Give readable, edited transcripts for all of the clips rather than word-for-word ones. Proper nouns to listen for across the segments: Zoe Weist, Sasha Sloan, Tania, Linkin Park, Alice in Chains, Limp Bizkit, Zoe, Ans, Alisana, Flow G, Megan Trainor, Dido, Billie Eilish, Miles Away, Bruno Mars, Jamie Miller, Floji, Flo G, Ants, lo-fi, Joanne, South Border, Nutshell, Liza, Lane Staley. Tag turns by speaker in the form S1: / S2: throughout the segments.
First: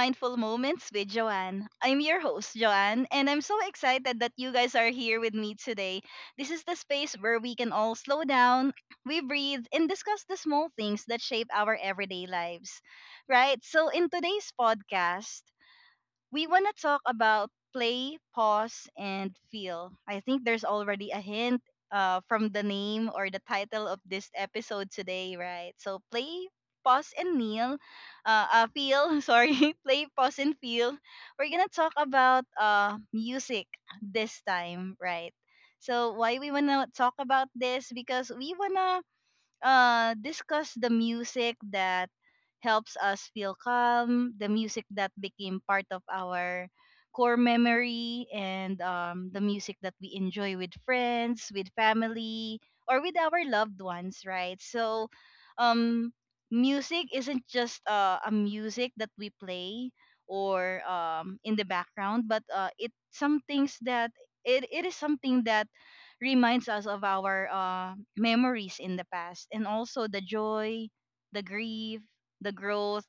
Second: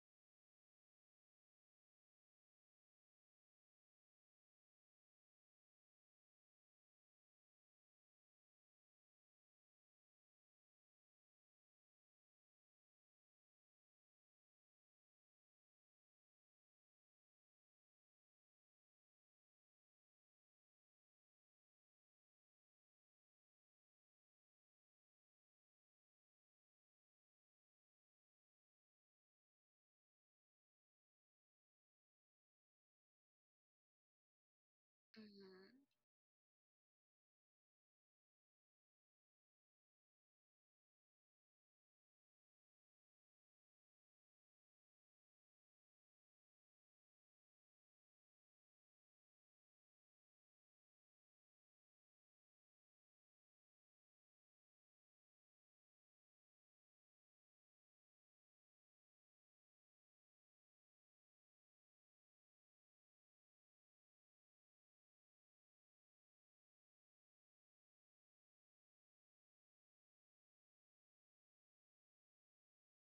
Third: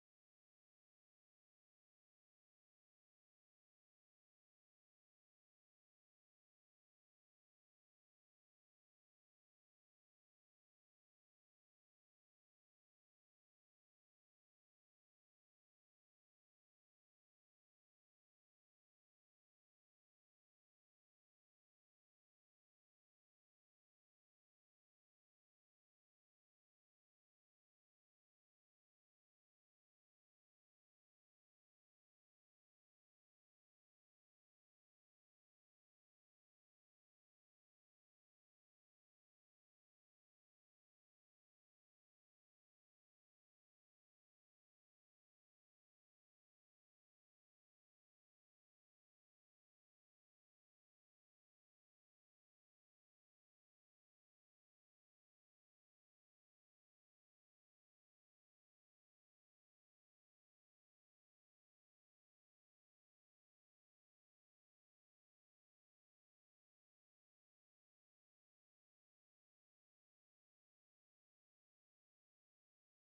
S1: Mindful Moments with Joanne. I'm your host, Joanne, and I'm so excited that you guys are here with me today. This is the space where we can all slow down, we breathe, and discuss the small things that shape our everyday lives. Right? So, in today's podcast, we want to talk about play, pause, and feel. I think there's already a hint from the name or the title of this episode today, right? So play, pause, and kneel. Sorry, play, pause, and feel. We're gonna talk about music this time, right?
S2: Mhm.
S1: So why we wanna talk about this? Because we wanna discuss the music that helps us feel calm, the music that became part of our core memory, and the music that we enjoy with friends, with family, or with our loved ones, right? So, um, music isn't just a music that we play or in the background, but it is something that reminds us of our memories in the past and also the joy, the grief, the growth,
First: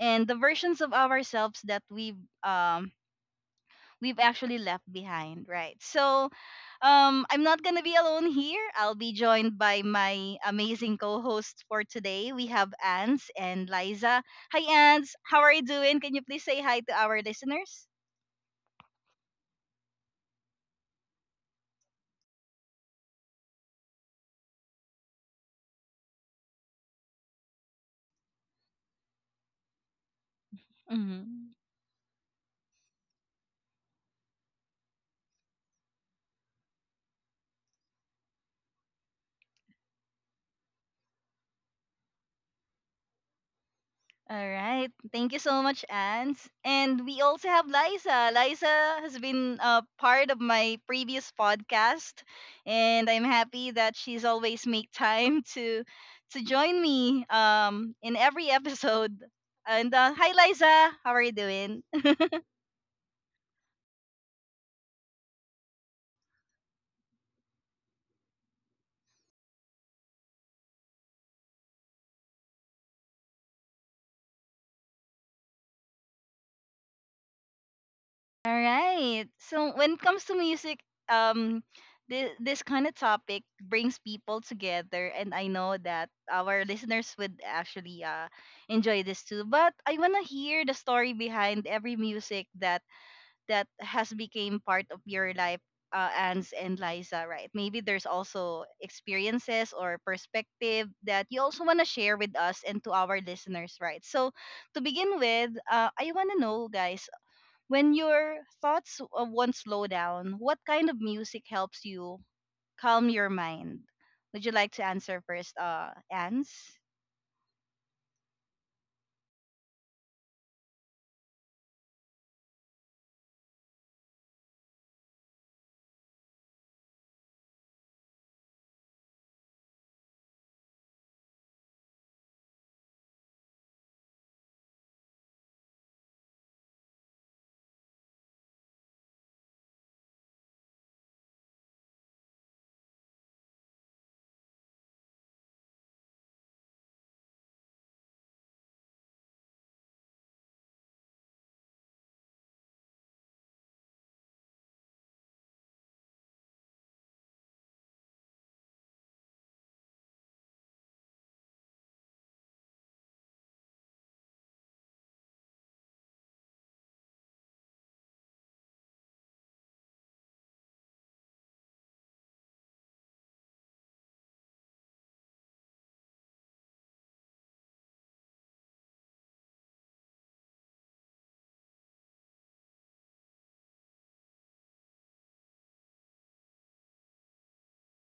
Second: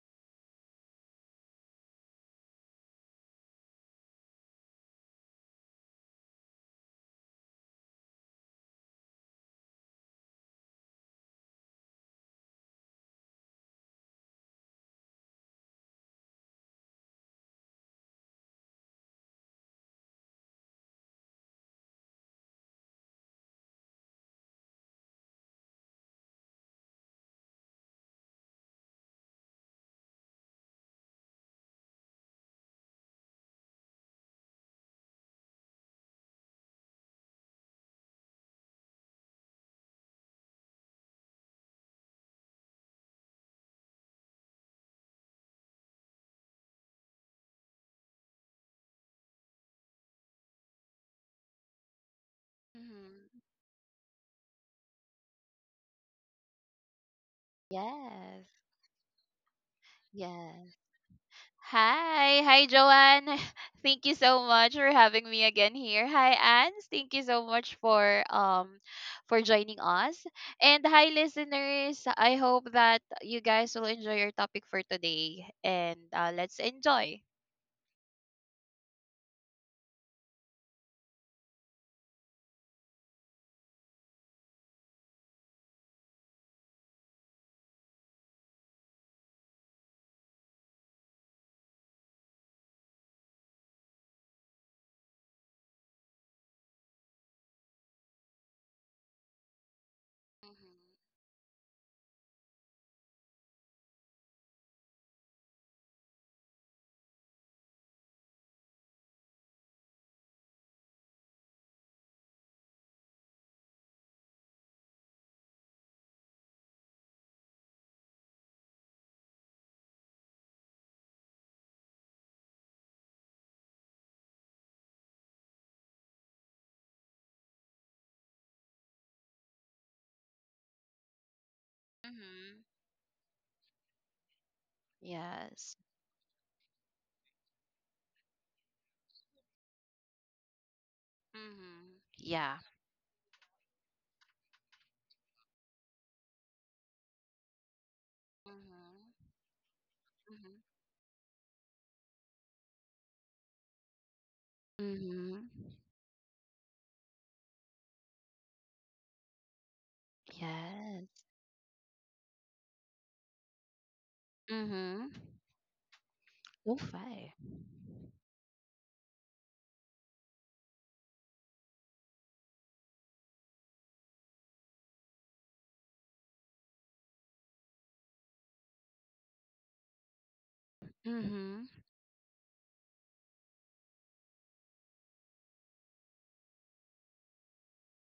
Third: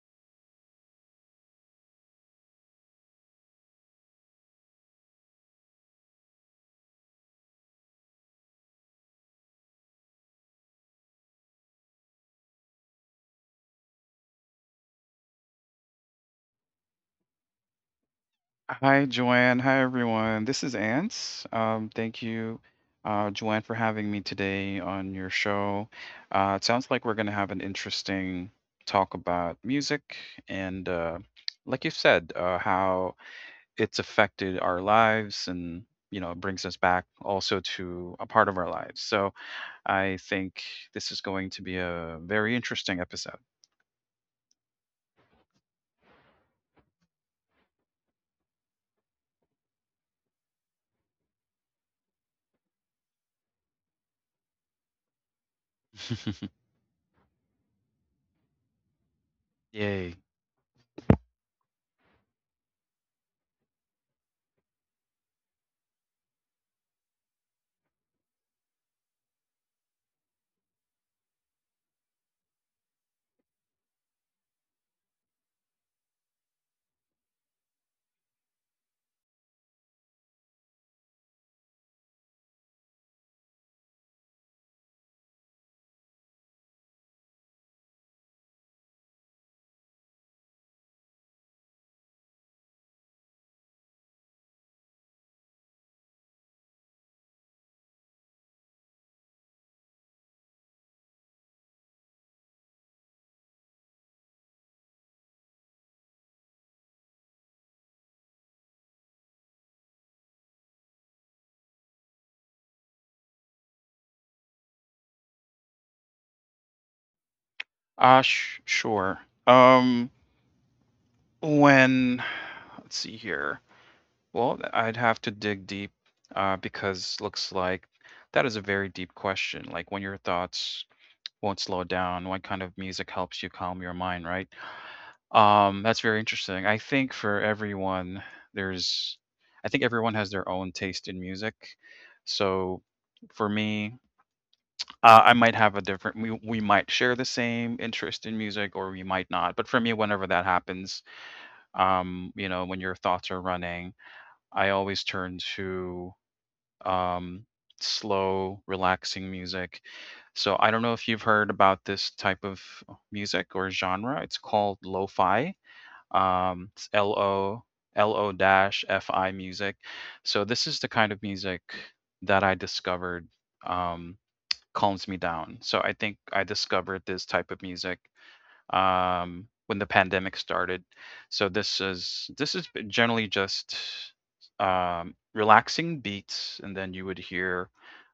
S1: and the versions of ourselves that um, we've actually left behind, right? So I'm not gonna be alone here. I'll be joined by my amazing co-hosts for today. We have Ans and Liza. Hi, Ans. How are you doing? Can you please say hi to our listeners?
S3: Hi, Joanne. Hi, everyone. This is Ants. Thank you, Joanne, for having me today on your show. It sounds like we're going to have an interesting talk about music and,
S1: Mm-hmm.
S3: like you said, how it's affected our lives and brings us back also to a part of our lives. So I think this is going to be a very interesting episode.
S1: All right. Thank you so much, Anne. And we also have Liza. Liza has been a part of my previous podcast, and I'm
S2: Mhm.
S1: happy that she's always make time to join me in
S2: Yes,
S1: every episode. And
S3: Yay.
S1: hi,
S2: yes.
S1: Liza. How are you doing?
S2: Hi, Joanne. Thank you so much for having me again here. Hi, Ans. Thank you so much for joining us. And hi, listeners. I hope that you guys will enjoy your topic for today. And Let's enjoy.
S1: All right. So when it comes to music, um, this kind of topic brings people together, and I know that our listeners would actually enjoy this too. But I wanna hear the story behind every music that has became part of your life, Ans and Liza. Right? Maybe there's also experiences or
S2: Mhm.
S1: perspective that you also wanna share with us and to our listeners. Right? So to begin with, I wanna know, guys, when your thoughts won't slow down, what kind of music helps you calm your mind? Would you like to answer first, Ans?
S3: Sure. Um, When Let's see here. Well, I'd have to dig deep because looks like that is a very deep question. Like when your thoughts won't slow down, what kind of
S2: Mm-hmm.
S3: music helps you calm your mind, right?
S2: Yes.
S3: That's very interesting. I think for everyone, there's, I think everyone has their own taste in music.
S2: Mhm. Yeah.
S3: So for me, I might have a different, we might share the same interest in music or we
S2: Mhm.
S3: might not. But for me, whenever that
S2: Mhm.
S3: happens, when your thoughts are running, I always turn
S2: Mm-hmm.
S3: to um, slow, relaxing music. So I don't know if
S2: Yes.
S3: you've heard about this type of music or genre. It's called
S2: Mm-hmm.
S3: lo-fi.
S2: Go
S3: It's L
S2: five.
S3: O L O dash F I music. So this is the kind of music that I discovered um, calms me down. So I think I discovered this type of music when the pandemic started. So
S2: Mm-hmm.
S3: this is generally just relaxing beats, and then you would hear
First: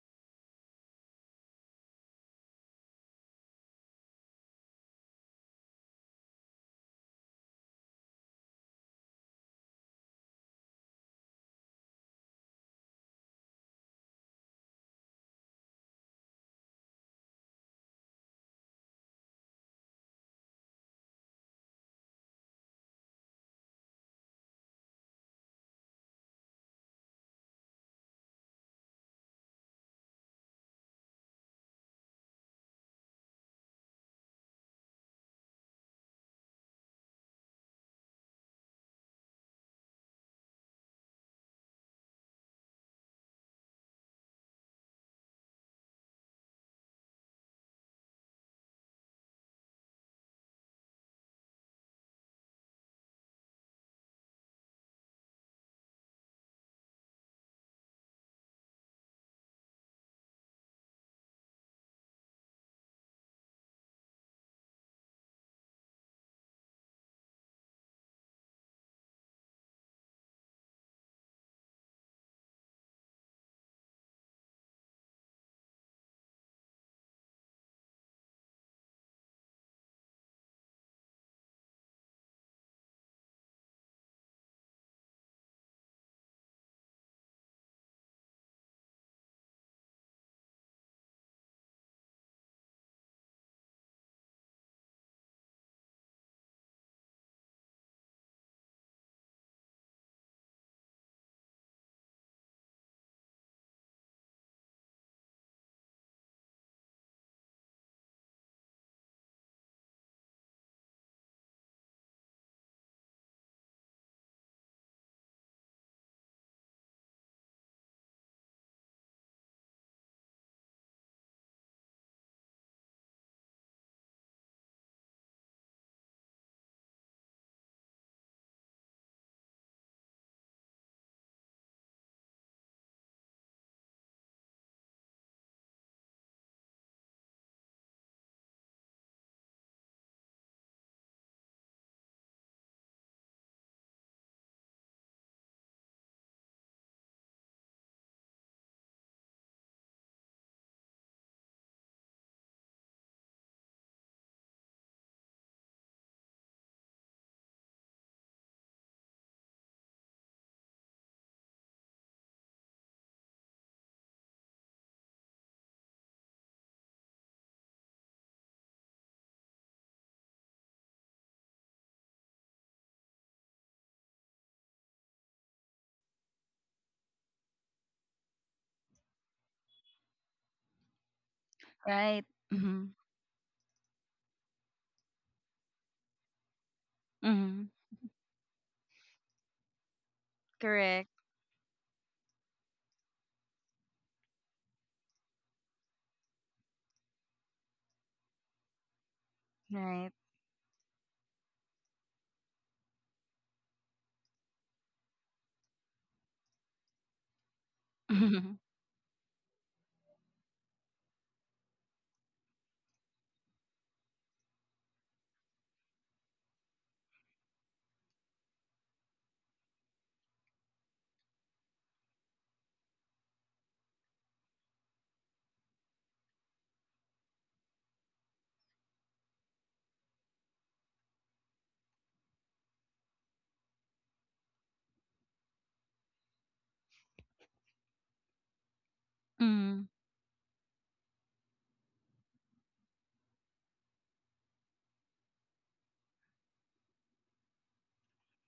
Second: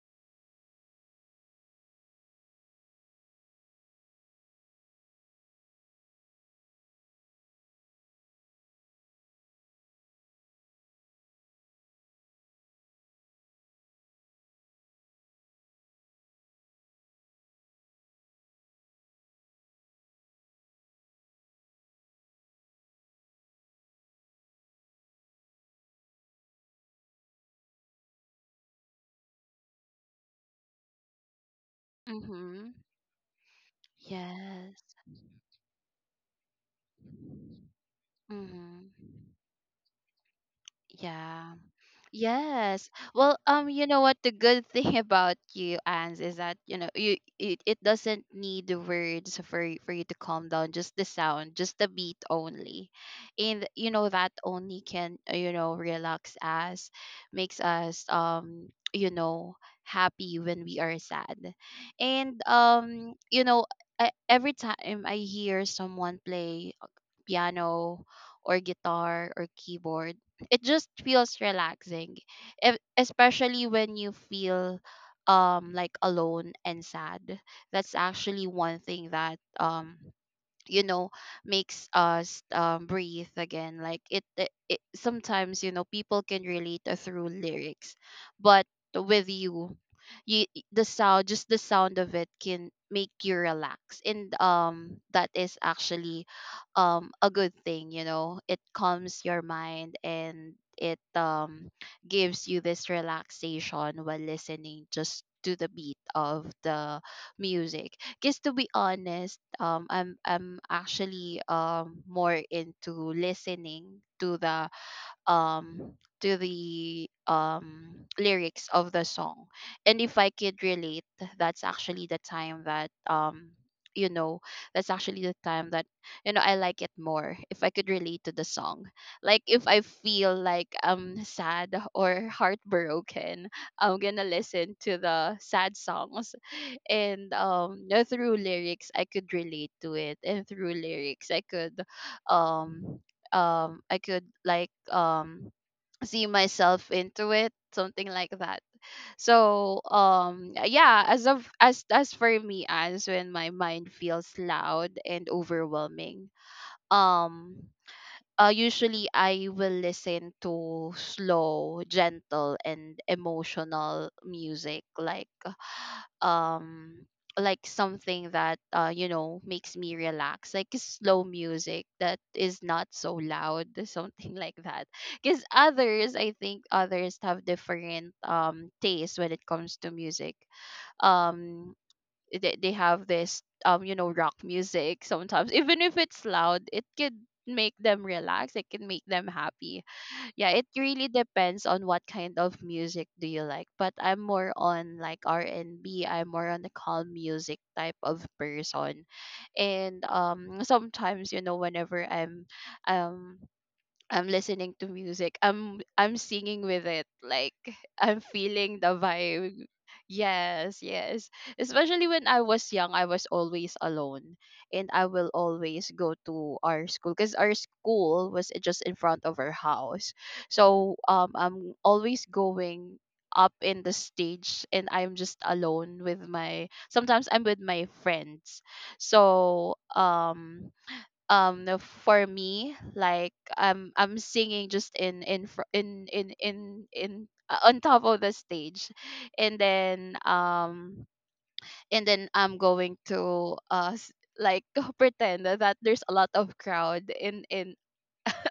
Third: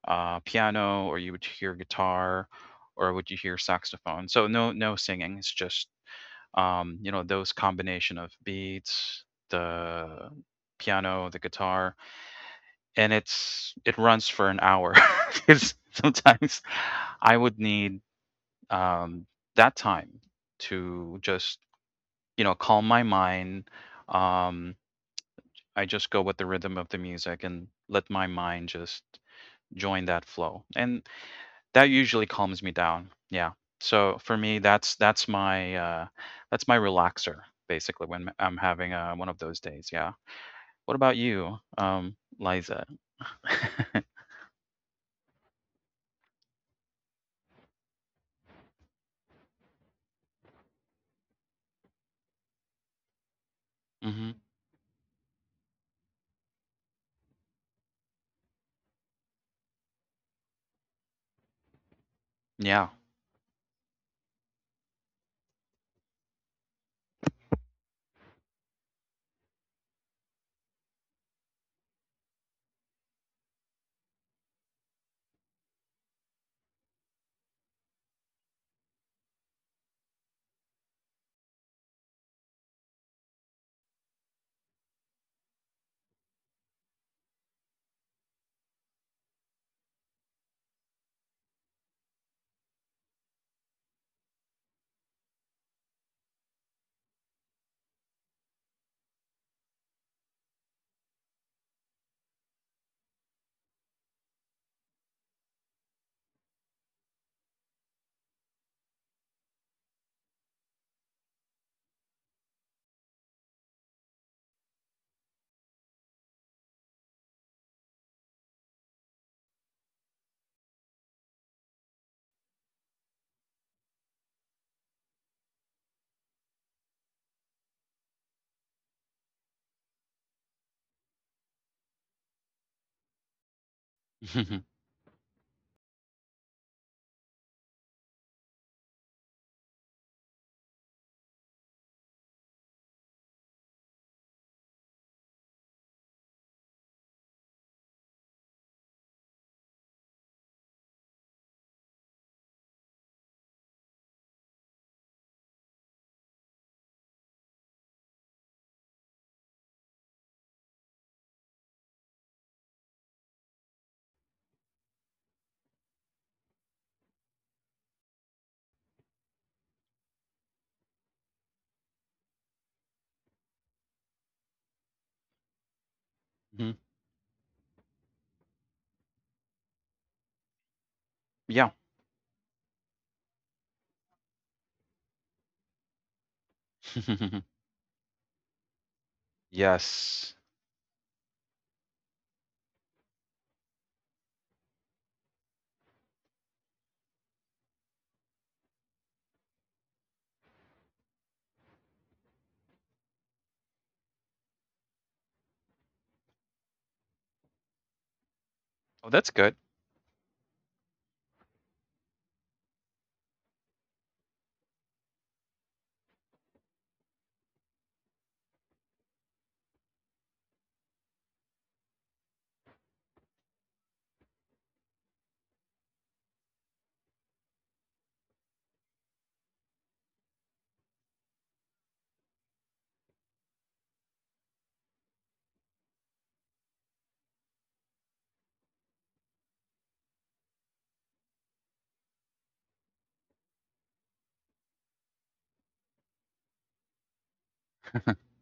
S3: piano, or you would hear guitar, or would you hear saxophone? So no singing. It's just those combination of beats, the piano, the guitar, and it runs for an hour. Because sometimes I would need um, that time to just calm my mind. Um, I just go with the rhythm of the music and let my mind just join that flow. And that usually calms me
S2: Mhm.
S3: down. Yeah. So for me,
S2: Yes.
S3: that's my relaxer basically when I'm having
S2: Mhm.
S3: one of those days. Yeah. What about
S2: Yeah.
S3: you, Liza?
S2: Yes. Well, you know what? The good thing about you, Ans, is that it doesn't need the words for you to calm down. Just the sound, just the beat only, and that
S3: Hmm.
S2: only can relax us, makes us happy when we are sad, and
S3: Yeah.
S2: e- every time I hear someone play, piano or guitar or keyboard. It just feels relaxing, if, especially when you feel like alone and sad. That's actually one thing that you know makes us, breathe again. Like it sometimes, people can relate, through lyrics, but with you, the sound, just the sound of it, can make you relax. And that is actually a good thing. It calms your mind and it gives you this relaxation while listening just to the beat of the music. Because to be honest, I'm actually more into listening to the, um lyrics of the song, and if I could relate, that's actually the time that you know that's actually the time that I like it more if I could relate to the song. Like if I feel like I'm sad or heartbroken, I'm gonna listen to the sad songs. And through lyrics I could relate to it, and through lyrics um I could see myself into it, something like that. So yeah, as of as for me as when my mind feels loud and overwhelming, um usually I will listen to slow, gentle, and emotional music, like, um something that makes me relax, like slow music that is not so loud something like that. Because others I think
S3: Mhm.
S2: others have different tastes when it comes to music. um
S3: Yeah.
S1: Right.
S2: they
S1: Mm-hmm.
S2: have this, rock music sometimes, even if it's loud, it could
S1: Mm-hmm.
S2: make them relax, it can make them happy.
S3: Yes.
S2: Yeah, it really
S1: Correct.
S2: depends on what kind of music do you like. But I'm more on like R&B, am more on the calm music type of person. And
S1: Right.
S2: um sometimes, whenever um I'm listening to music, I'm singing with it. Like I'm feeling the
S3: Oh, that's good.
S2: vibe. Yes, yes. Especially when I was young, I was always alone, and I will always go to our school because our school was just in front of our house. So I'm always going up in the stage, and I'm just alone with my sometimes I'm with my friends. So, no, for me, like, I'm singing just in fr- in on top of the stage, and
S1: Mm-hmm.
S2: then I'm going to like pretend that there's a lot of crowd in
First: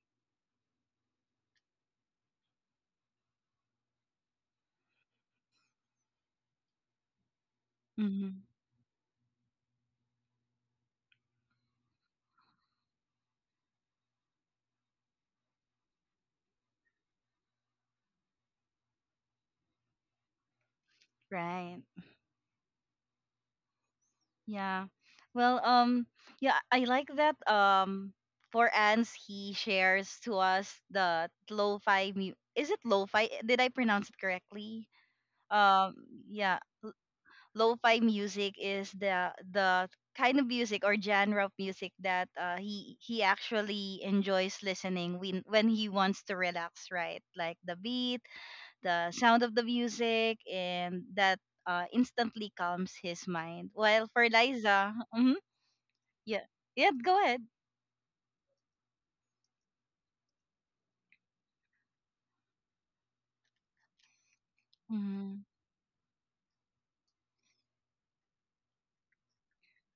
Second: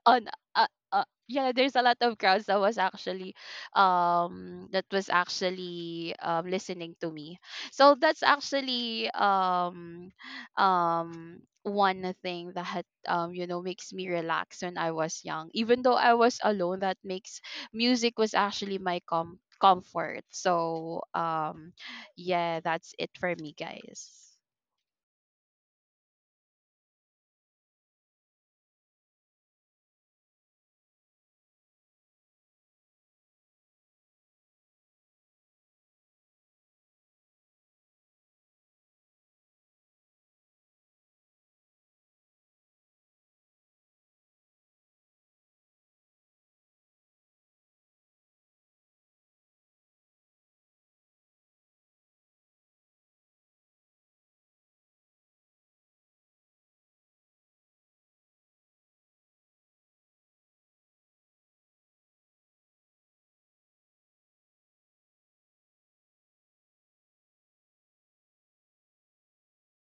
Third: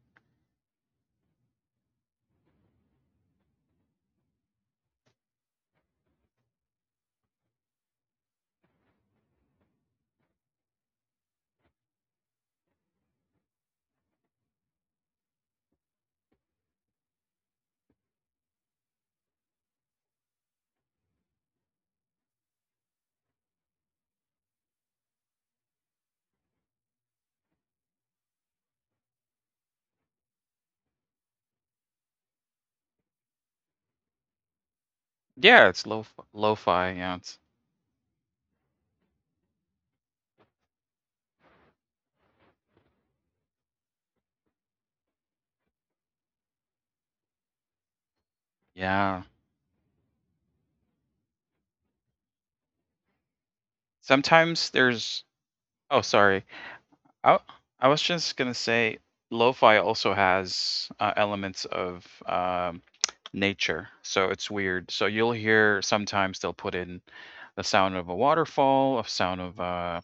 S2: on yeah, there's a lot of crowds that was actually listening to me. So that's
S1: Mm-hmm.
S2: actually, one thing that makes me relax when I was young, even though I was alone. That makes Music was actually my comfort. So,
S1: Right.
S2: yeah, that's it for me, guys.
S1: Yeah. Well, yeah, I like that. For Ans, he shares to us the lo-fi mu- Is it lo-fi? Did I pronounce it correctly?
S3: Yeah, it's
S1: Um,
S3: lo
S1: yeah,
S3: lo-fi. Yeah, it's
S1: lo-fi music is the kind of music or genre of music that he actually enjoys listening when he wants to relax, right? Like the beat, the
S3: yeah.
S1: sound of the music, and that instantly calms his mind. While for
S3: Sometimes
S1: Liza,
S3: there's Oh, sorry.
S1: yeah, yeah, go
S3: I
S1: ahead.
S3: I was just gonna say, lo-fi also has elements of nature, so it's weird. So you'll
S1: Hmm.
S3: hear sometimes they'll put in the sound of a waterfall, a sound of uh,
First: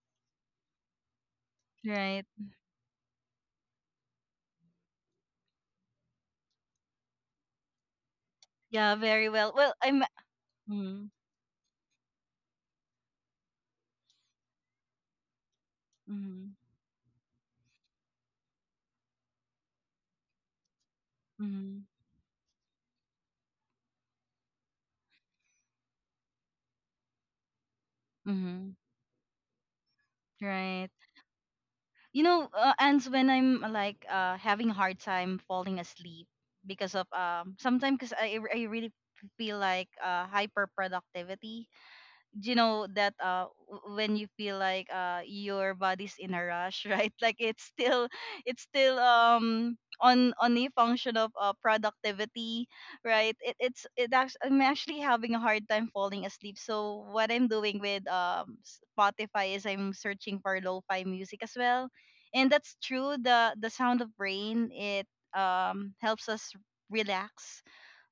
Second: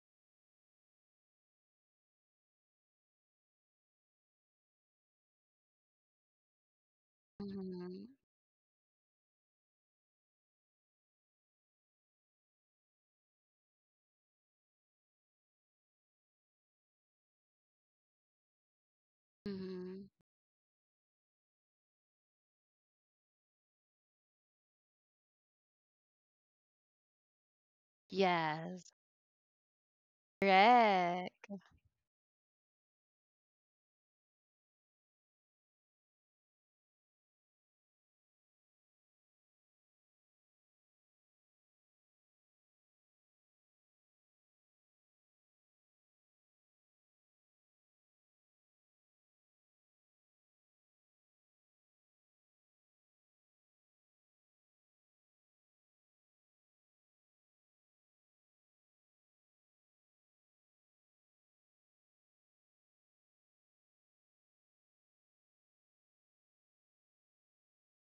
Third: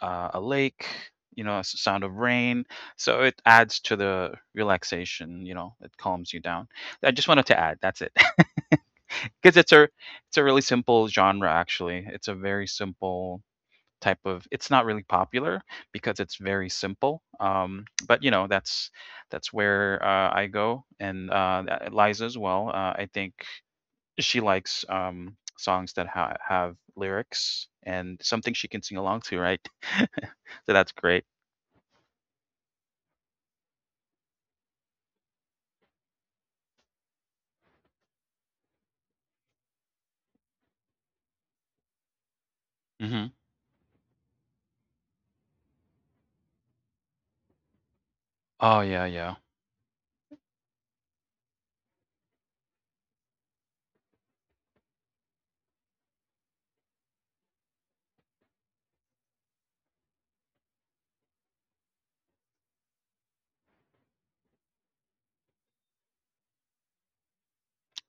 S3: uh, a lake, a sound of
S1: Right.
S3: rain. So it adds to the relaxation. It calms you down. I just wanted to add. That's
S2: Mm-hmm.
S3: it.
S1: Yeah, very well.
S3: Because it's
S1: Well,
S3: a
S1: I'm.
S3: it's a really simple
S1: Mm-hmm.
S3: genre. Actually, it's not really popular because it's very simple. But that's where
S2: Mm-hmm.
S3: I go, and
S1: Mm-hmm.
S3: Liza as well. I think she likes songs that have lyrics and something she
S1: Mm-hmm.
S3: can
S2: Yes,
S3: sing along to, right? So
S1: Right.
S3: that's great.
S2: correct.
S1: And when I'm like having a hard time falling asleep because of sometimes because I really feel like hyper productivity. Do you know that
S3: Hmm.
S1: when you feel like your body's in a rush? Right, like it's still,
S3: Oh, yeah, yeah,
S1: on a function of productivity, right? It, it's it actually, I'm actually having a hard time falling asleep, so what I'm doing with Spotify is I'm searching for lo-fi music as well. And that's true, the sound of rain, it helps us relax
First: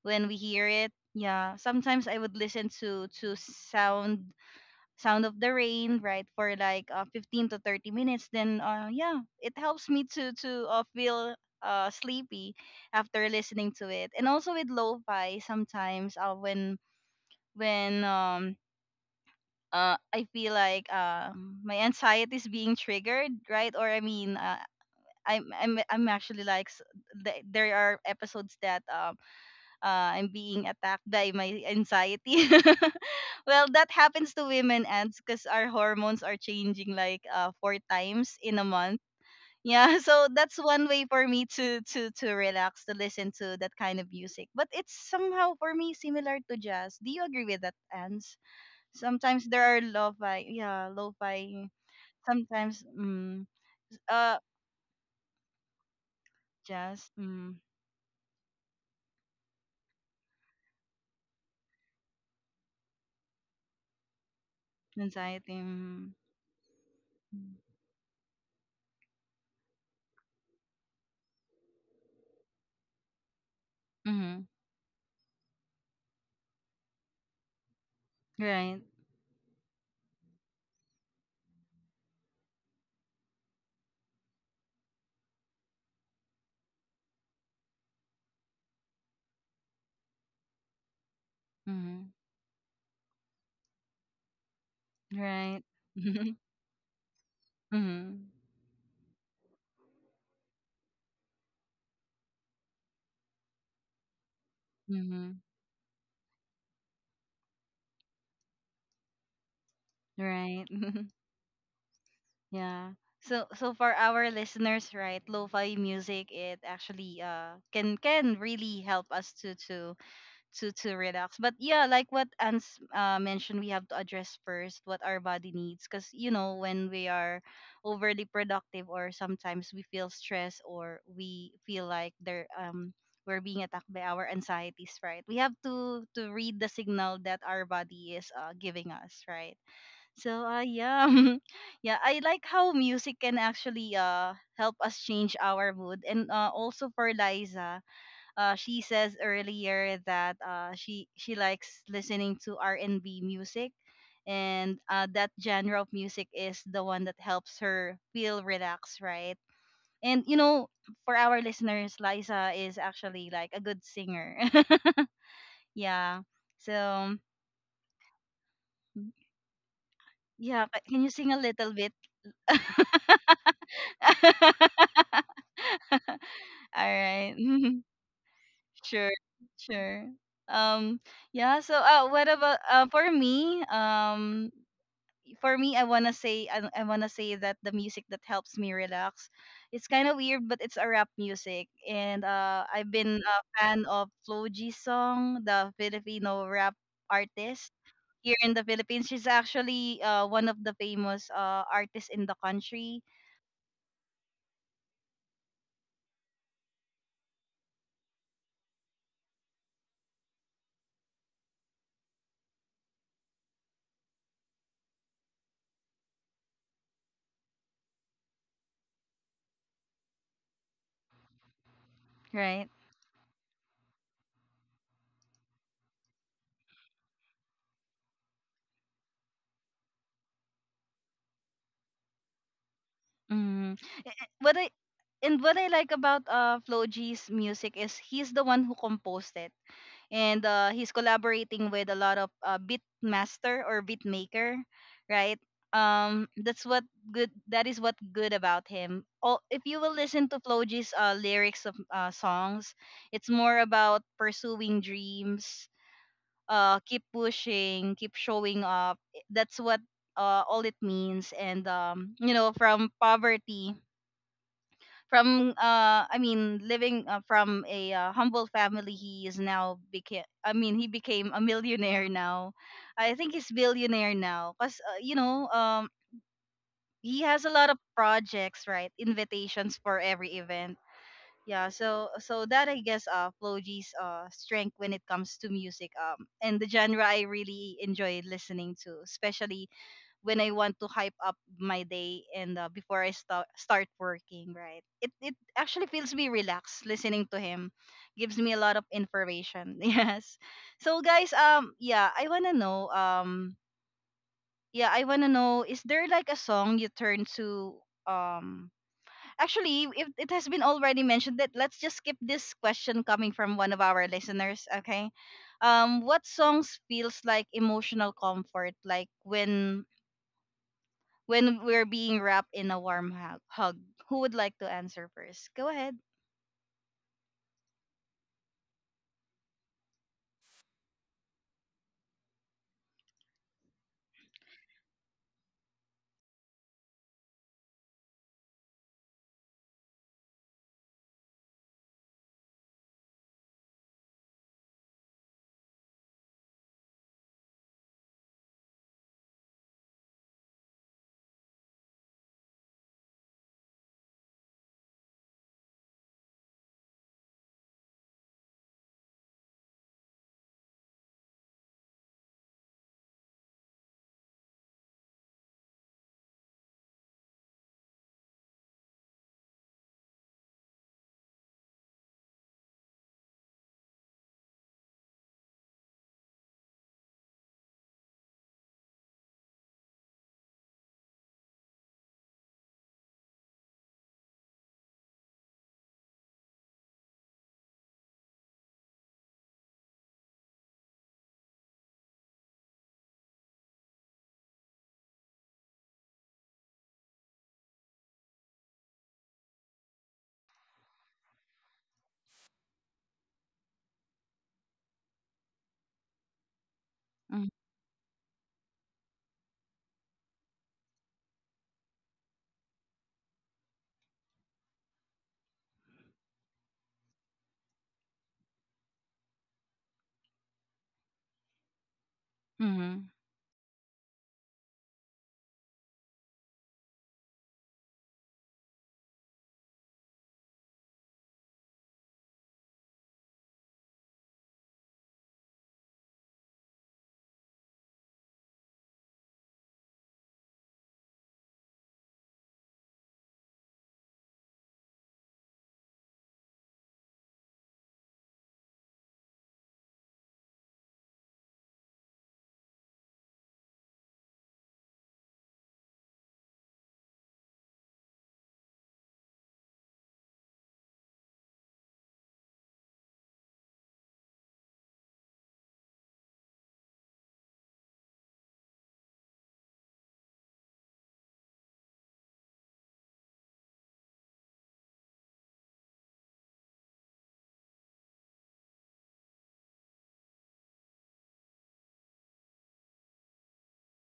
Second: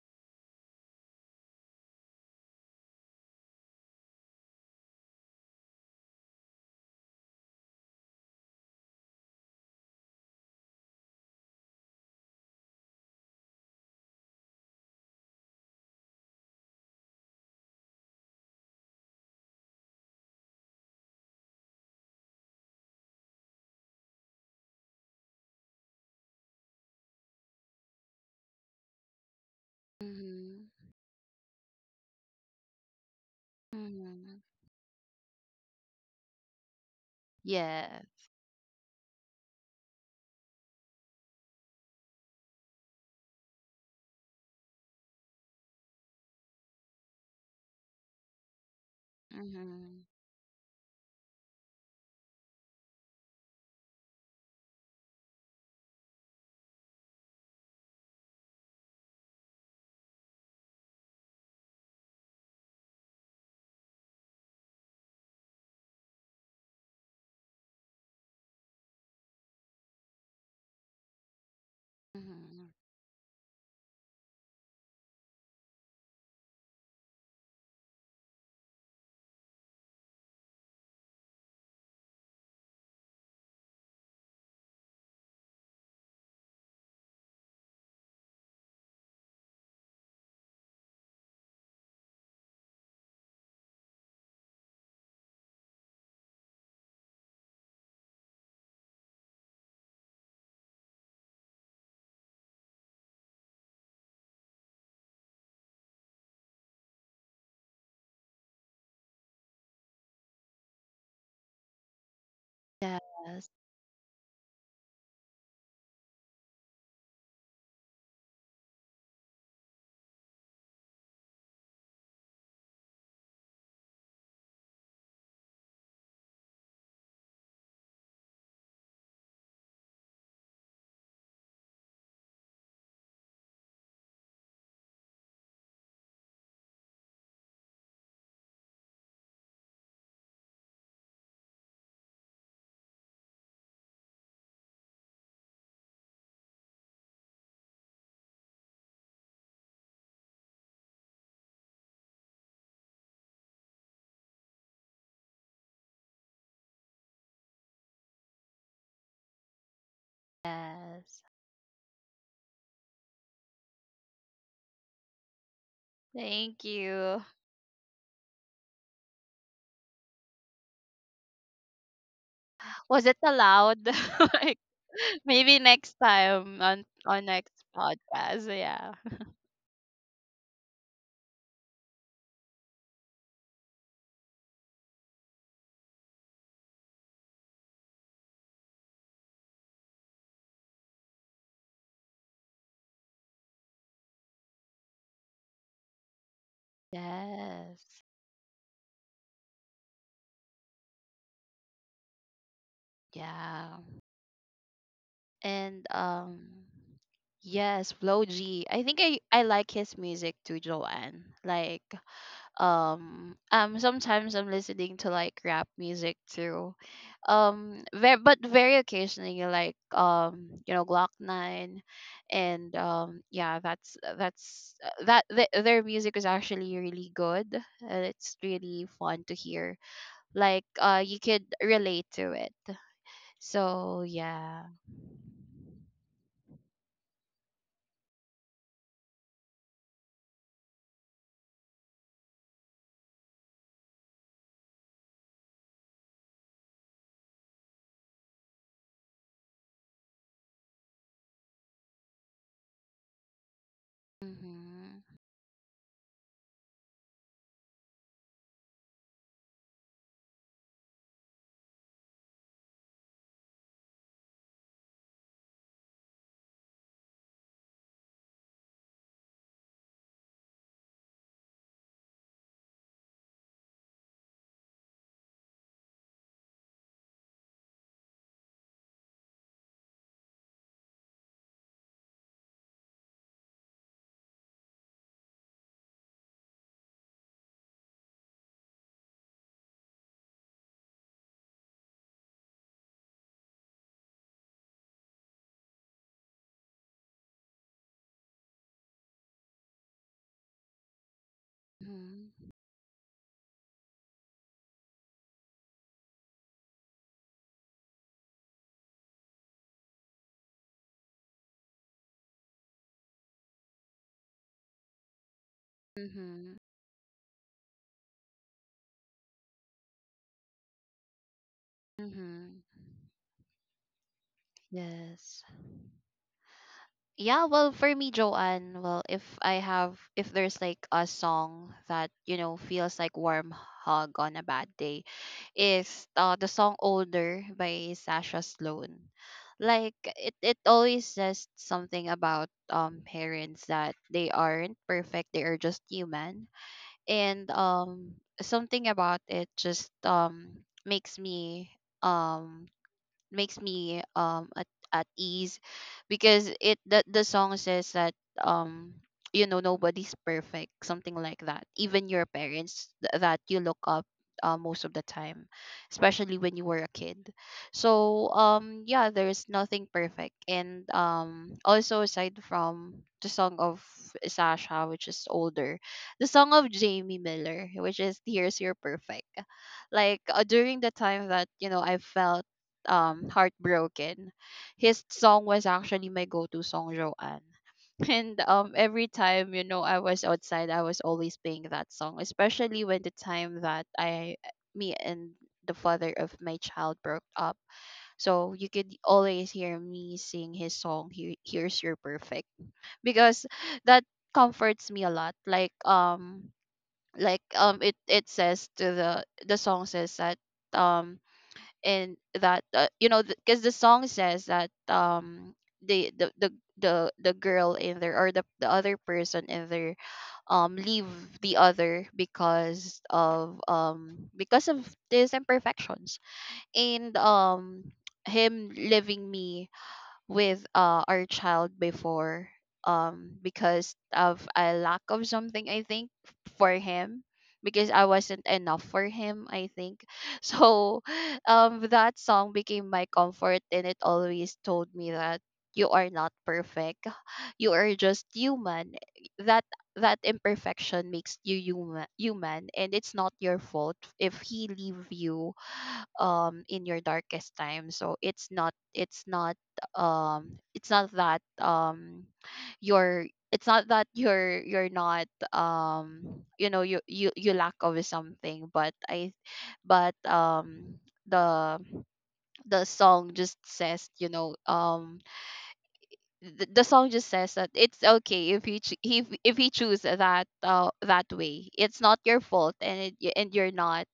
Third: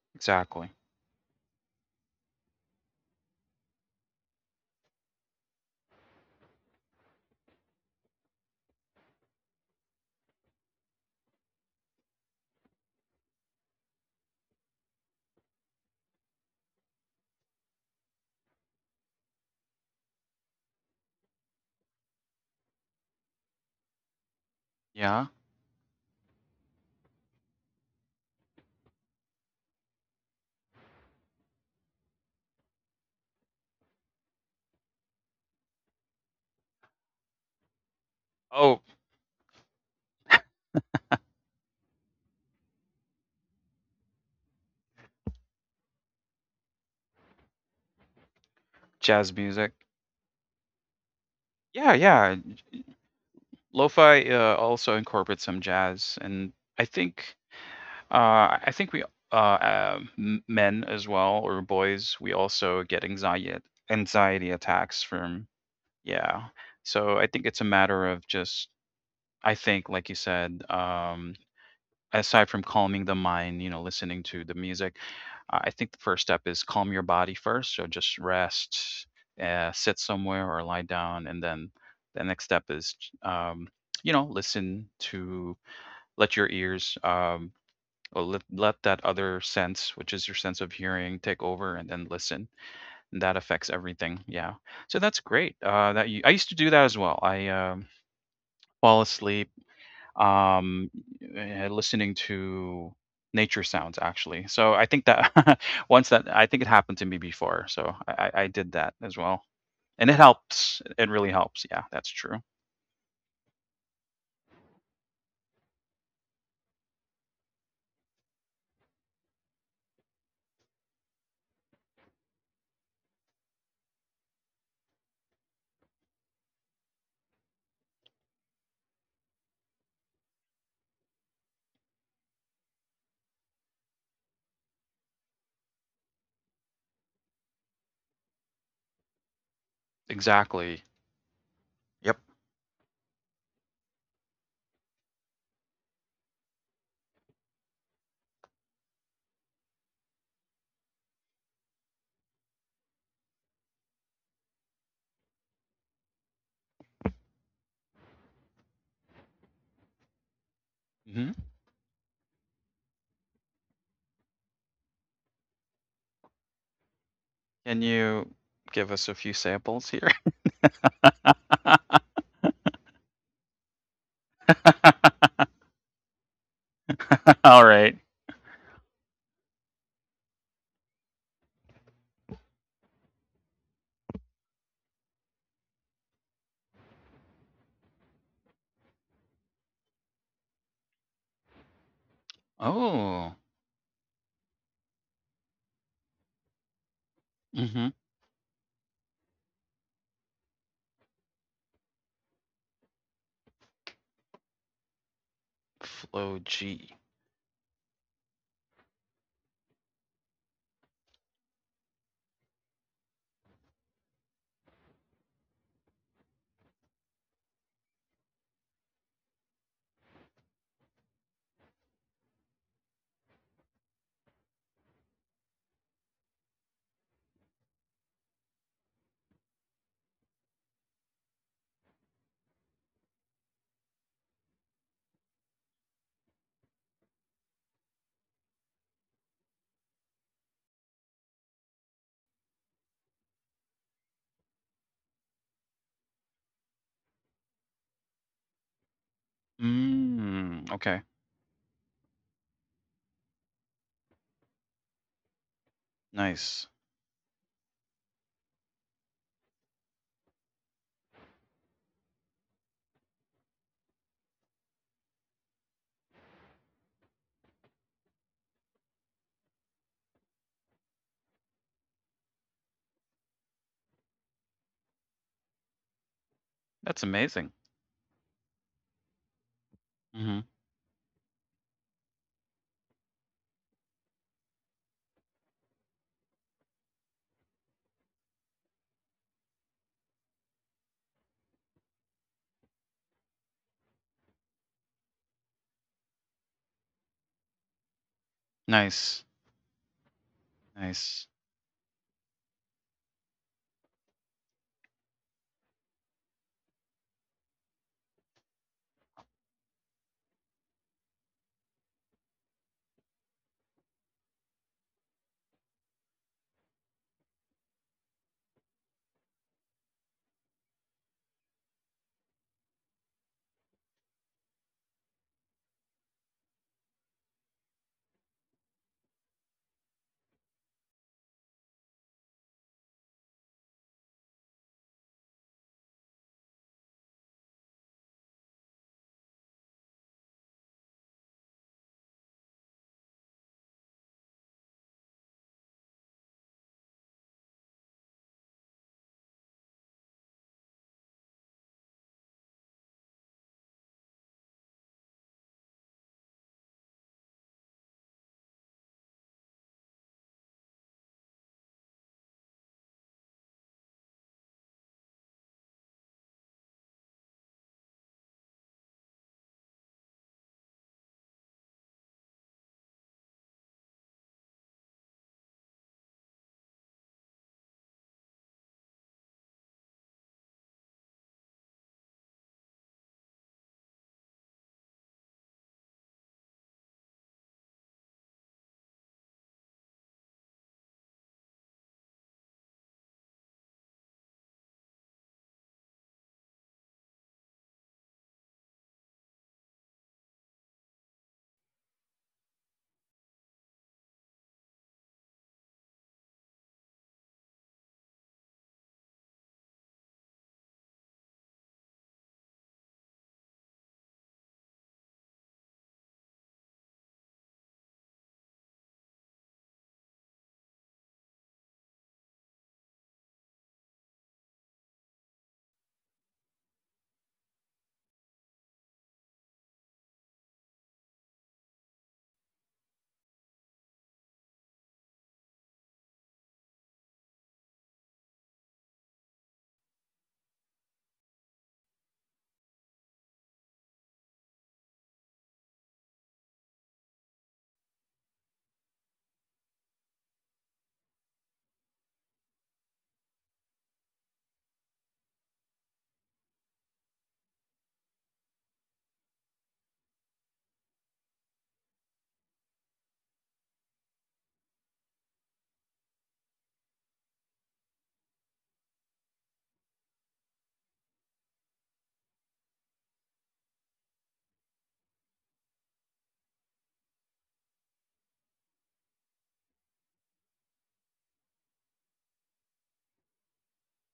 S1: when we hear
S3: exactly.
S1: it. Yeah, sometimes I would listen to sound sound of the rain, right, for like 15 to 30 minutes. Then yeah, it helps me to feel sleepy after listening to it. And also with lo-fi, sometimes when when um I feel like my anxiety is being triggered, right? Or I mean,
S3: Yeah.
S1: I'm actually like, there are episodes that I'm being
S2: Mm-hmm.
S1: attacked by my anxiety. Well, that happens
S2: Mhm.
S1: to women, Ants, because our hormones are changing like four
S2: Yeah.
S1: times in a
S3: Oh,
S1: month. Yeah, so that's one way for me to relax, to listen to that kind of music. But it's somehow for me similar to jazz. Do you agree with that, Ans?
S3: jazz
S1: Sometimes
S3: music.
S1: there are
S2: Mhm.
S1: lo-fi, yeah, lo-fi.
S3: Yeah, yeah.
S1: Sometimes, mm,
S3: Lo-fi
S1: uh,
S3: also incorporates some jazz, and I
S1: jazz,
S3: think
S1: mm,
S3: I think we men as well, or boys, we also get anxiety attacks from
S1: anxiety, mm,
S3: Yeah. So I think it's a matter of just I think like you said, aside from
S2: Mhm.
S3: calming the mind, listening to
S1: mm-hmm,
S3: the music, I think the first step is calm your body first. So just
S1: right,
S3: rest, sit somewhere or lie down, and then the next step is um, listen, to let your ears, well, let that other sense, which is your sense of hearing, take over and then
S1: mm-hmm,
S3: listen. And that affects everything. Yeah. So that's great.
S1: right.
S3: I used to do that as well. I
S1: Mm-hmm.
S3: fall asleep um, listening to nature sounds actually. So I think
S1: Mm-hmm.
S3: that, once, that I think it happened to me before. So I did that as well, and it
S1: Right.
S3: helps. It really helps. Yeah, that's true.
S1: yeah.
S2: Yes.
S1: So for our listeners, right, lo-fi music, it actually can really help us to to relax. But yeah, like what Ans mentioned, we have to address first what our body needs, because you know when we are overly productive, or sometimes we feel stressed, or we feel like there, we're being attacked by our anxieties, right? We have to read the signal that our body is giving us, right? So
S3: Exactly.
S1: yeah, yeah,
S3: Yep.
S1: I like how music can actually help us change our mood. And also for Liza, she says earlier that she likes listening to R&B music, and that genre of music is the one that helps her feel relaxed, right? And you know, for
S2: Yes.
S3: hmm
S1: our listeners, Liza is actually like a good singer. Yeah,
S2: Thank
S1: so
S2: you.
S3: Can you give us a few samples here?
S1: yeah, can you sing a little bit?
S2: Was it allowed? Like, maybe next
S1: All
S2: time, on
S1: right.
S2: next
S3: All right.
S2: podcast. Yeah.
S1: Sure. Sure. Um yeah, so what about for me? I want to say, I want to say that the music that helps me relax, it's kind of weird, but it's a rap music. And I've been
S3: Oh.
S1: a fan of Flo G song, the Filipino rap artist.
S3: Mm-hmm.
S2: Yes.
S1: Here in the Philippines, she's actually one of the famous artists in the country,
S2: Yeah. And
S3: Flow
S2: um
S3: G.
S2: yes, Flo G. I think I like his music too, Joanne. Like sometimes I'm listening to like rap music too, very, but very occasionally, like, glock 9,
S1: right?
S2: and yeah, that's that th- their music is actually really good, and it's really fun to hear. Like, you could relate to it,
S1: Mm-hmm.
S2: so
S1: what
S2: yeah.
S1: I and what I like about Floji's music is he's the one who composed it. And he's collaborating with a lot of beat master or beat maker, right? Um that's what that is what good about him. Oh, if you will listen to
S3: Mm.
S1: Floji's G's
S3: Okay.
S1: lyrics of songs, it's more about pursuing
S2: Mhm.
S1: dreams,
S3: Nice.
S1: keep pushing, keep showing up. That's what all it means. And from poverty, from I mean, living from a humble family, he is now became. I mean, he became a millionaire now. I think he's billionaire now, cause
S3: That's
S1: he has a
S3: amazing.
S1: lot of projects, right? Invitations for every
S3: Mm-hmm.
S1: event. Yeah, so that I guess Floji's strength when it comes to music and the genre I really enjoy listening to, especially when I want to hype up my day and before I start working, right? It actually feels me relaxed listening to him, gives me a lot of
S3: Nice.
S1: information. Yes. So
S3: Nice.
S1: guys,
S2: Mhm.
S1: yeah, I wanna know, is there like a song you turn to? Um, actually, if it has been already mentioned, that let's just skip this question coming from one of our listeners. Okay, what
S2: Mhm.
S1: songs feels like emotional comfort, like when we're
S2: Mhm.
S1: being wrapped
S2: Mhm.
S1: in a warm hug. Who would like to answer
S2: Yes.
S1: first? Go ahead.
S2: Yeah, well, for me, Joanne, well, if I have, if there's like a song that, feels like warm hug on a bad day, is the song Older by Sasha Sloan. Like, it always says something about parents, that they aren't perfect, they are just human. And something about it just um makes me at ease, because the song says that um nobody's perfect, something like that, even your parents that you look up, most of the time, especially when you were a kid. So yeah, there's nothing perfect. And also, aside from the song of Sasha, which is Older, the song of Jamie Miller, which is Here's Your Perfect. During the time that I felt heartbroken, his song was actually my go-to song, Joanne. And every time, I was outside, I was always playing that song, especially when the time that I me and the father of my child broke up. So you could always hear me sing his song, Here's Your Perfect, because that comforts me a lot.
S1: Mm-hmm.
S2: It says to the song says that, um and that, because the song says that, the the the the girl in there, or the other person in there, leave the other because
S1: Mm-hmm.
S2: of these imperfections. And him leaving me with, our child before, because of a lack of something, I think, for him, because I wasn't enough for him, I think. So that song became my comfort, and it always told me that you are not perfect. You are just human. That that imperfection makes you human, and it's not your fault if he leave you, in your darkest time. So it's not that, you're it's not that you're not, um you lack of something, but the song just says, that it's okay, if you ch- if you choose that, that way. It's not your fault, and and you're not,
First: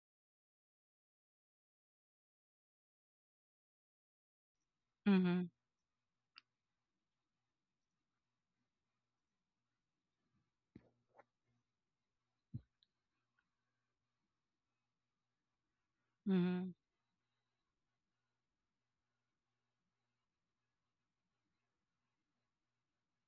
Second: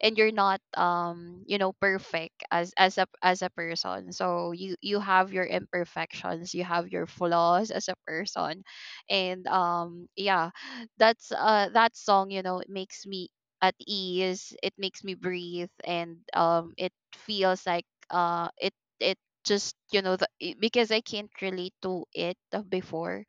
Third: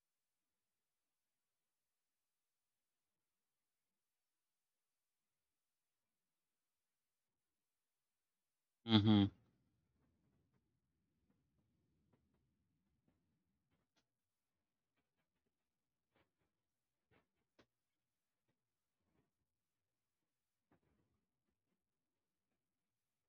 S2: perfect as a person. So you have your
S1: Mm-hmm.
S2: imperfections, you have your flaws as a person.
S3: Mm-hmm.
S2: And yeah, that song, you know, it makes me at ease, it makes me breathe. and
S1: Mm-hmm.
S2: um it feels like, it just, because I can't relate to it before,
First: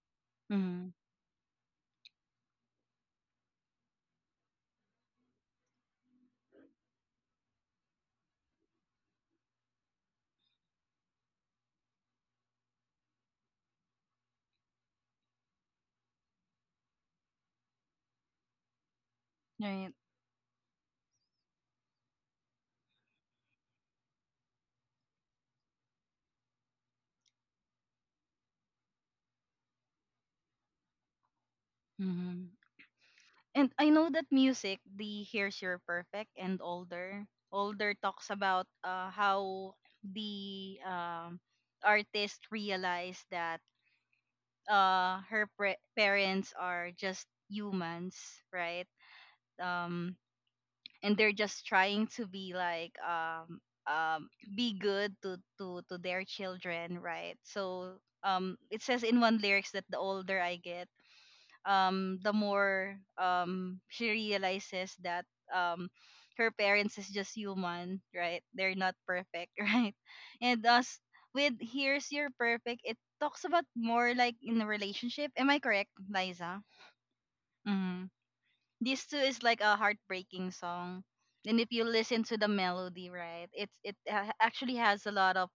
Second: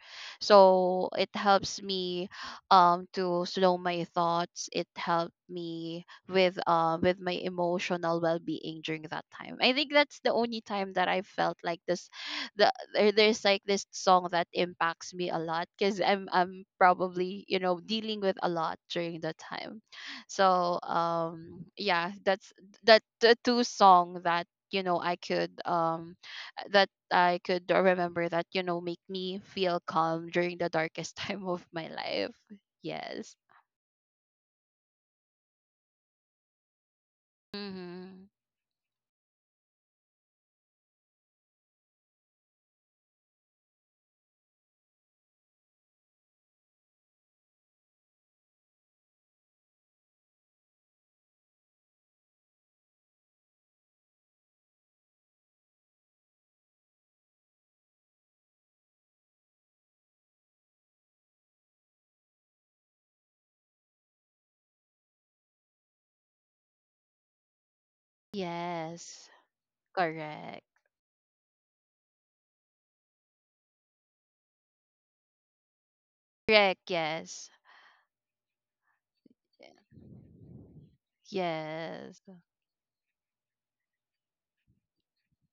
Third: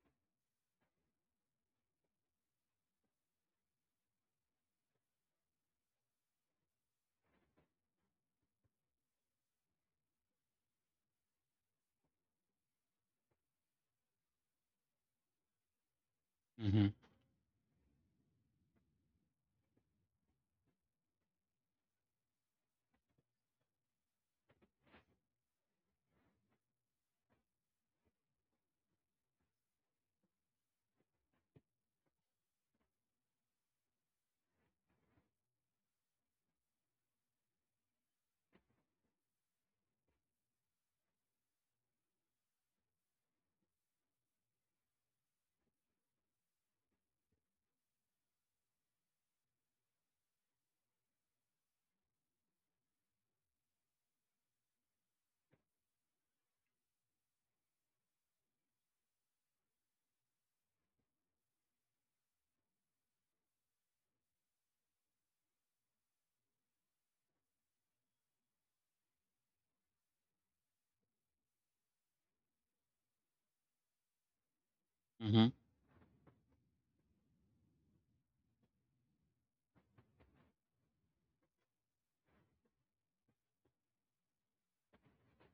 S1: Mm-hmm.
S2: so it helps me, to slow my thoughts. It helped me with my emotional well-being during that time. I think that's the only time that I felt like this. There's like this song that impacts me a lot, because I'm
S3: Mm-hmm.
S2: probably, dealing with a lot during the time.
S1: Right.
S2: So yeah, that's that the two song that, you know I could um I could remember that, make me feel calm during the darkest time of my life.
S1: Mm-hmm.
S2: Yes.
S1: And I know that music, the Here's Your Perfect and Older. Older
S2: Mm-hmm.
S1: talks about how the artist realized that her parents are just humans, right? Um, and they're just trying to be like, um be good to their children, right? So it says in one lyrics that the older I get, the more, she realizes that um her parents is just human, right? They're not
S2: Yes.
S1: perfect, right? And
S2: Correct.
S1: thus with Here's Your Perfect, it talks about more like in a relationship.
S3: Mm-hmm.
S1: Am I correct, Liza?
S2: Correct. Yes.
S1: Mhm. This too is like a heartbreaking song. And if you
S2: Yes.
S1: listen to the melody, right, it actually has a lot of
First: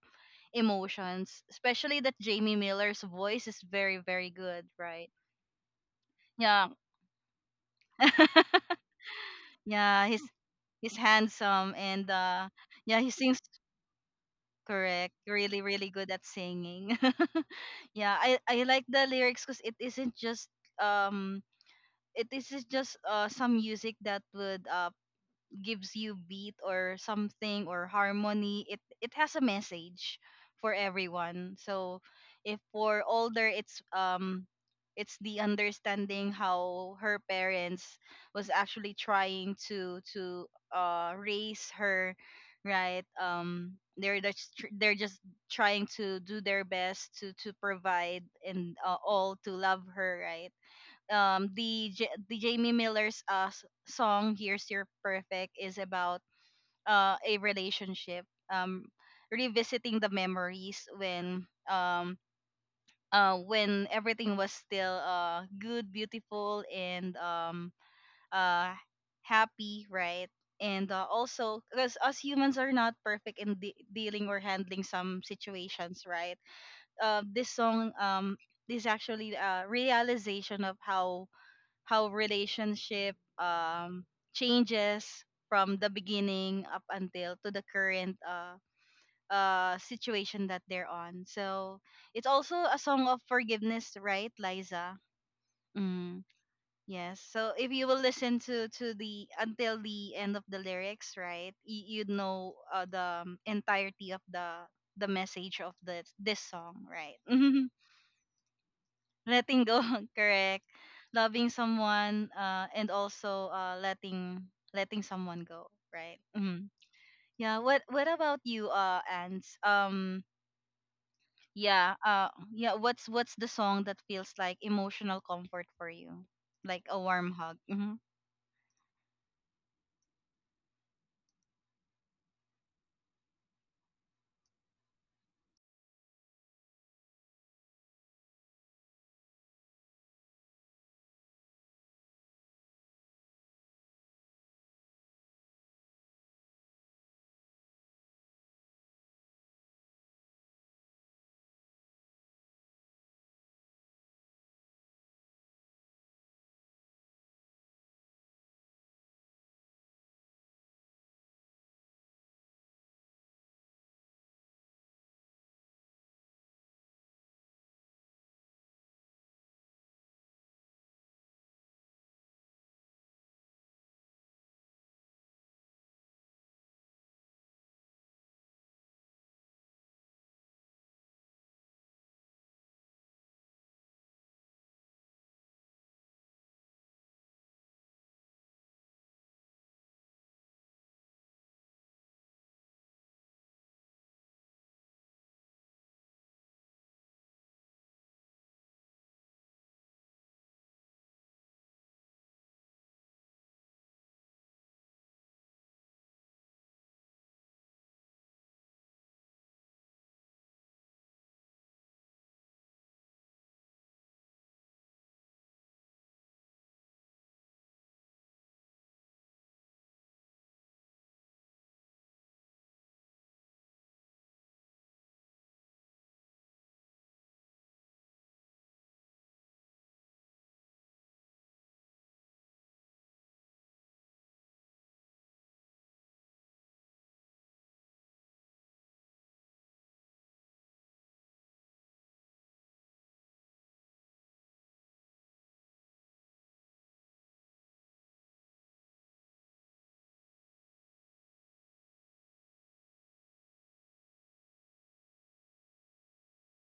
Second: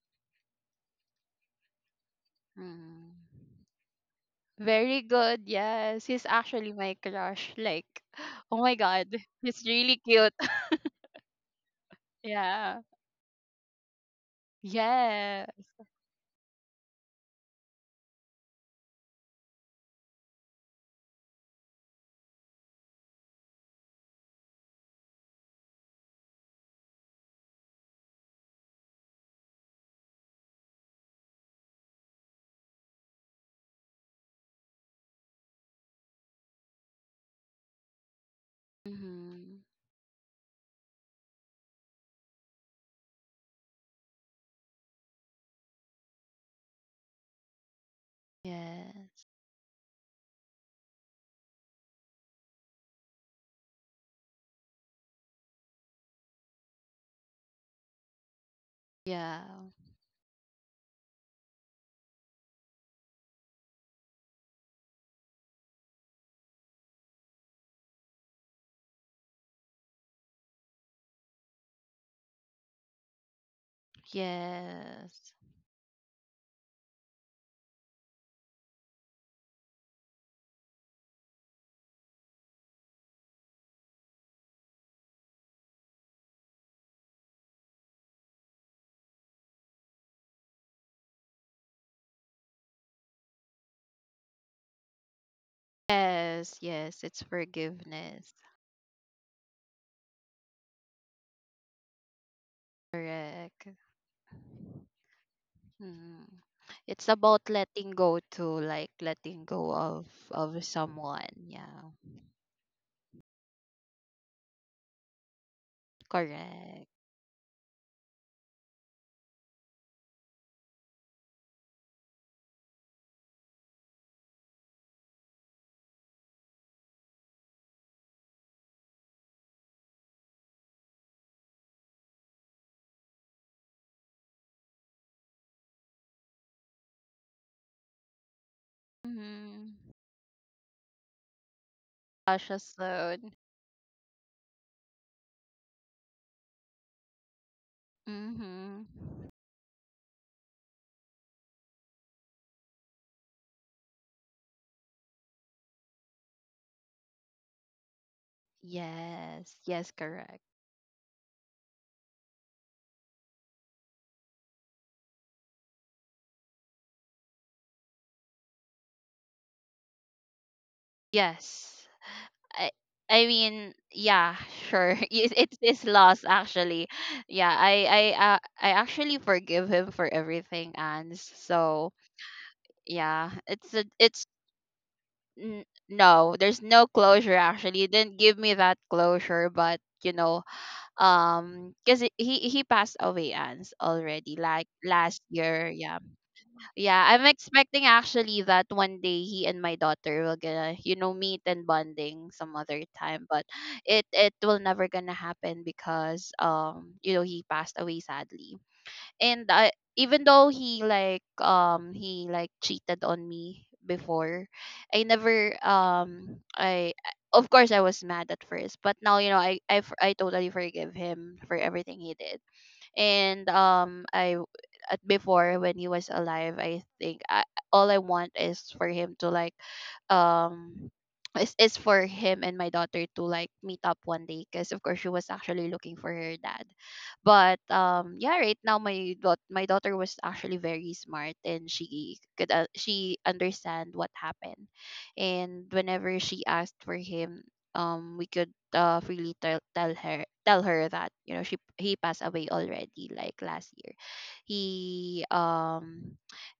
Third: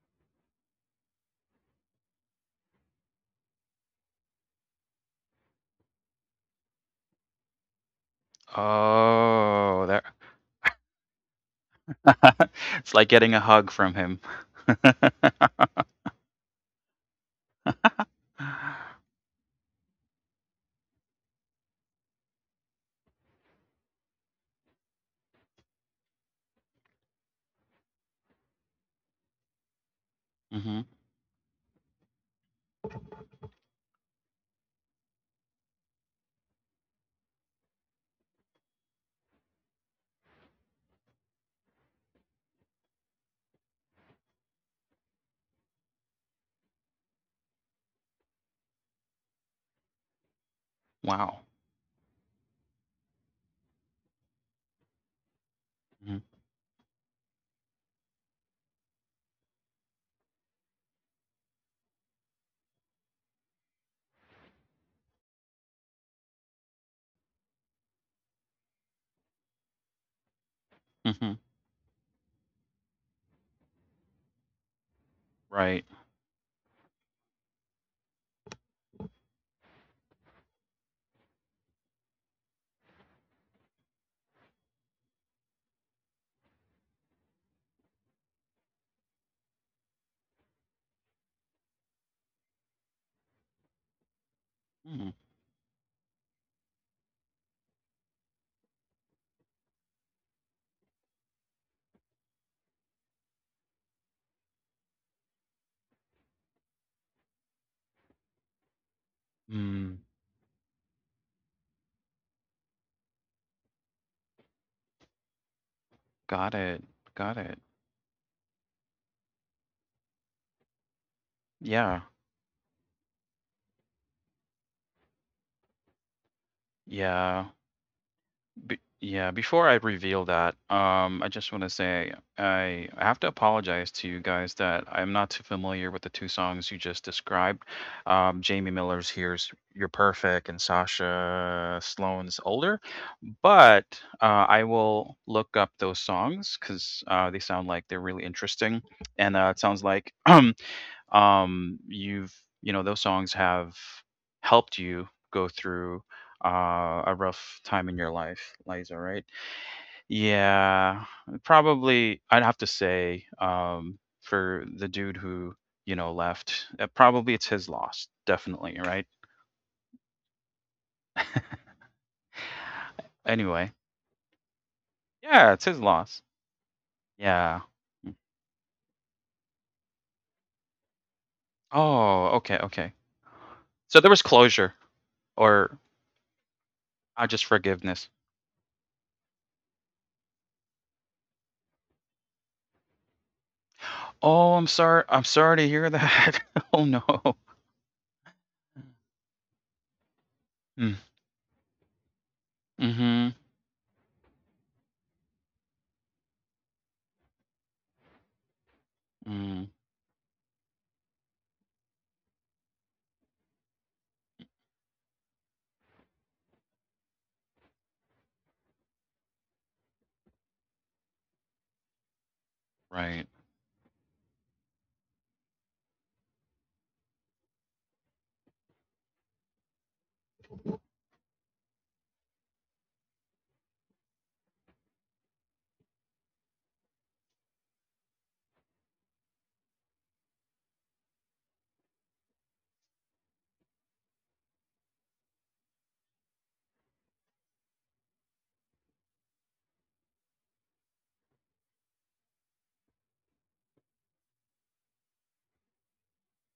S1: emotions, especially that Jamie Miller's
S2: Mm.
S1: voice is very very good,
S2: Very
S1: right?
S2: good. Yes. He's
S1: Yeah.
S2: actually my crush. Like, oh my God. He's
S3: Oh,
S2: really
S3: there.
S1: Yeah, he's,
S2: cute.
S1: handsome. And
S2: Yeah.
S3: It's
S1: yeah,
S3: like
S1: he
S3: getting a
S1: sings,
S3: hug from him.
S1: correct,
S2: Yeah.
S1: really really good at singing.
S3: Mm-hmm.
S1: Yeah, I like the lyrics, cuz it isn't just um it is just some music that would gives you beat or something or harmony. It has a message for everyone. So if for older, it's the understanding how her parents was actually
S2: Mm-hmm.
S1: trying to raise her, right? They're just trying to do their best to provide, and
S2: Yes.
S1: all to love her, right?
S3: Wow.
S1: The the Jamie Miller's song "Here's Your Perfect" is
S3: Mm-hmm.
S1: about a relationship, um
S2: Yeah.
S1: revisiting the memories when everything was still good, beautiful, and uh happy, right? And
S3: Mm-hmm.
S1: also, because us humans are not perfect in dealing or handling some
S2: Yes.
S3: Right.
S1: situations, right? This song is actually a realization of how relationship changes from the beginning up until to the current situation that they're on. So it's also a song of forgiveness, right, Liza?
S3: Mm-hmm.
S1: Mm,
S2: Yes, yes,
S1: yes.
S2: it's
S1: So if you will
S2: forgiveness.
S1: listen to the until the end of the lyrics, right, you'd know the
S2: Correct.
S1: entirety of the message of this
S2: Hmm.
S1: this song,
S2: It's
S1: right?
S2: about letting go to like, letting
S1: Letting
S2: go
S1: go.
S3: Mm.
S2: of
S1: Correct.
S2: of someone.
S1: Loving
S2: Yeah.
S1: someone and also letting letting someone go, right.
S3: Got
S1: Hmm,
S3: it.
S2: Correct.
S3: Got it.
S1: yeah, what about you, Ants?
S3: Yeah.
S1: Yeah, what's the song that feels like emotional comfort for you, like a warm
S3: Yeah.
S1: hug? Mm-hmm.
S3: Before I reveal that, I just want to say I have to apologize to you guys that I'm not too familiar with the two songs you just described. Jamie Miller's "Here's You're
S2: Mm-hmm.
S3: Perfect" and Sasha Sloan's
S2: Tasha
S3: "Older",
S2: Sloan.
S3: but I will look up those songs because they sound like they're really interesting.
S2: Mm-hmm.
S3: And it sounds like you've those songs have helped you go through a rough time in your life, Liza, right?
S2: Yes, yes, correct.
S3: Yeah, probably. I'd have to say for the dude who left, probably it's his loss, definitely, right?
S2: Yes. I I
S3: Anyway,
S2: mean, yeah, sure. It,
S3: yeah,
S2: it's
S3: it's his
S2: his
S3: loss.
S2: loss, actually. Yeah,
S3: Yeah.
S2: I
S3: Mm.
S2: I uh, I actually forgive him for everything, and so
S3: Oh, okay, okay.
S2: yeah, it's a,
S3: So there was
S2: it's
S3: closure,
S2: N-
S3: or
S2: no, there's no closure,
S3: just
S2: actually. You
S3: forgiveness.
S2: didn't give me that closure, but, because he passed away, Ans, already,
S3: Oh, I'm
S2: like
S3: sorry.
S2: last
S3: I'm sorry
S2: year.
S3: to hear
S2: Yeah,
S3: that. Oh,
S2: yeah.
S3: no.
S2: I'm expecting actually that one day he and my daughter will gonna meet and bonding some other time,
S3: Mhm.
S2: but it will never gonna happen because he passed away sadly. And I,
S3: Mm.
S2: even though he like cheated on me before I never I- of course I was mad at first, but now I totally forgive him for everything he did.
S3: Right.
S2: And I At before when he was alive all I want is for him to like um is for him and my daughter to like meet up one day, because of course she was actually looking for her dad. But yeah, right now my daughter was actually very smart and she could she understand what happened. And whenever she asked for him, we could freely tell her that you know she he passed away already like last year. He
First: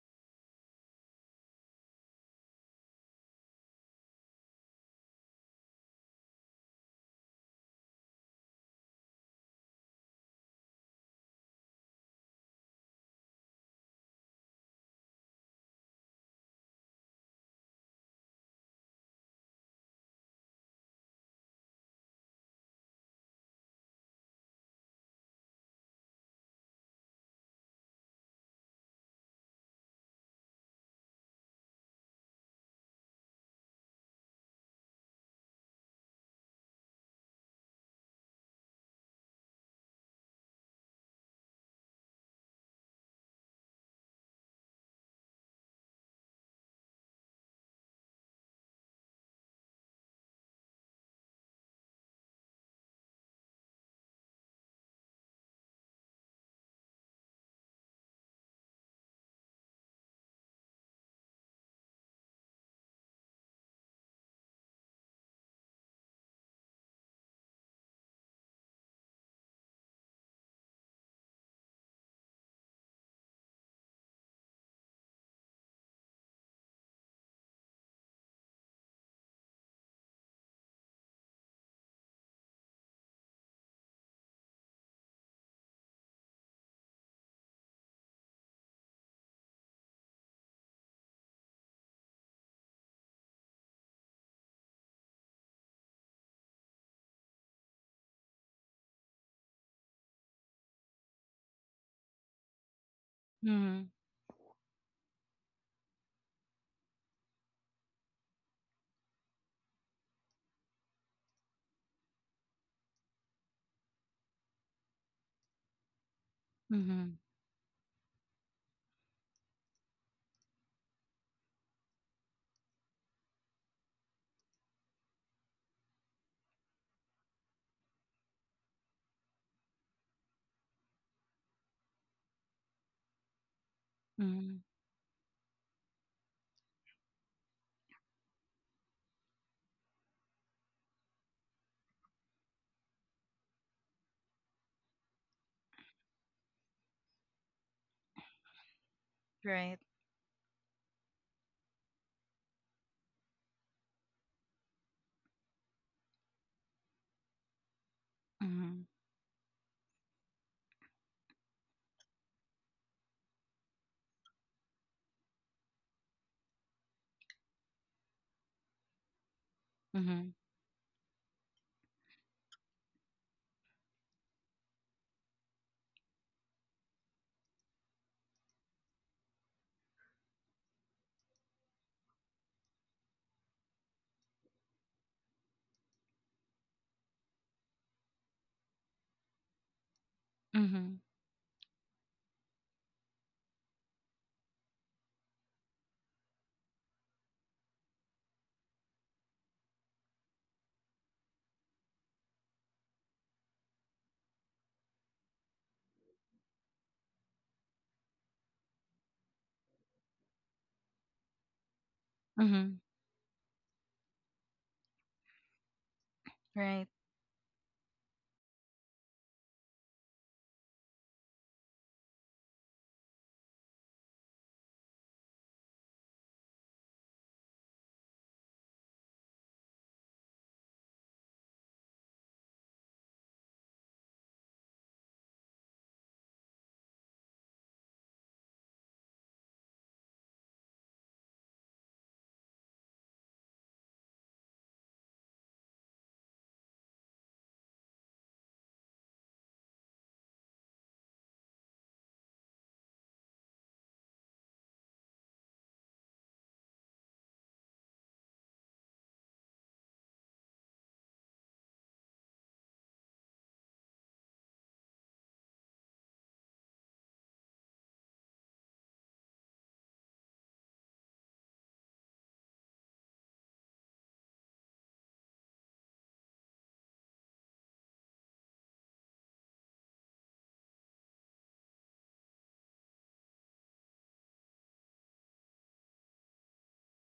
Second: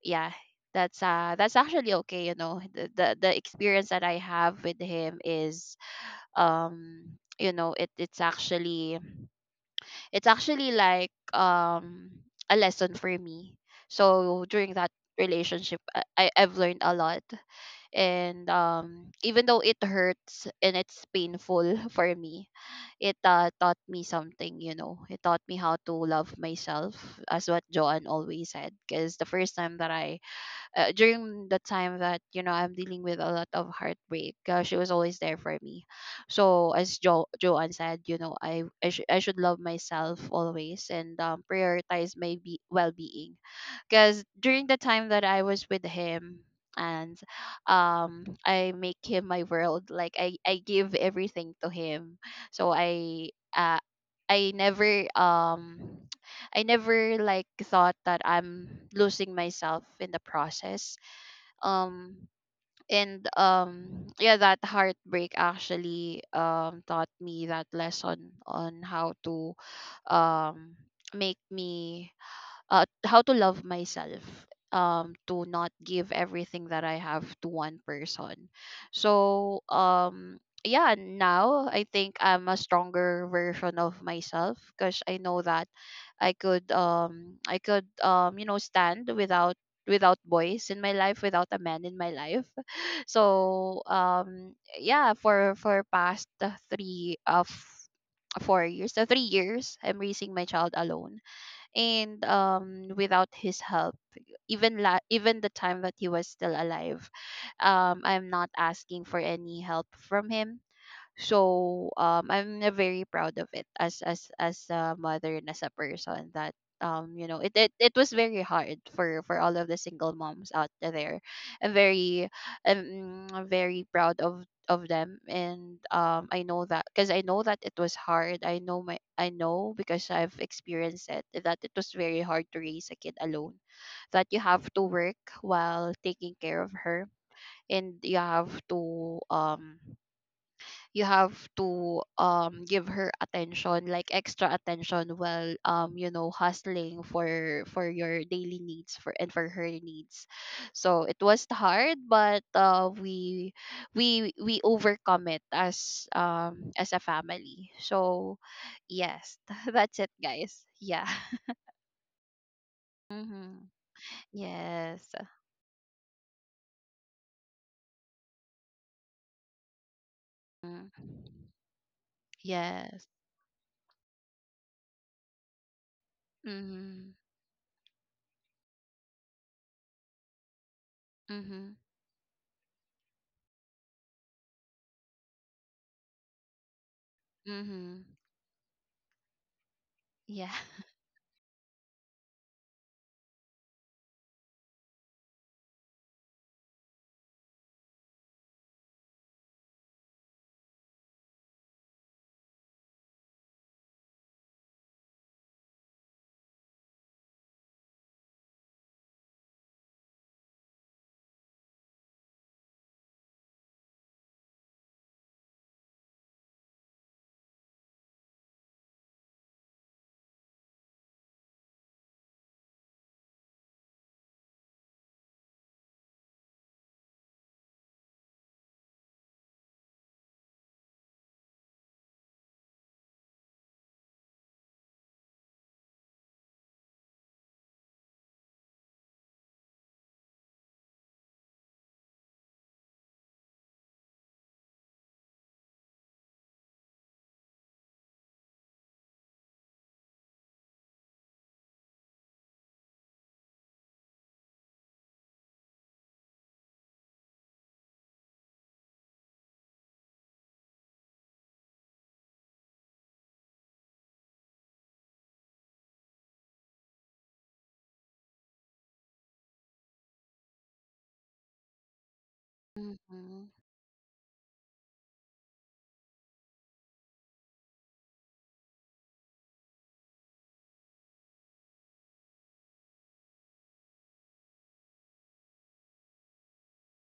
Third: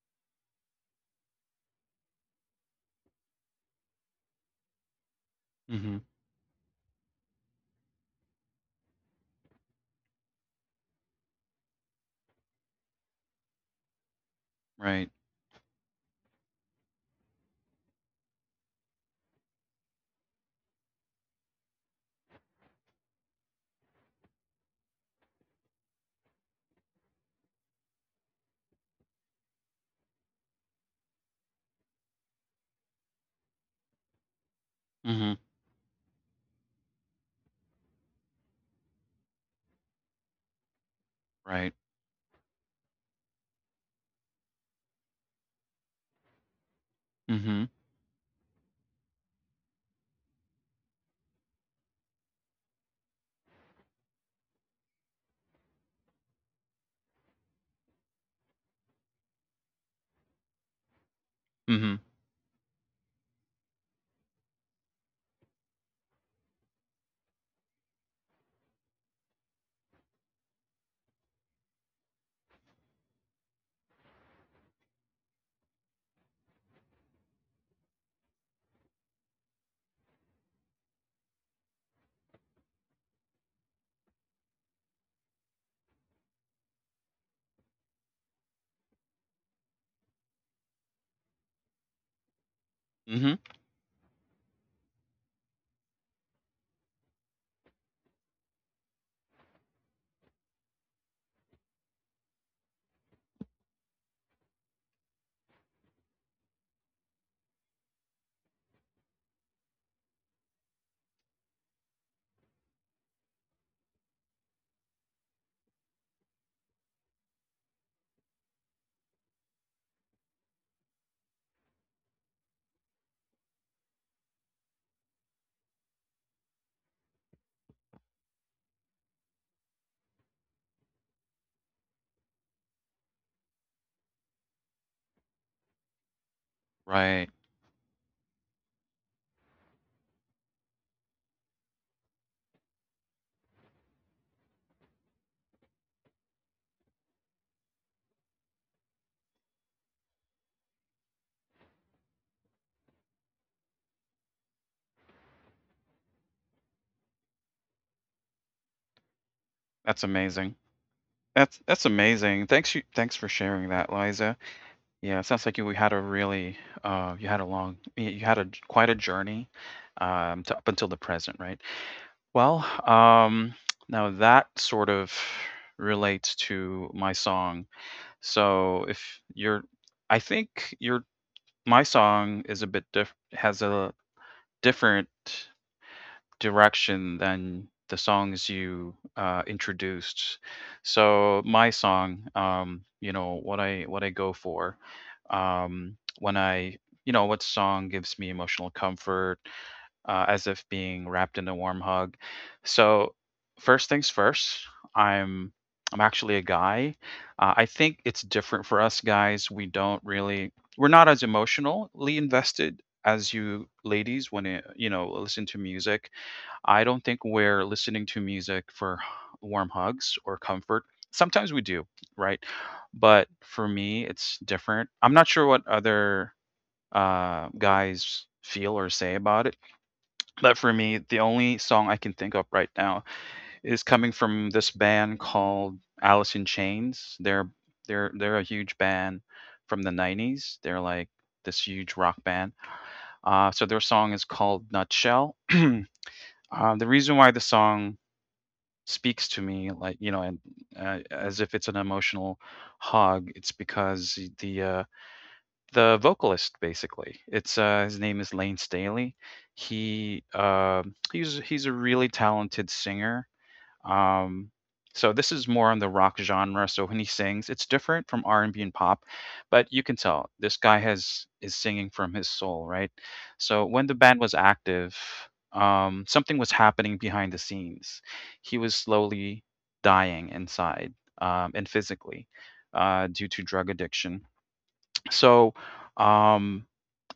S2: Yeah, that's actually okay. You know, the experience that I have with him is
S3: Mhm.
S2: um you know it it's actually it's actually like a lesson for me. So during that
S3: Right.
S2: relationship, I've learned a lot. And even though it hurts and it's painful for me, it taught me something. You know, it taught me how to love myself, as what Joanne always said, because the first time that I during the time that I'm dealing with a lot of heartbreak, she was always there
S3: Mhm.
S2: for me. So as Joanne said, you know, I should love myself always, and
S3: Right.
S2: prioritize my well-being. Because during the time that I was with him and
S3: Mhm.
S2: I make him my world, like I give everything to him. So uh I never um I never like thought that I'm losing myself in the process.
S3: Mhm.
S2: Um and yeah, that heartbreak actually taught me that lesson on how to um make me how to love myself, to not give everything that I have to one person. So yeah, now I think I'm a stronger version of myself, because I know that I could stand without without boys in my life, without a man in my life.
S3: Mhm.
S2: So yeah, for past 3 years I'm raising my child alone. And without his
S1: Mm-hmm.
S2: help. Even even the time that he was still alive, I'm not asking for any help from him. So I'm na very proud of it as as a mother and as a person that
S1: Mm-hmm.
S2: you know, it was very hard for all of the single moms out there. I'm very very proud of them. And I know that, because I know that it was hard. I know, because I've experienced it, that it was very hard to raise a kid alone. That you
S1: Mm-hmm.
S2: have to work while taking care of her,
S3: Right.
S2: and you have to give her attention, like extra attention, while you know, hustling for your daily needs for and for her
S1: Right.
S2: needs. So it was hard, but we overcome it as a family. So
S1: Mm-hmm.
S2: yes, that's
S3: That's
S2: it,
S3: amazing.
S2: guys. Yeah.
S3: That's that's amazing. Thanks for
S2: Mm-hmm.
S3: sharing that, Liza.
S2: Yes.
S3: Yeah, it sounds like you had a really, you had a long you you had a j- quite a journey,
S1: Mm-hmm.
S3: to up until
S2: Mm.
S3: the present, right? Well,
S2: Yes.
S3: um now that sort of relates to my
S2: Mm-hmm.
S3: song. So, if you're I think your
S2: Mm-hmm.
S3: my song is a bit diff has a different direction than the
S2: Mm-hmm.
S3: songs you introduced.
S2: Yeah.
S1: Mm-hmm.
S3: So my song, what I go for, when I, what song gives me emotional comfort as if being wrapped in a warm hug. So, first things first, I'm I'm actually a guy. I think it's different for us guys. We don't really We're not as emotionally invested
S1: Mm-hmm.
S3: as you ladies when, it, you know listen to music. I
S1: Right.
S3: don't think we're listening to music for warm hugs or comfort. Sometimes we do, right? But for me, it's different. I'm not sure what other guys feel or say about it, but for me, the only song I can think of right now is coming from this band called Alice in Chains. They're a huge band from the 90s. They're like this huge rock band. So their song is called Nutshell. The reason why the song speaks to me, like, and as if it's an emotional hug, it's because the the vocalist basically. It's His name is Lane Staley. He's a really talented singer. Um, so this is more on the rock genre. So when he sings, it's different from R&B and pop, but you can tell this guy has is singing from his soul, right?
S2: Mm-hmm.
S3: So when the band was active, something was happening behind the scenes. He was slowly dying inside, and physically, due to drug addiction. So, um,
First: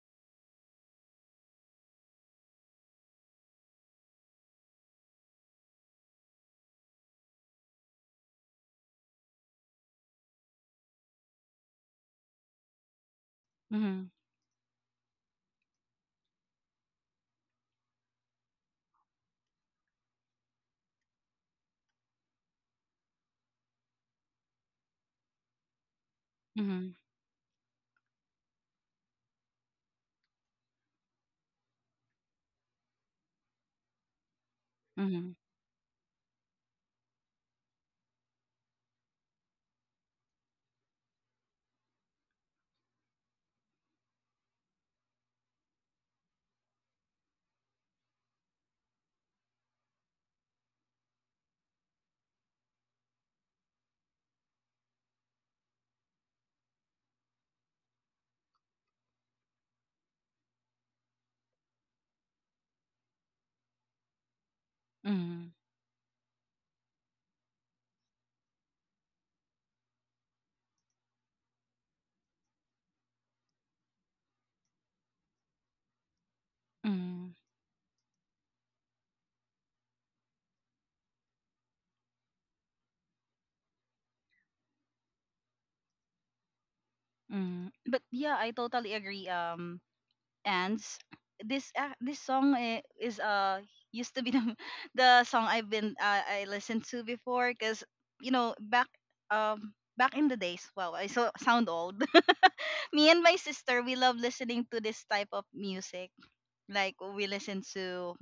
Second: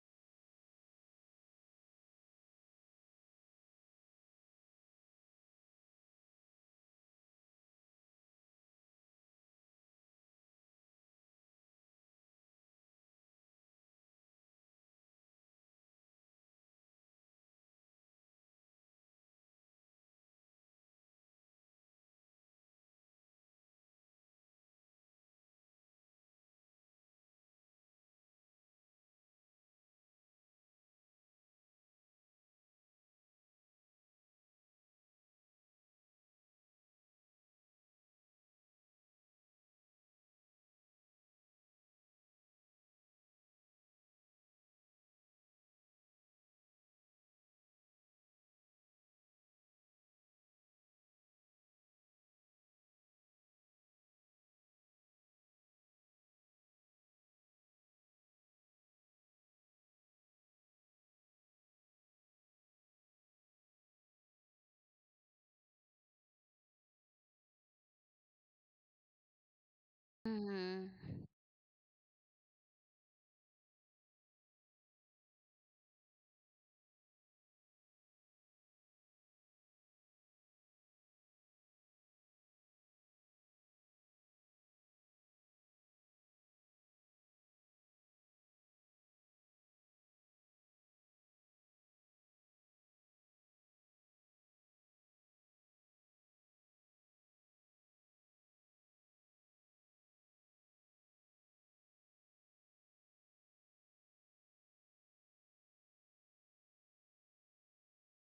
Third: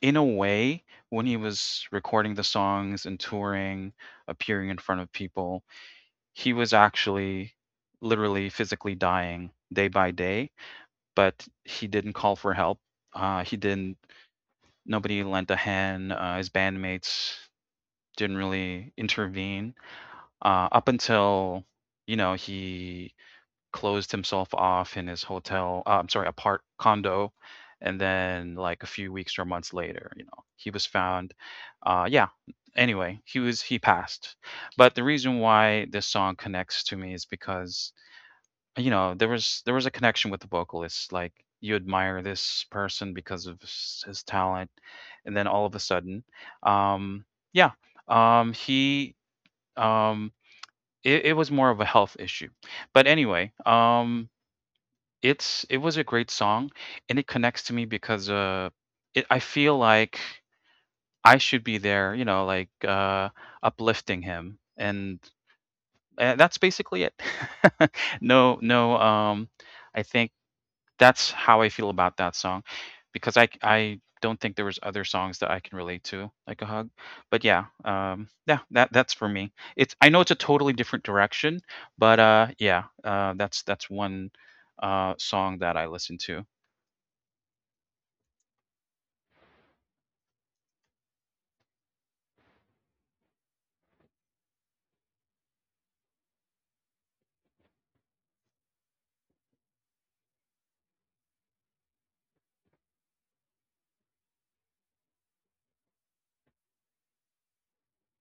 S3: in a way, when he was recording the songs and touring, appearing in front of people, he was actually literally physically dying day by day, but he didn't call for help. He didn't,
S1: Mm-hmm.
S3: Nobody lent a hand. His bandmates didn't really intervene up until, he closed himself off in his hotel, I'm sorry, apart
S1: Mm-hmm.
S3: condo. And then, like, a few weeks or months later, he was found. Yeah. Anyway, he passed. But the
S1: Mm-hmm.
S3: reason why this song connects to me is because there was a connection with the vocalist. Like, you admire this person because of his talent, and then all of a sudden, um, yeah, um, he um, it was more of a health issue. But anyway, it was a great song, and it connects to me because, it I feel like I should be there, like, uplifting him, and
S1: Mm-hmm.
S3: that's basically it. No, no, I think
S2: Mm-hmm.
S3: that's how I feel about that song, because I don't think there was other songs that I can relate to, like a hug.
S1: Mm-hmm.
S3: But yeah, that's for me. It's I know it's a totally different direction, but, that's one song that I listen to.
S1: Mm-hmm. But yeah, I totally agree. And this ac this song is used to be the song I've been I listened to before, because you know back back in the days. Wow, I so sound old. Me and my sister, we love listening to this type of music. Like we listen to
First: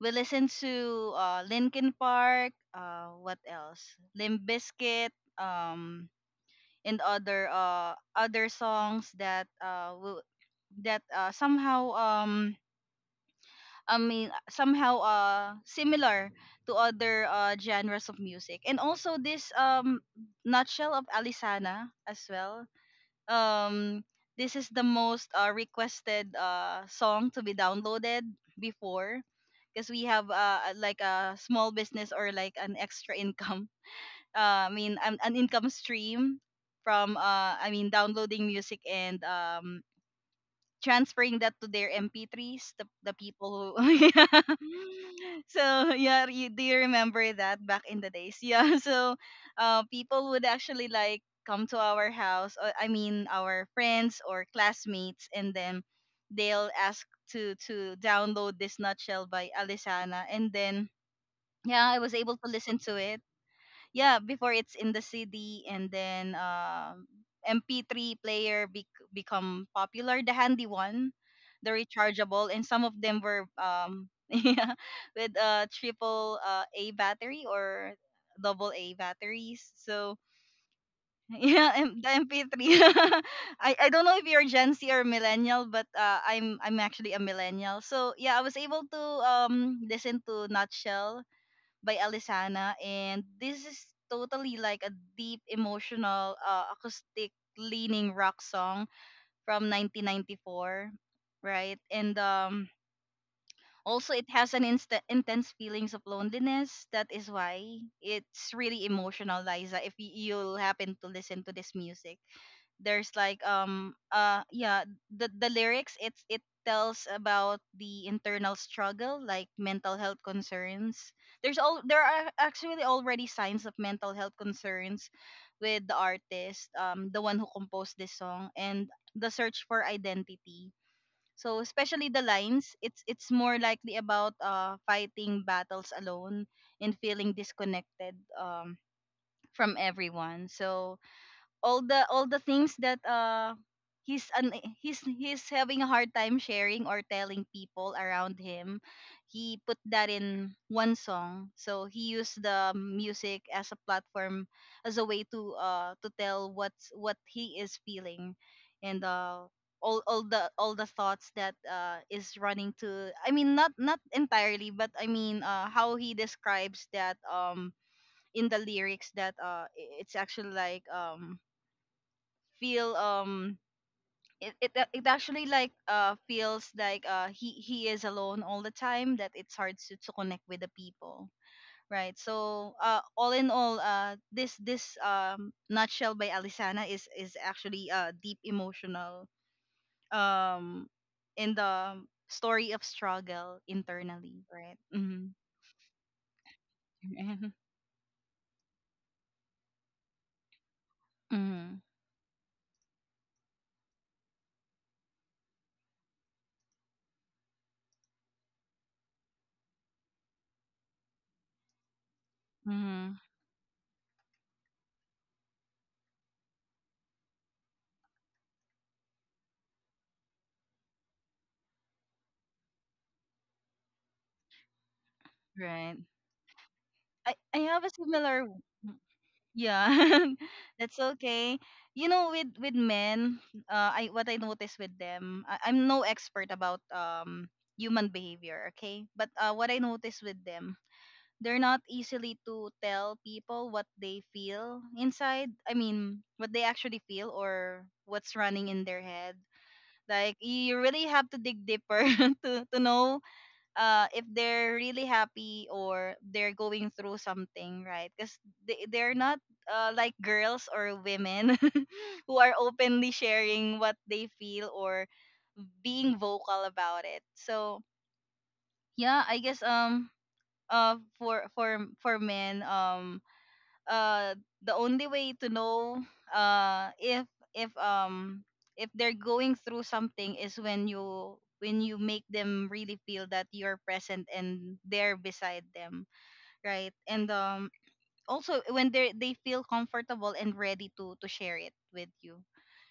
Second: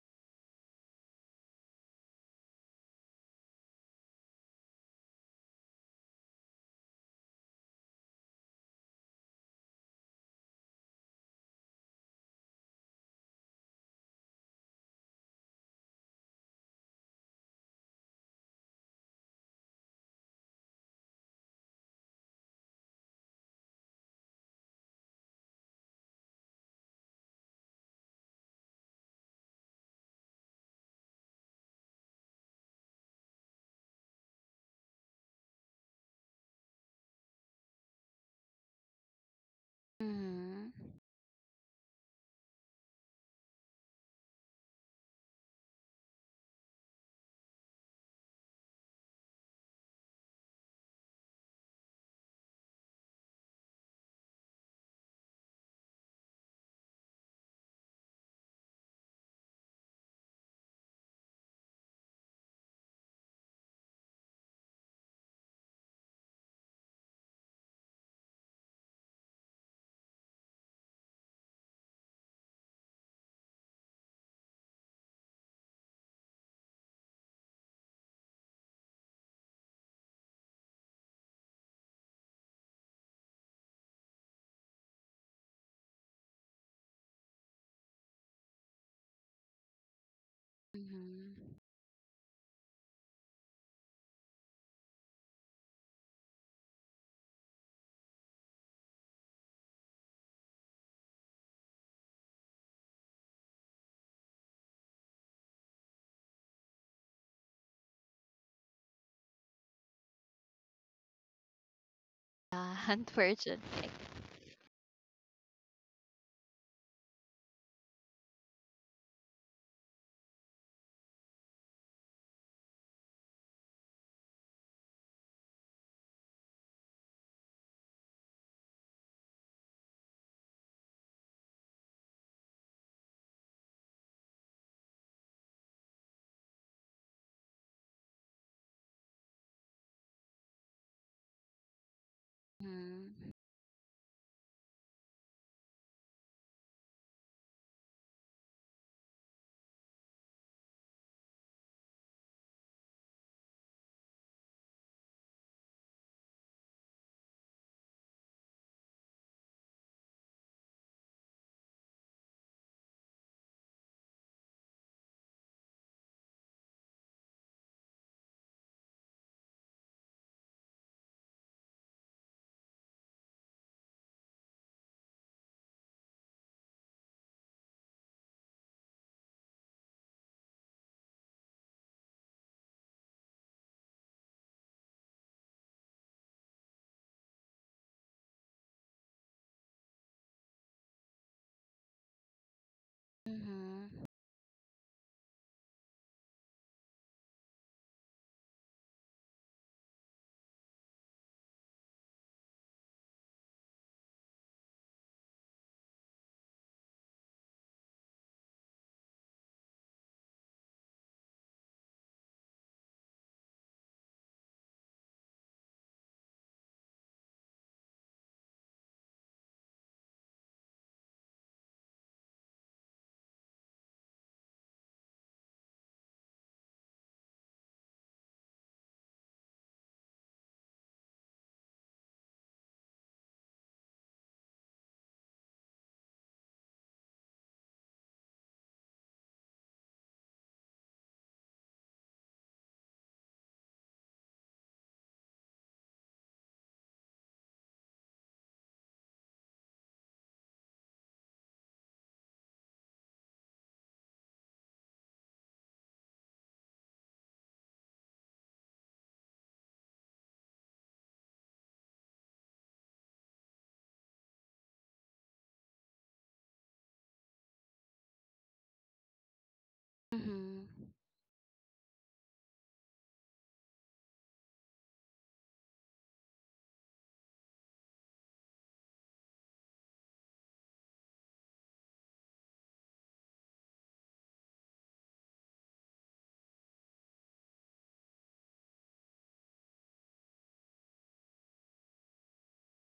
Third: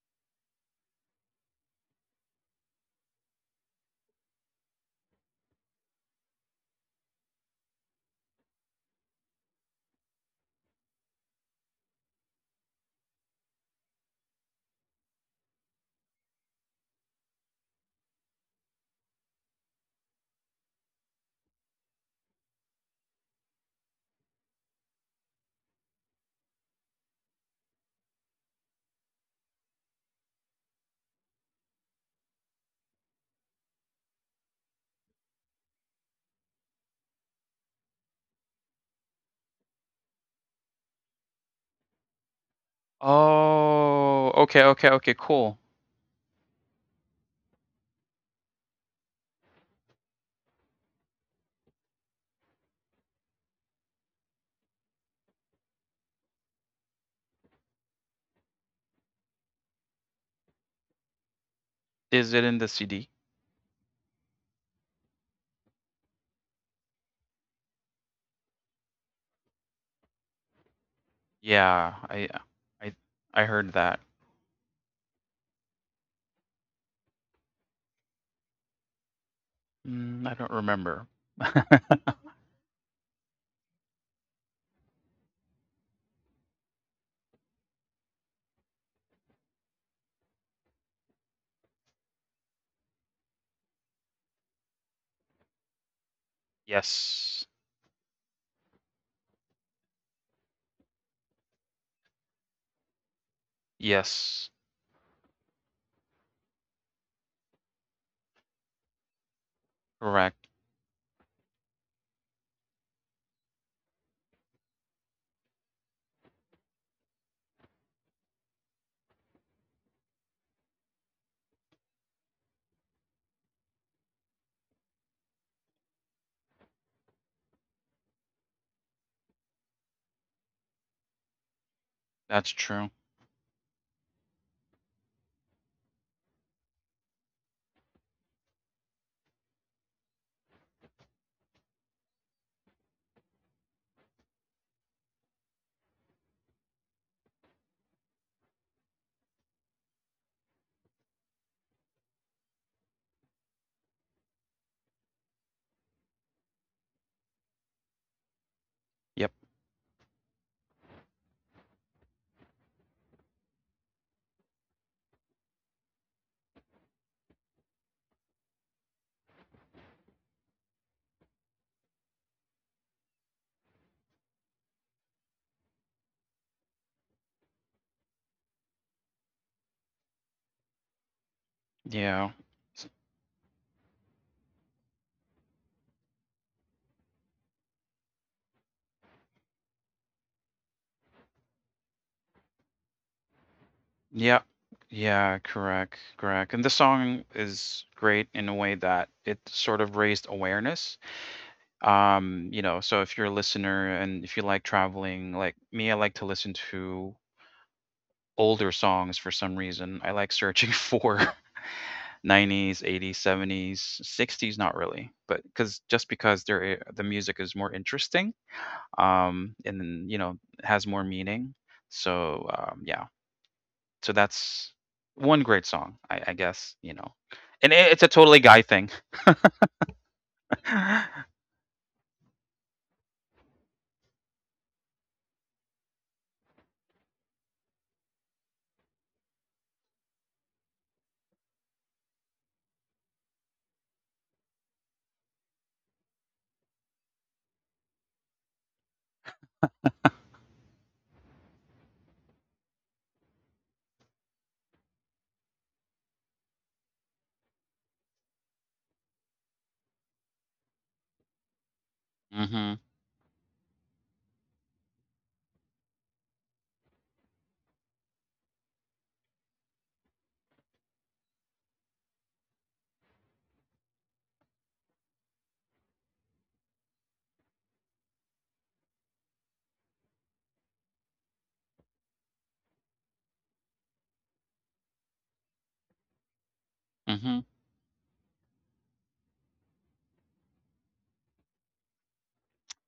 S1: we listen to Linkin Park, what else, Limp Bizkit, um and other other songs that somehow somehow similar to other genres of music. And also this Nutshell of Alisana as well. Um this is the most requested song to be downloaded before, because we have like a small business or like an extra income. I mean an income stream from I mean downloading music and
S2: Mhm.
S1: transferring that to their MP3s, the people who yeah.
S3: Oh, okay, okay, okay, cool.
S1: So yeah, you, do you remember that back in the days? Yeah, so people would actually like come to our house, or I mean our friends or classmates, and then they'll ask to download this Nutshell by Alisana, and then yeah, I was
S3: Is
S1: able
S3: it
S1: to
S3: in the
S1: listen to
S3: CD?
S1: it. Yeah, before it's in the CD, and then MP3 player become popular, the handy one, the
S3: Yeah,
S1: rechargeable, and some
S3: I
S1: of them
S3: I
S1: were
S3: heard that.
S1: yeah, with triple a battery or double a batteries. So
S3: I don't remember.
S1: yeah, the MP3. I don't know if you're Gen Z or millennial, but I'm actually a millennial, so yeah, I was able to listen to Nutshell
S2: Mhm.
S1: by Alisana. And this is totally like a deep emotional acoustic
S3: Yes.
S1: leaning rock song from 1994, right? And also it
S3: Yes.
S1: has an insta intense feelings of loneliness. That is why it's really emotional, Liza, if
S3: Correct.
S1: you'll happen to listen to this music.
S2: Yeah,
S1: There's like
S2: unfortunately.
S1: yeah, the lyrics, it tells about the internal struggle, like mental health concerns. There's all there are actually already signs of mental health concerns with the artist, the one who composed this song, and the search for identity. So especially the
S3: That's
S1: lines,
S3: true.
S1: it's more likely about fighting battles alone and feeling disconnected from everyone. So all the things that
S2: Mhm.
S1: he's an he's having a hard time sharing or telling people around him, he put that in one song. So he used the music as a platform, as a way to tell what he is feeling. And
S3: Yep.
S1: all the thoughts that is running to, I mean not not entirely, but I mean how he describes that in the lyrics, that it's actually like feel it, it it actually like feels like he is alone all the time, that it's hard to connect with the people, right?
S3: Yeah.
S1: So
S3: S-
S1: all in all, this Nutshell by Alisana is actually deep emotional um in the story of struggle
S2: Mhm.
S1: internally,
S3: Yep.
S1: right? Mm-hmm.
S3: Yeah, correct. Correct. And the song is great in a way that it sort of raised awareness.
S1: Mm-hmm.
S3: So if you're a listener and if you like traveling, like me, I like to listen to older songs for some reason. I like searching for 90s,
S1: Mm-hmm.
S3: 80s, 70s, 60s, not really, but because just because the music is more interesting, and then, has more meaning. So yeah, so that's one great
S1: Right,
S3: song, I guess.
S1: I
S3: And
S1: have a
S3: it's a
S1: similar.
S3: totally guy thing.
S1: Yeah, that's okay. You know, with men, I, what I notice with them, I'm no expert about human behavior, okay? But what I notice with them, they're not easily to tell people what they feel inside. I mean, what they actually feel or what's running in their head. Like you really have to dig deeper to know if they're really happy or they're going through something, right? Because they're not like girls or women who are
S3: hmm
S1: openly sharing what they feel or being vocal about it. So yeah, I guess
S2: Mhm.
S1: for for men, uh the only way to know if if um if they're going through something is when you, when you make them really feel that you're present and there beside them, right? And
S3: hmm
S1: also when they feel comfortable and ready to share it with you.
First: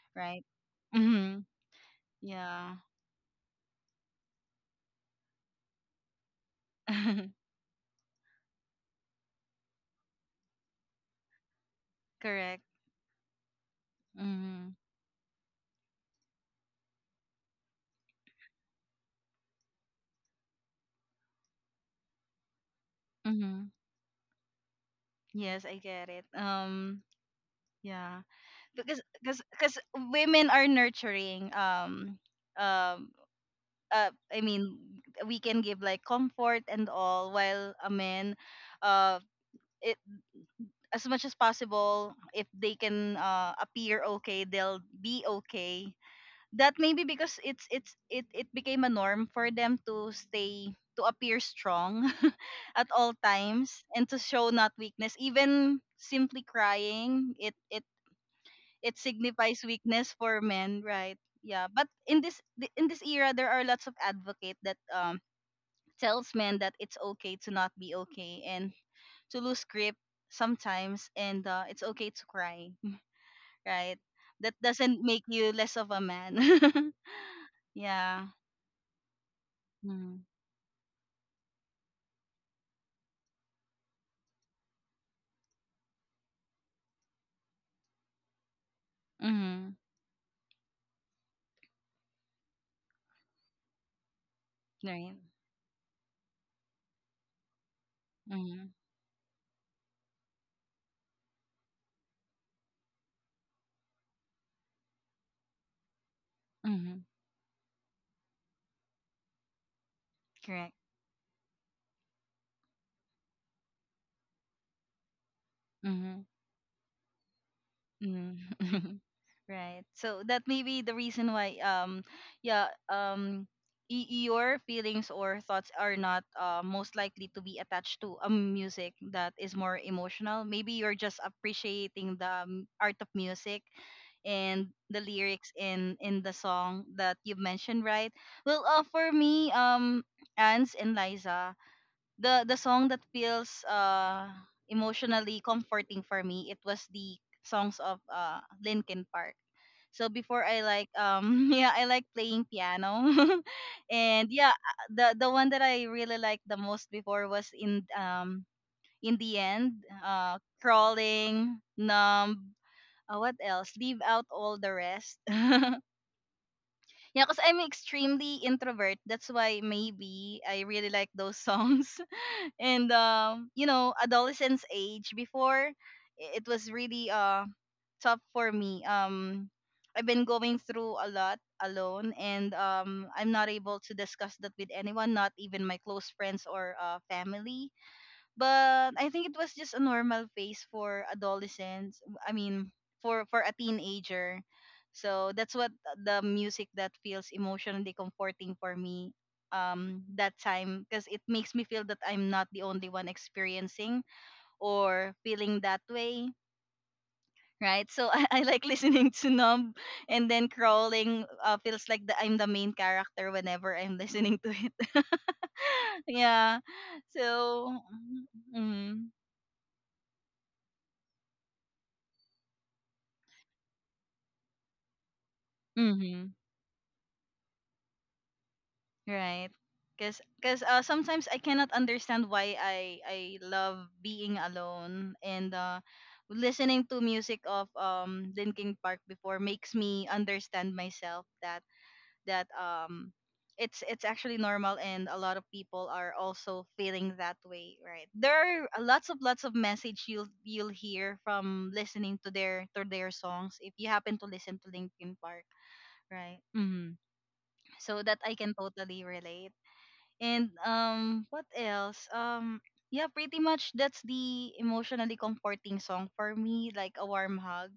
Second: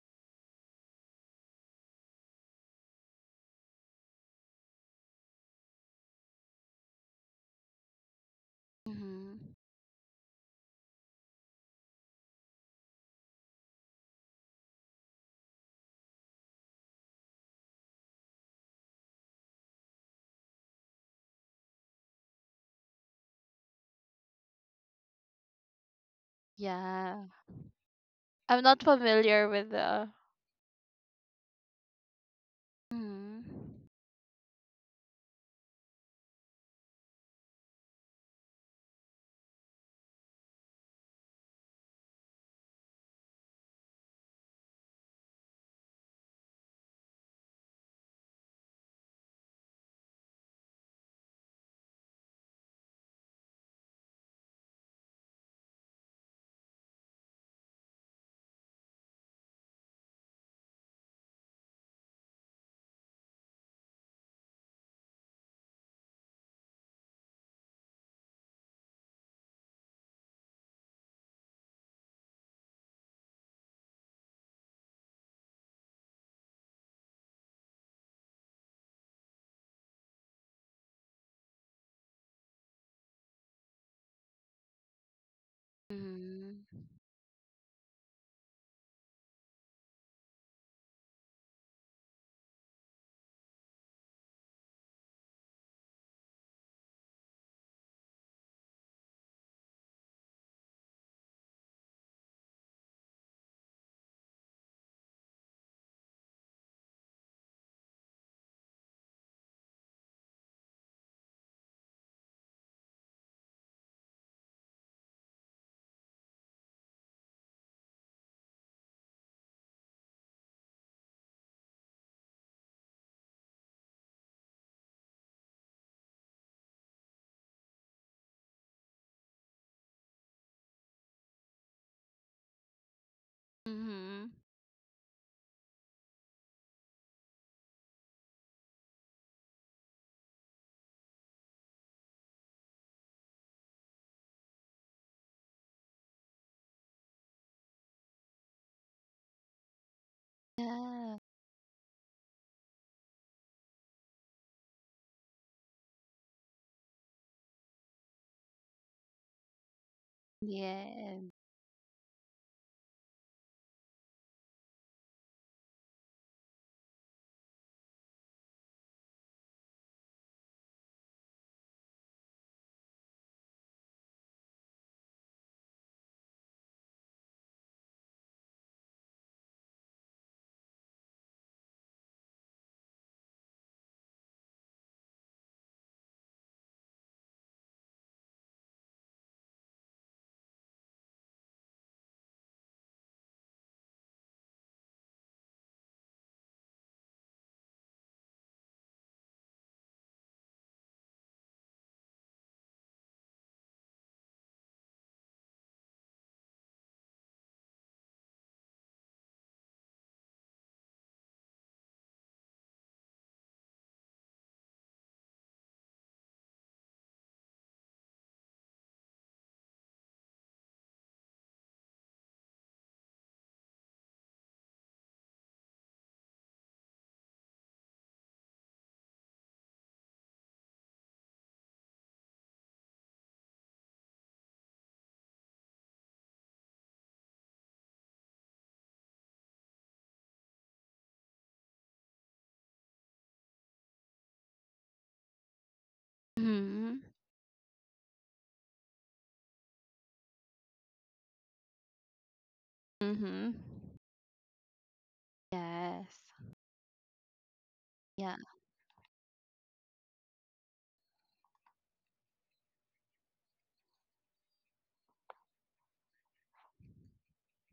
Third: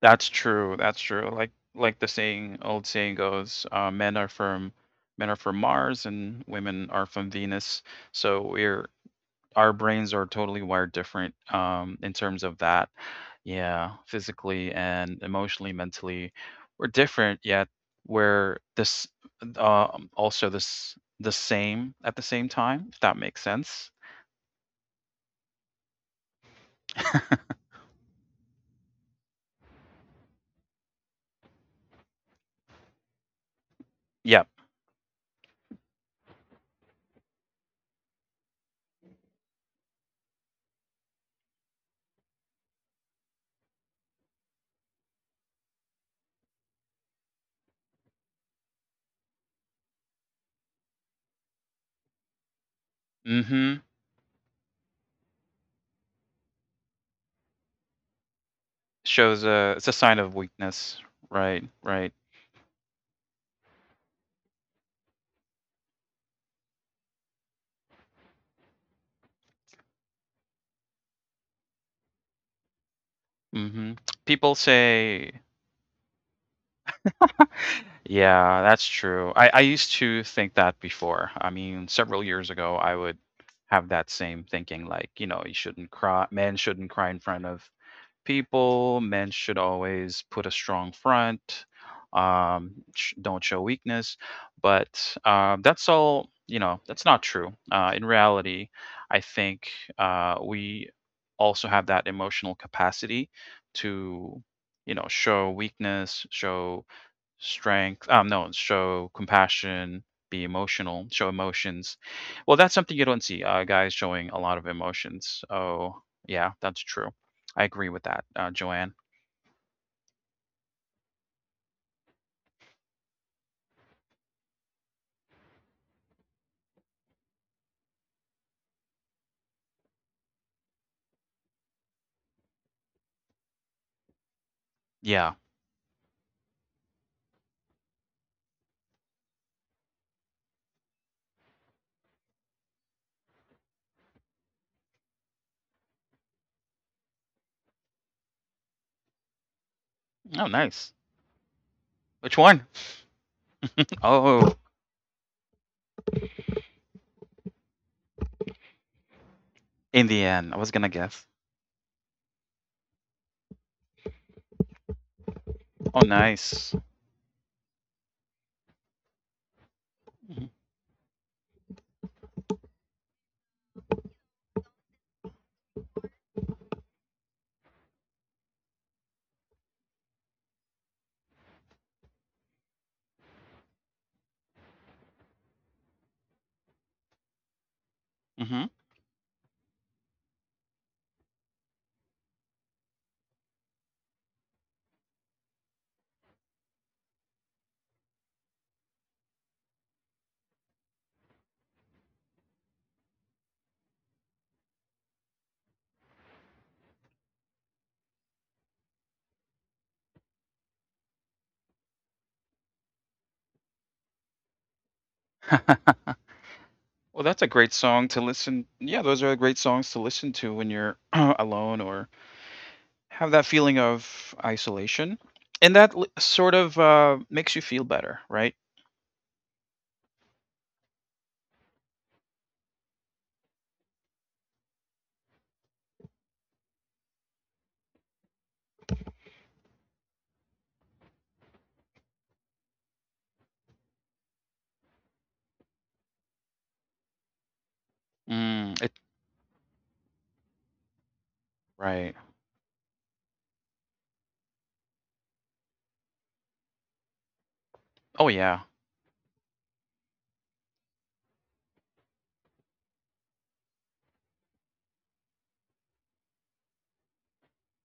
S3: That's
S1: Right.
S3: true, that's true.
S1: Hmm.
S3: Like the saying old
S1: Yeah.
S3: saying goes, men are from Mars and women are from Venus. So we're
S2: Mhm.
S3: our brains are totally wired different in terms of
S1: Correct.
S3: that. Yeah, physically
S1: Mm-hmm.
S3: and emotionally, mentally, we're different. Yet we're this also this the same at the same time. If that makes
S1: Hmm,
S3: sense.
S1: yes, I get it.
S2: Yeah.
S1: Yeah
S2: I'm not
S1: because
S2: familiar with the.
S1: women are nurturing, um
S2: Mhm.
S3: Yep.
S1: I mean we can give like comfort and all, while a man, uh it as much as possible, if they can appear okay, they'll be okay. That maybe because it it became a norm for them to appear strong at all
S3: Mm-hmm.
S1: times, and to show not weakness. Even simply crying, it
S3: Shows
S1: signifies
S3: a It's a
S1: weakness
S3: sign of
S1: for men,
S3: weakness.
S1: right?
S3: Right.
S1: Yeah, but
S3: Right.
S1: in this in this era, there are lots of advocate that tells men that it's okay to not be okay and to lose grip sometimes, and it's okay to cry,
S3: Mhm.
S1: right?
S3: People
S1: That doesn't make
S3: say
S1: you less of a man. Yeah.
S3: yeah, that's true. I used
S1: Mm-hmm.
S3: to think that before. I mean, several years ago, I would have that same thinking, like, you know, you shouldn't cry, men shouldn't
S2: Mhm.
S3: cry in front of people, men should
S1: Mm-hmm.
S3: always put a strong front, don't show weakness. But
S1: Right.
S3: that's all, you know, that's not true. In reality,
S1: Mm-hmm.
S3: I think we also have that emotional capacity to, you know, show weakness, show
S1: Mm-hmm.
S3: strength no, show compassion, be
S1: Correct.
S3: emotional, show emotions. Well, that's something you don't see guys showing a lot of emotions. Oh,
S1: Mm-hmm.
S3: yeah, that's true. I agree with that,
S1: Mm-hmm.
S3: Joanne.
S1: Right. So that may be the reason why yeah um your feelings or thoughts are not most likely to be attached to a music that is more emotional. Maybe you're just appreciating the art of music
S2: Mhm.
S1: and the
S3: Yeah.
S1: lyrics in the song that you mentioned, right? Well, for me, Ans and Liza, the song that feels emotionally comforting for me, it was the songs of Linkin Park. So
S3: Oh,
S1: before, I like
S3: nice.
S2: Yeah.
S1: yeah, I like
S3: Which
S1: playing
S3: one?
S1: piano. And
S3: Oh,
S1: yeah, the one that I really liked the most before was In the End,
S3: in the end, I was gonna guess.
S2: Yeah.
S1: Crawling, Numb, what else, Leave Out All the Rest.
S3: Oh, nice.
S1: Yeah, because I'm extremely introvert, that's why maybe
S3: Mhm.
S1: I really like those songs. And you know, adolescence age before, it was really tough for me. I've been going through a lot alone, and I'm not able to discuss that with anyone, not even my close friends or family.
S3: Mm-hmm.
S1: But I think it was just a normal phase for adolescents. I mean, for a teenager. So that's what, the music that feels emotionally comforting for me that time, because it makes me feel that I'm not the only one experiencing or feeling that way. Right, so I like listening to Numb, and then Crawling feels like I'm the main character whenever I'm listening to it. Yeah,
S3: Well, that's a great
S1: so
S3: song to listen. Yeah,
S1: mm,
S3: those are great songs to listen to when you're alone or have that feeling of isolation, and that
S1: mm-hmm.
S3: sort of makes you feel better, right?
S1: Right. Because cause, cause sometimes I cannot understand why I love being alone, and listening to music of Linkin Park before makes me understand myself that that um it's actually normal, and a lot of people are also
S2: Mhm.
S1: feeling that way, right? There
S3: Mm,
S1: are a
S3: it,
S1: lots of message you'll hear from
S3: right.
S1: listening to their songs,
S2: Mhm.
S1: if you happen to listen to Linkin Park,
S2: Yes.
S1: right. Mm-hmm. So
S3: Oh
S1: that I
S2: Yeah.
S3: yeah.
S1: can totally relate. And what else? Yeah, pretty much that's the emotionally comforting song for me, like a warm hug.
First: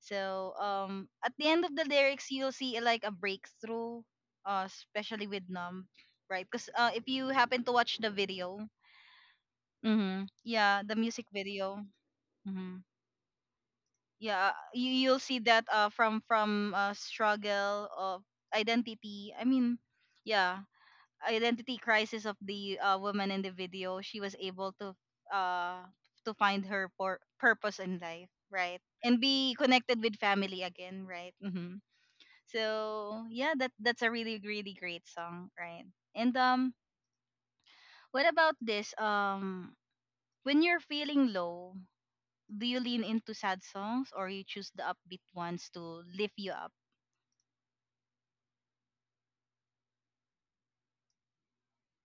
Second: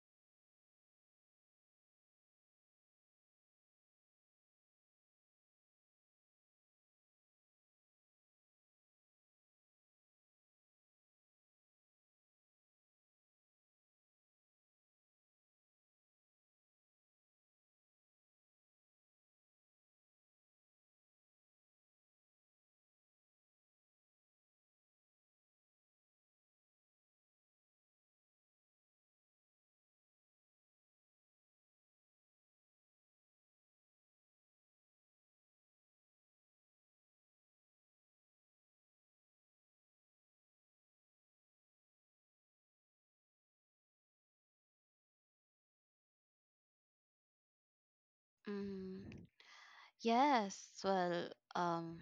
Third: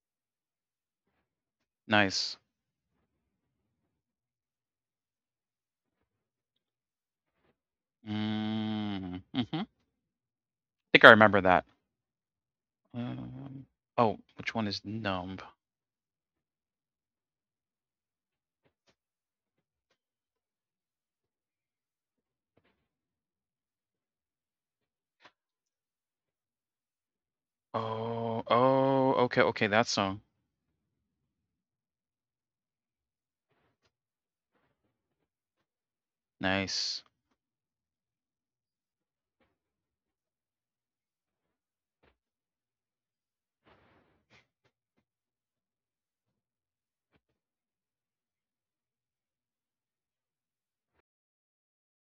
S1: So at the end of the lyrics,
S3: Nice.
S1: you'll see like a breakthrough, especially with Numb, right? Because if you happen to watch the video,
S3: Mm, hmm I
S1: mm-hmm, yeah, the
S3: think I
S1: music
S3: remember that.
S1: video, mm-hmm,
S3: Um, oh,
S1: yeah,
S3: which one is
S1: you you'll
S3: numb?
S1: see that from struggle of identity. I mean, yeah, identity crisis of the woman in the video, she was able uh to find her purpose in life,
S3: Oh,
S1: right?
S3: oh,
S1: And
S3: okay,
S1: be
S3: okay, that
S1: connected with
S3: song.
S1: family again, right? Hmm. So yeah, that that's a really really great song, right? And
S3: Nice.
S1: what about this? When you're feeling low, do you lean into sad songs, or you choose the upbeat ones to lift you up?
S2: Mm. Yes. Well, um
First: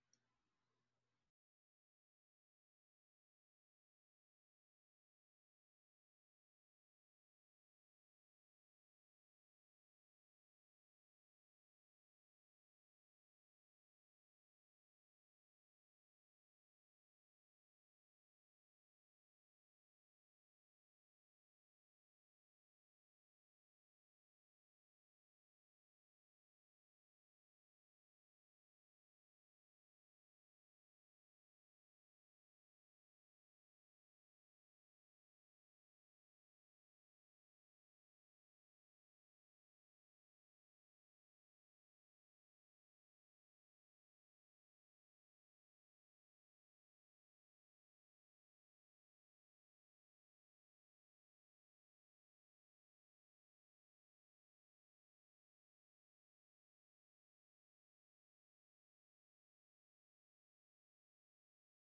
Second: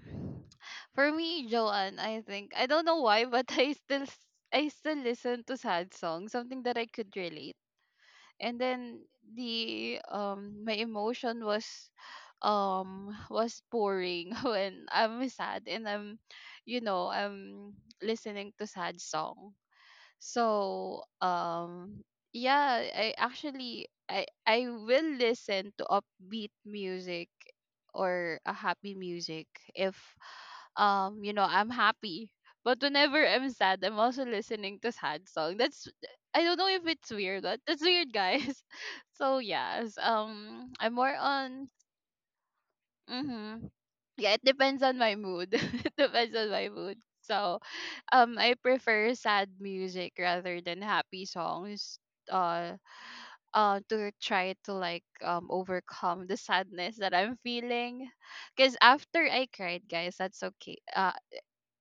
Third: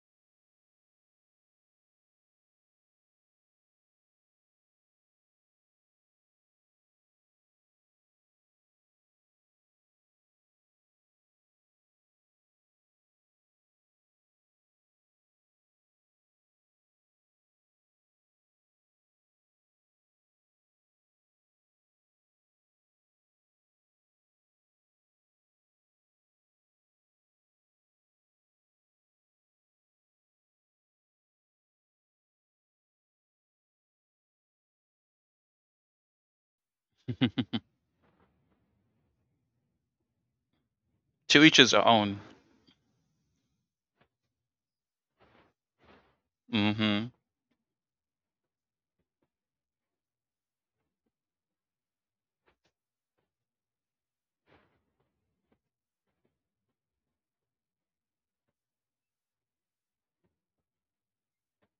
S2: for me, Joanne, I think I don't know why, but I still listen to sad songs, something that I could relate, and then the my emotion was was pouring when I'm sad and I'm you know I'm listening to sad song. So, yeah, I actually I will listen to upbeat music or a happy music if, you know, I'm happy. But whenever I'm sad, I'm also listening to sad song. That's, I don't know if it's weird, but that's weird, guys. So yes, I'm more
S3: To each
S2: on.
S3: his own.
S2: Mm-hmm. Yeah, it depends on my mood. It depends on my mood.
S3: Hmm
S2: So I prefer sad music rather than happy songs, uh to try to like overcome the sadness that I'm feeling. Cuz after I cried, guys, that's okay.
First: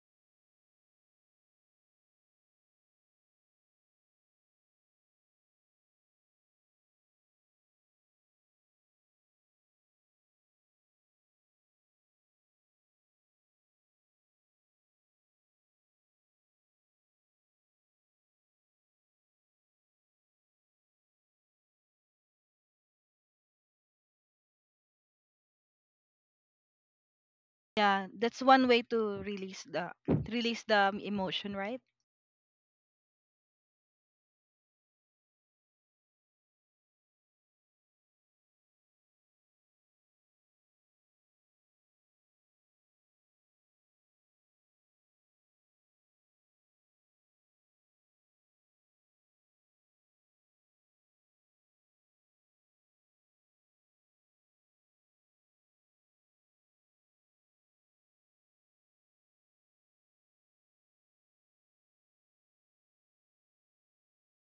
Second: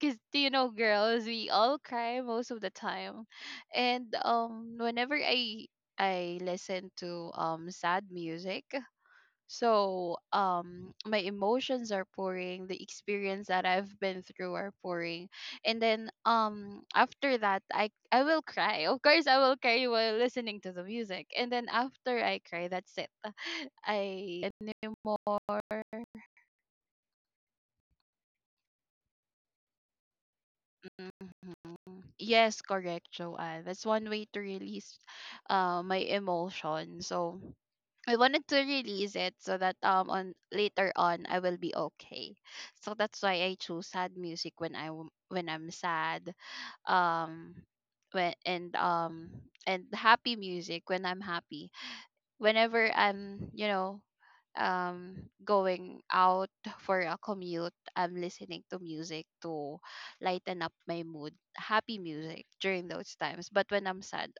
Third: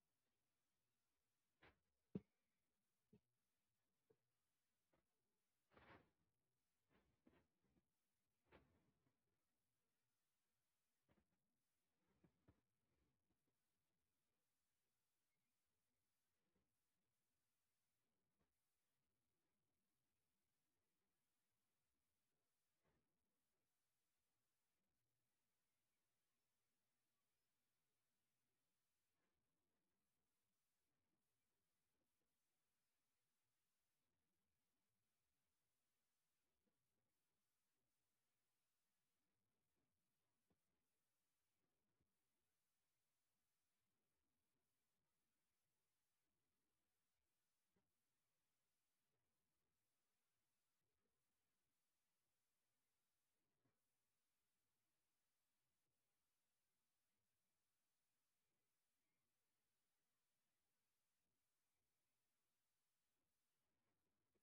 S2: Cuz you know, girls, we all cry most of the time. And whenever I listen to sad music, so, my emotions are pouring, the experience that I've been through are pouring. And then, after that, I will cry. Of course, I will cry while listening to the music. And then after I cry, that's it. I anymore.
S1: Yeah, that's one way to release the emotion, right?
S2: Mhm. Yes, correct, Joanne. That's one way to release, my emotion. So, I wanted to release it, so that on later on I will be okay. So that's why I choose sad music when I'm sad. Um when and happy music when I'm happy, whenever I'm, you know, um going out for a commute, I'm listening to music to lighten up my mood, happy music during those times. But when I'm sad,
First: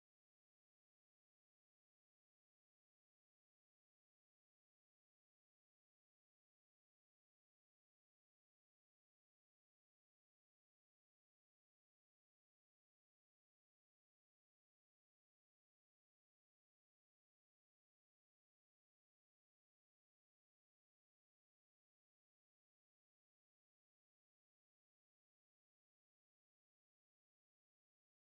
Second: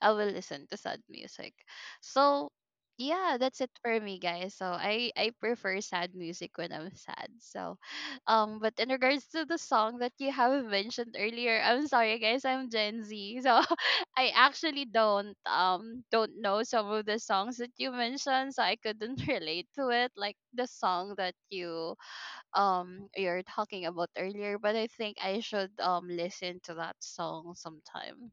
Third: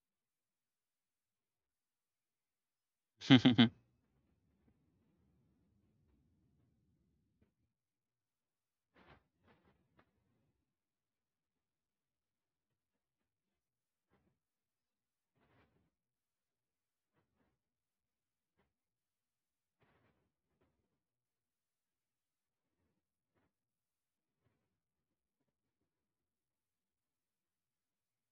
S2: I will listen to sad music. So yeah, that's it for me, guys. So I prefer sad music when I'm sad. So um, but in regards to the song that you have mentioned earlier, I'm sorry guys, I'm Gen Z. So I actually don't know some of the songs that you mentioned, so I couldn't relate to it. Like the song that you're talking about earlier, but I think I should listen to that song sometime.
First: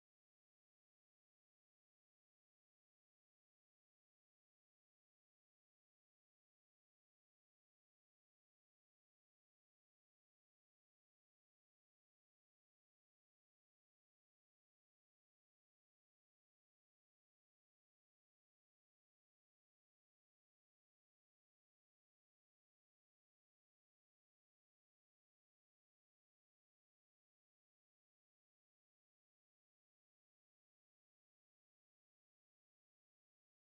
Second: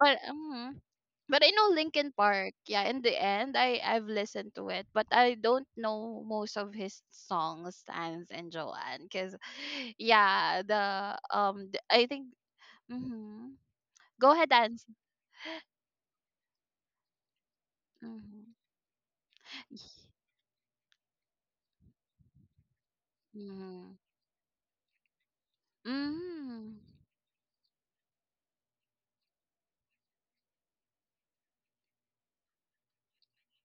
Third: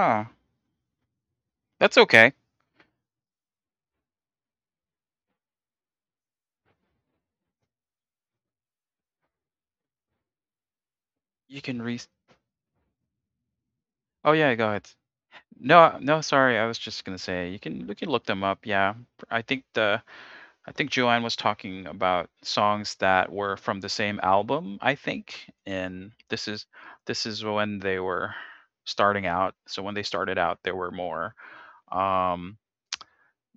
S2: But um, but I know
S3: that's
S2: Linkin
S3: okay.
S2: Park. Yeah, in the end, I I've listened to it, but I don't know most of his songs, Stans and Joanne, because yeah,
S3: You can re.
S2: I think. Mm-hmm. Go
S3: Oh
S2: ahead,
S3: yeah, go
S2: and.
S3: ahead. No, no, sorry. I was just gonna say you can we can look them
S2: Mm-hmm.
S3: up. Yeah, I think the I think Joanne was talking about songs that were from the
S2: Yeah.
S3: same album, I think, and
S2: Mm.
S3: this is when they were starting out. So when they started out, there were more. Um,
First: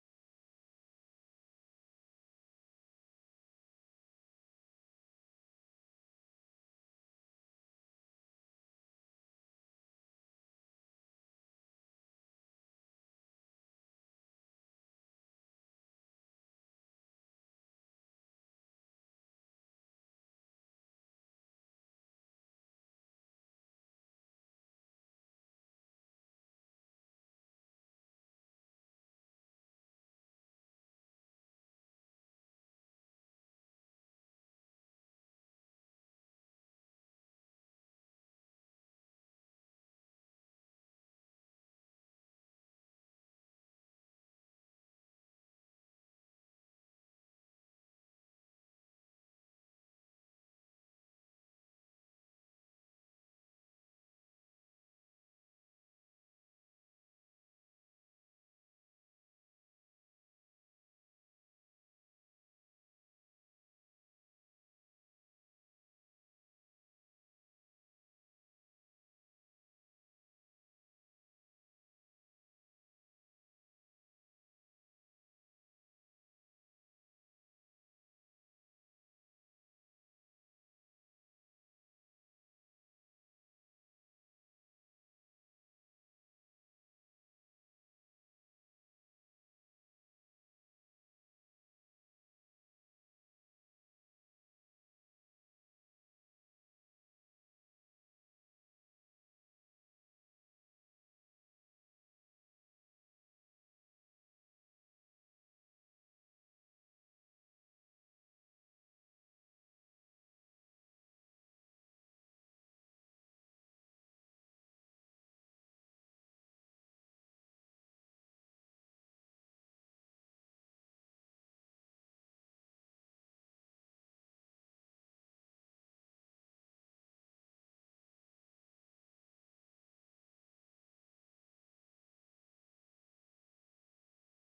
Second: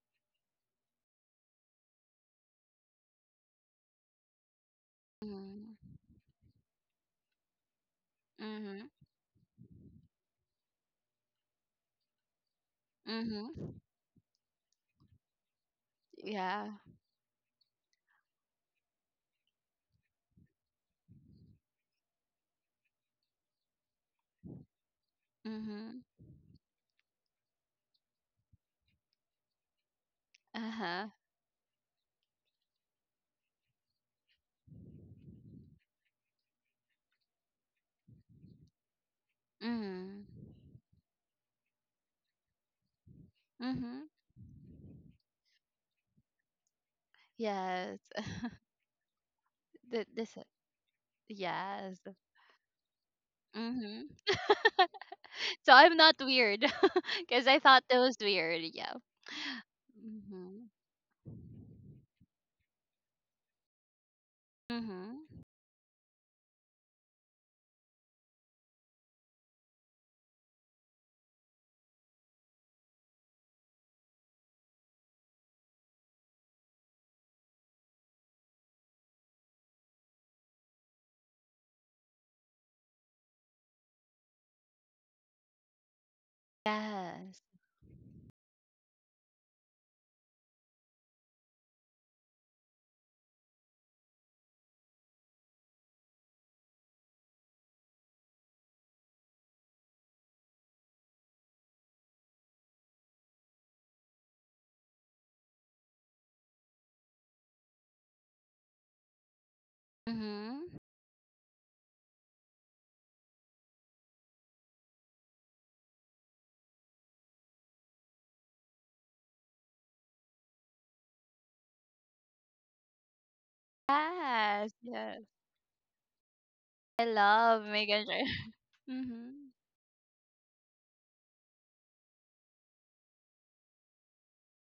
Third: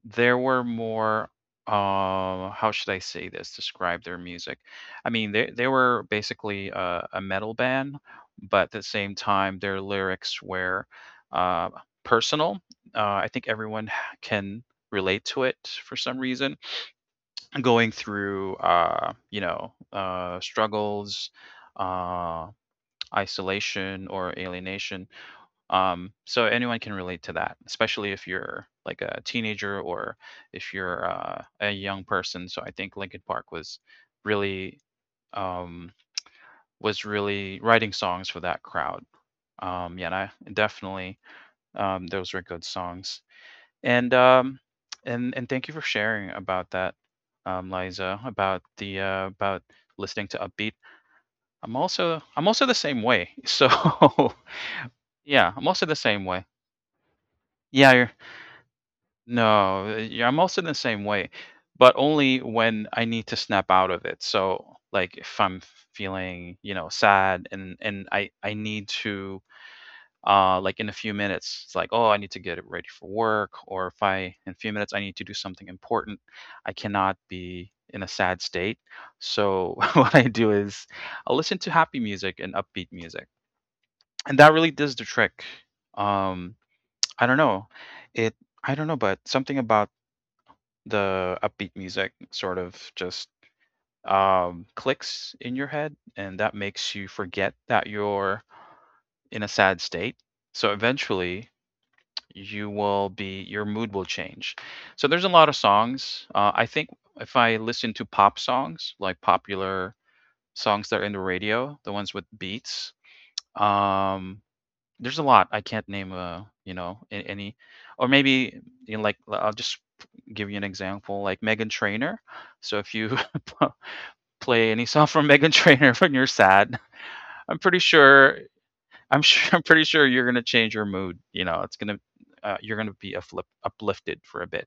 S3: there were more. How should I say this? Describe their music. I mean, they
S2: Mm.
S3: were basically a metal band, but at the
S2: Mhm.
S3: same time, their lyrics were uh, personal. I think
S2: Mhm.
S3: can relate to it for some reason,
S2: Yeah.
S3: going through you know, struggles, uh, isolation or alienation,
S2: Mhm.
S3: so anyone can relate to that, especially if you're like a teenager or if you're
S2: Uh-huh.
S3: a young person. So I think Linkin Park was really, um, was really writing songs for that crowd. Yeah, and I
S2: Mhm.
S3: definitely, those were good songs, and
S2: Mhm.
S3: um, and thank you for sharing about that,
S2: Yes.
S3: Liza, about the about
S2: Th-
S3: listening to
S2: this
S3: upbeat. I'm
S2: yes.
S3: also, I'm also the same way. So
S2: Mhm.
S3: yeah, I'm
S2: So
S3: also the
S2: I'm not
S3: same way.
S2: weird. Because I thought
S3: Yeah,
S2: that
S3: you're,
S2: was weird. Yeah.
S3: no, yeah, I'm also the
S2: Mhm.
S3: same way, but only when I need to snap out of it. So like
S2: Mhm.
S3: if I'm feeling, you know, sad and I need to, like in a few minutes. It's like, oh, I need to get it ready for work, or if I, in a few minutes, I need to do something important. I cannot be in a sad state. So what I do is I'll listen to happy music and upbeat music. And that really does the trick. Um, I don't
S2: Yes.
S3: know. It, I don't know, but something about the upbeat music sort of just clicks in your head and that makes you forget that you're in a sad state. So eventually your mood will change. So there's a lot of songs. I think if I listen to pop songs, like popular
S2: Mhm.
S3: songs that are in the radio, the ones with beats, um, there's a lot. I can't name a you know a- any, or maybe, you know, like I'll just give you an example, like Megan Trainor. So if you play
S2: Yes.
S3: any song from
S2: Yes.
S3: Megan Trainor when you're sad,
S2: I
S3: I'm
S2: love
S3: pretty
S2: Megan Trainor.
S3: sure I'm
S2: Mhm.
S3: sure I'm pretty sure you're gonna change your mood, you know, it's gonna, you're gonna be afflip uplifted for a bit.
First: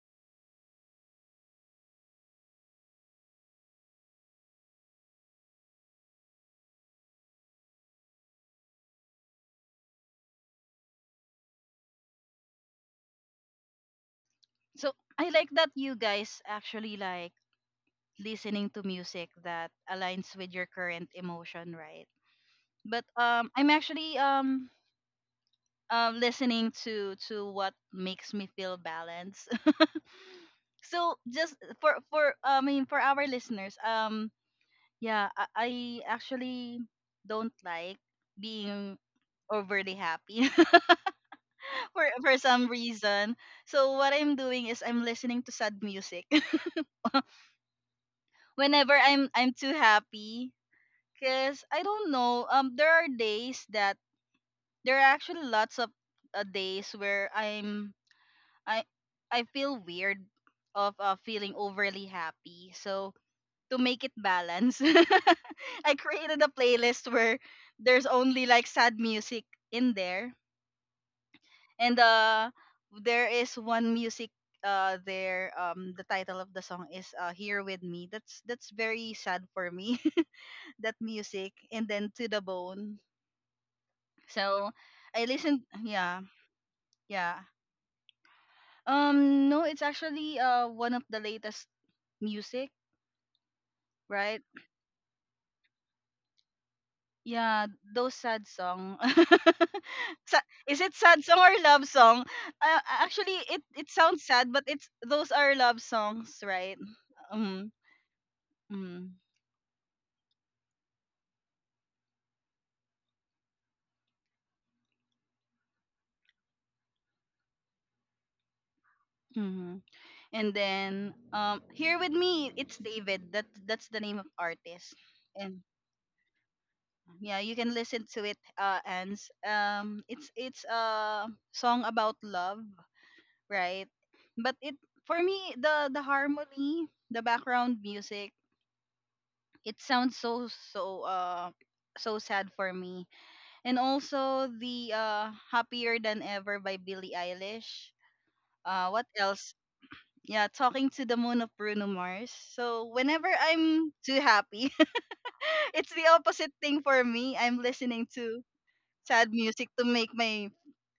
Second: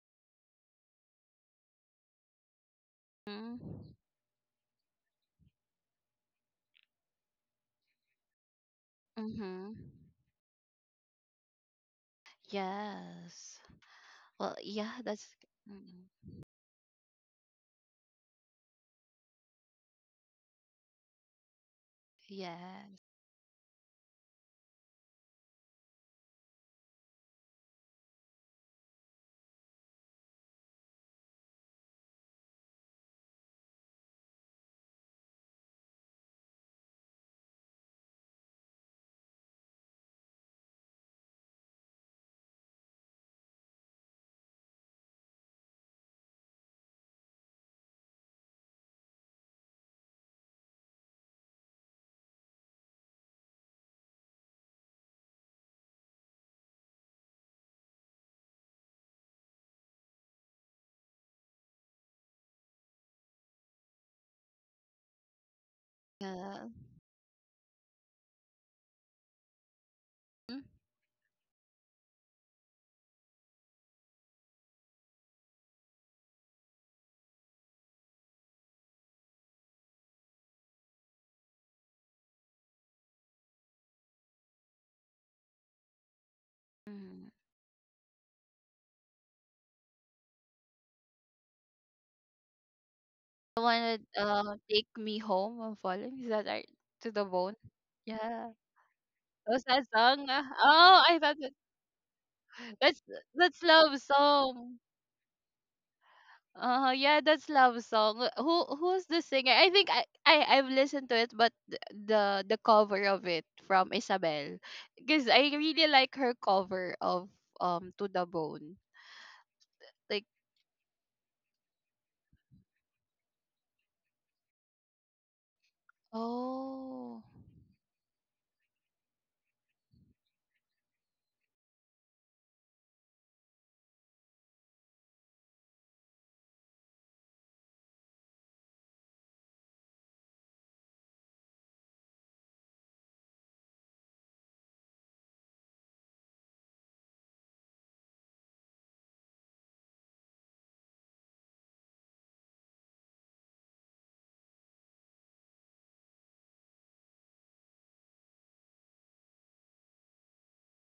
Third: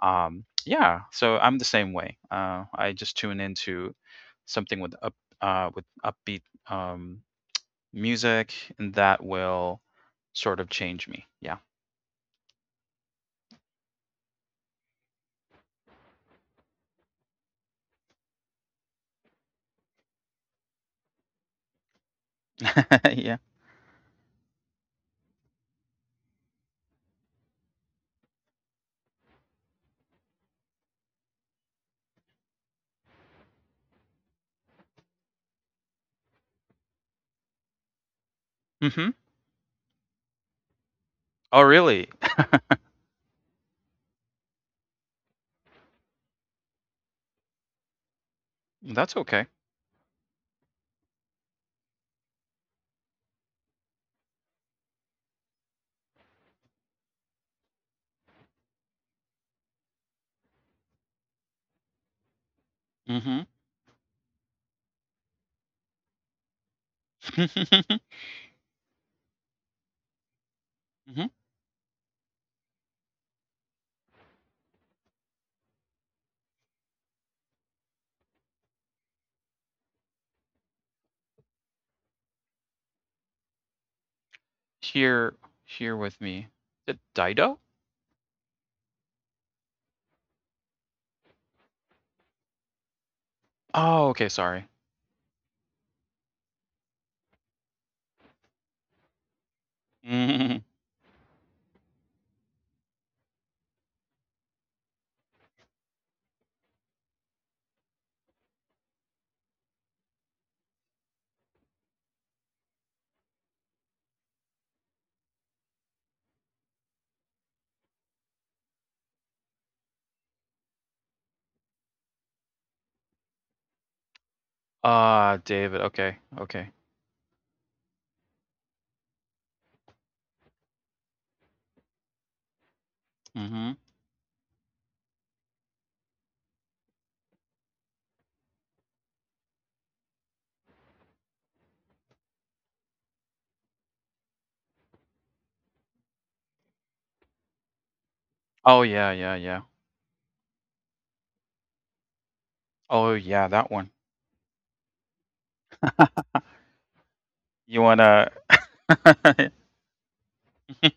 S3: Yeah, so I'm the same way. I just tune into
S2: Mhm.
S3: something with up with upbeat um, music, and that
S2: Mhm.
S3: will sort of change me. Yeah,
S2: Yes. Well,
S1: So
S2: yeah, that's.
S1: I like that you
S2: Mm,
S1: guys actually like listening to music that aligns with your current emotion, right? But
S2: yes.
S3: yeah.
S1: I'm actually listening to what makes me feel balanced. So just for, I mean, for our listeners, yeah, I actually don't like being
S3: hmm
S1: overly happy
S3: Oh,
S1: for
S3: really?
S1: for some reason. So what I'm doing is I'm listening to sad music. Whenever
S3: That's
S1: I'm
S3: okay.
S1: I'm too happy. Because, I don't know, there are actually lots of days where I I feel weird of feeling overly happy. So
S3: hmm
S1: to make it balance, I created a
S2: Yeah.
S1: playlist where
S3: hmm
S1: there's only like sad music in there, and there is one music the title of the song is Here With Me. That's very sad for me, that music, and then To The Bone. So I
S3: Here,
S1: listened,
S3: here with
S1: yeah,
S3: me. Is it
S2: Mhm.
S1: yeah.
S3: Dido?
S1: No, it's actually one of the latest music,
S2: The one that
S3: Oh, okay.
S1: right?
S3: Sorry.
S2: take me home and falling. Is that right? To the bone.
S1: Yeah, those sad
S2: Yeah.
S1: song.
S2: Was that song?
S1: Is it
S2: Oh, I
S1: sad
S2: thought
S1: song
S2: that,
S1: or love song?
S2: that's
S1: Actually
S2: that's
S1: it
S2: love
S1: sounds sad but
S2: song.
S1: it's those are love songs, right?
S2: Uh, yeah, that's
S1: Um
S2: love song. Who who's
S1: mm,
S2: the singer? I think I I've listened to it, but the cover of it from Isabel, because I really like her cover of to the bone.
S1: mhm.
S2: Like
S1: And then Here With Me, it's David. That's the name of artist.
S3: Ah,
S1: And
S3: David. Okay, okay.
S2: oh,
S1: yeah, you can listen to it and it's a song about love,
S3: Mhm.
S1: right? But it, for me, the harmony, the background music, it sounds so so sad for me. And also the Happier Than Ever by Billie Eilish.
S3: Oh,
S1: What
S3: yeah, yeah,
S1: else?
S3: yeah.
S1: Yeah, Talking To The Moon of Bruno Mars. So
S3: Oh,
S1: whenever
S3: yeah, that
S1: I'm
S3: one.
S1: too happy, it's the opposite thing for me, I'm
S3: You
S1: listening
S3: wanna
S1: to sad music to make my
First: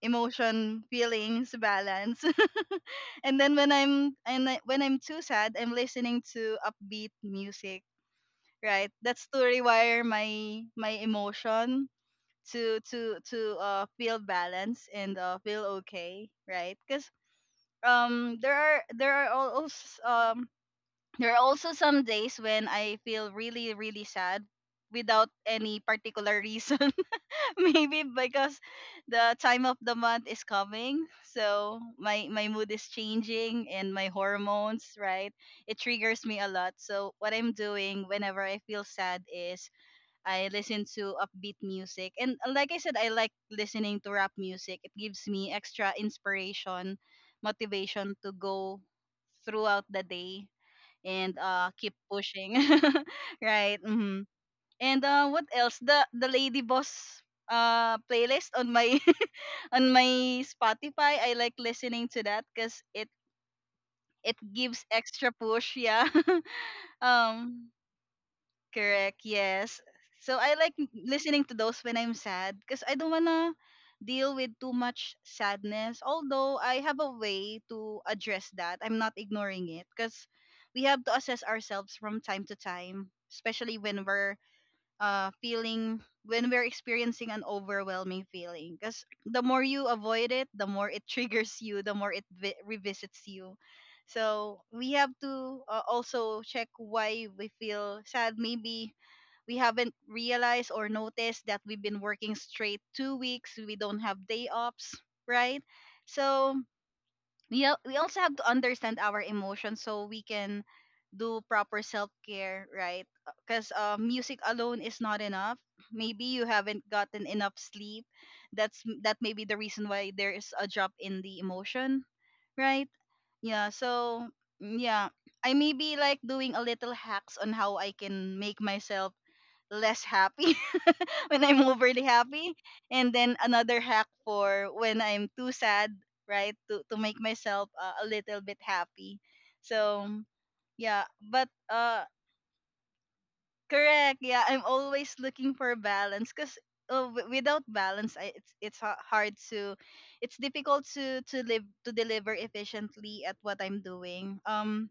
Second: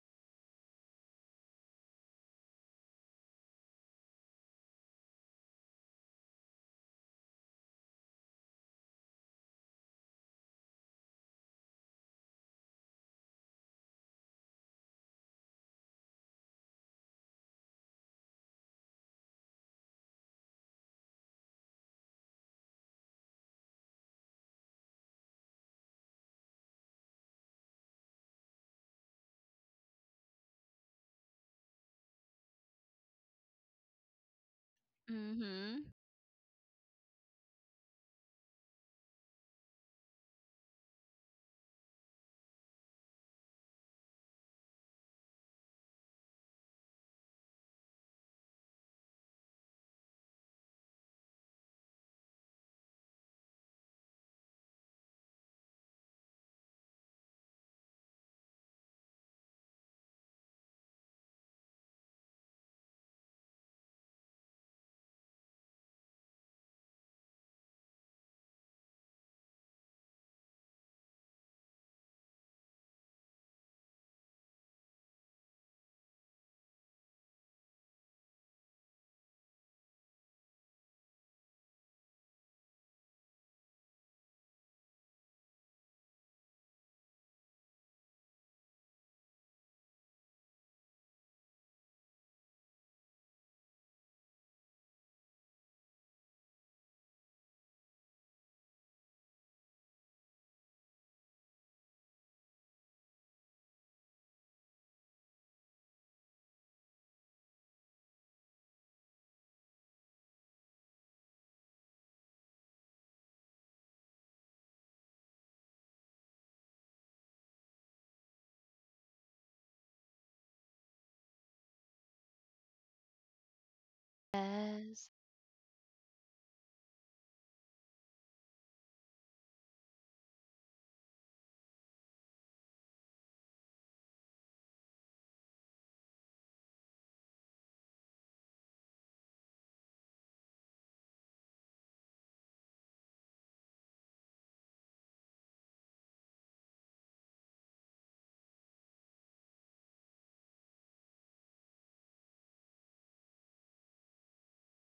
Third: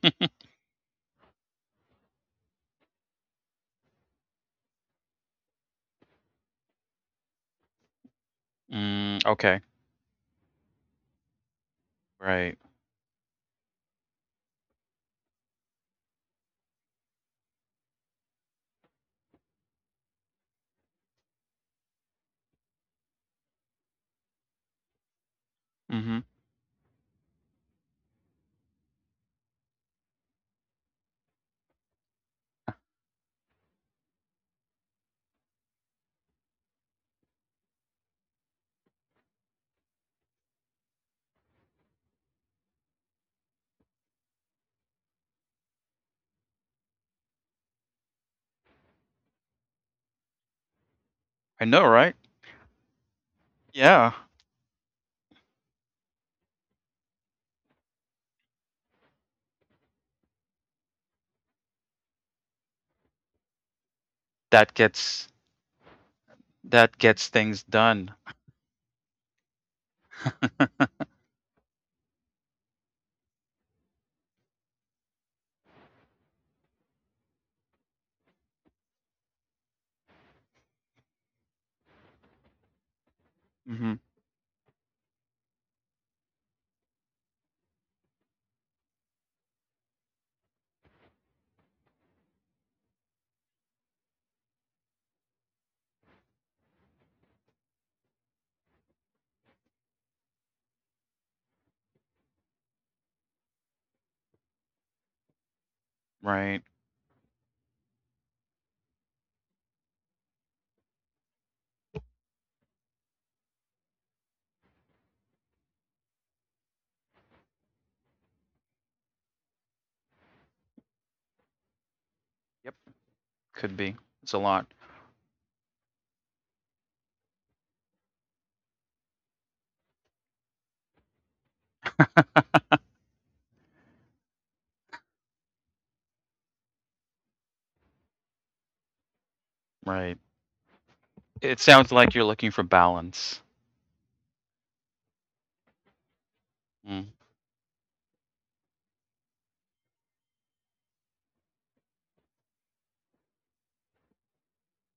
S1: emotion feelings balance. And then when I'm too sad, I'm listening to upbeat music, right?
S3: Mm,
S1: That's to
S3: okay.
S1: rewire my emotion,
S3: Right.
S1: to feel balanced and feel okay, right? Because um there are there are also um there are also some days when I feel really really sad without any
S3: Mhm.
S1: particular reason. Maybe because the time of the month is coming, so my mood is changing and my hormones, right? It
S2: mm-hmm.
S1: triggers me a lot. So what I'm doing whenever I feel sad is I listen to upbeat music, and like I said, I like listening to rap music. It gives me extra inspiration, motivation to go throughout the day and
S3: I know,
S1: keep
S3: right?
S1: pushing, right?
S3: Yeah.
S1: Mhm. And what else? The Lady Boss playlist on my on my Spotify. I like listening to that because it
S3: That
S1: gives
S3: gets,
S1: extra push. Yeah.
S3: that gets things
S1: um.
S3: done.
S1: Correct. Yes. So I like listening to those when I'm sad because I don't wanna deal with too much sadness. Although I have a way to address that. I'm not ignoring it because we have to assess ourselves from time to time, especially
S3: Mhm.
S1: when we're feeling when we're experiencing an overwhelming feeling, because the more you avoid it, the more it triggers you, the more it revisits you. So we have to also check why we feel sad. Maybe we haven't realized or noticed that we've been working straight 2 weeks, we don't have day ops, right? So
S3: Right.
S1: we also have to understand our emotions so we can do proper self care, right? Because music alone is not enough. Maybe you haven't gotten enough sleep. That may be the reason why there is a drop in the emotion,
S3: Yep.
S1: right? Yeah.
S3: Could be.
S1: So
S3: It's a lot.
S2: Yes.
S1: yeah, I may be like doing a little hacks on how I can make myself less happy when I'm overly happy. And then another hack for when I'm too sad, right? To make myself a little bit happy. So
S3: Right.
S1: yeah, but
S3: It sounds like you're looking for balance.
S1: correct. Yeah, I'm always looking for balance cuz
S3: Mm.
S1: without balance, it's difficult to live, to deliver efficiently at what I'm doing.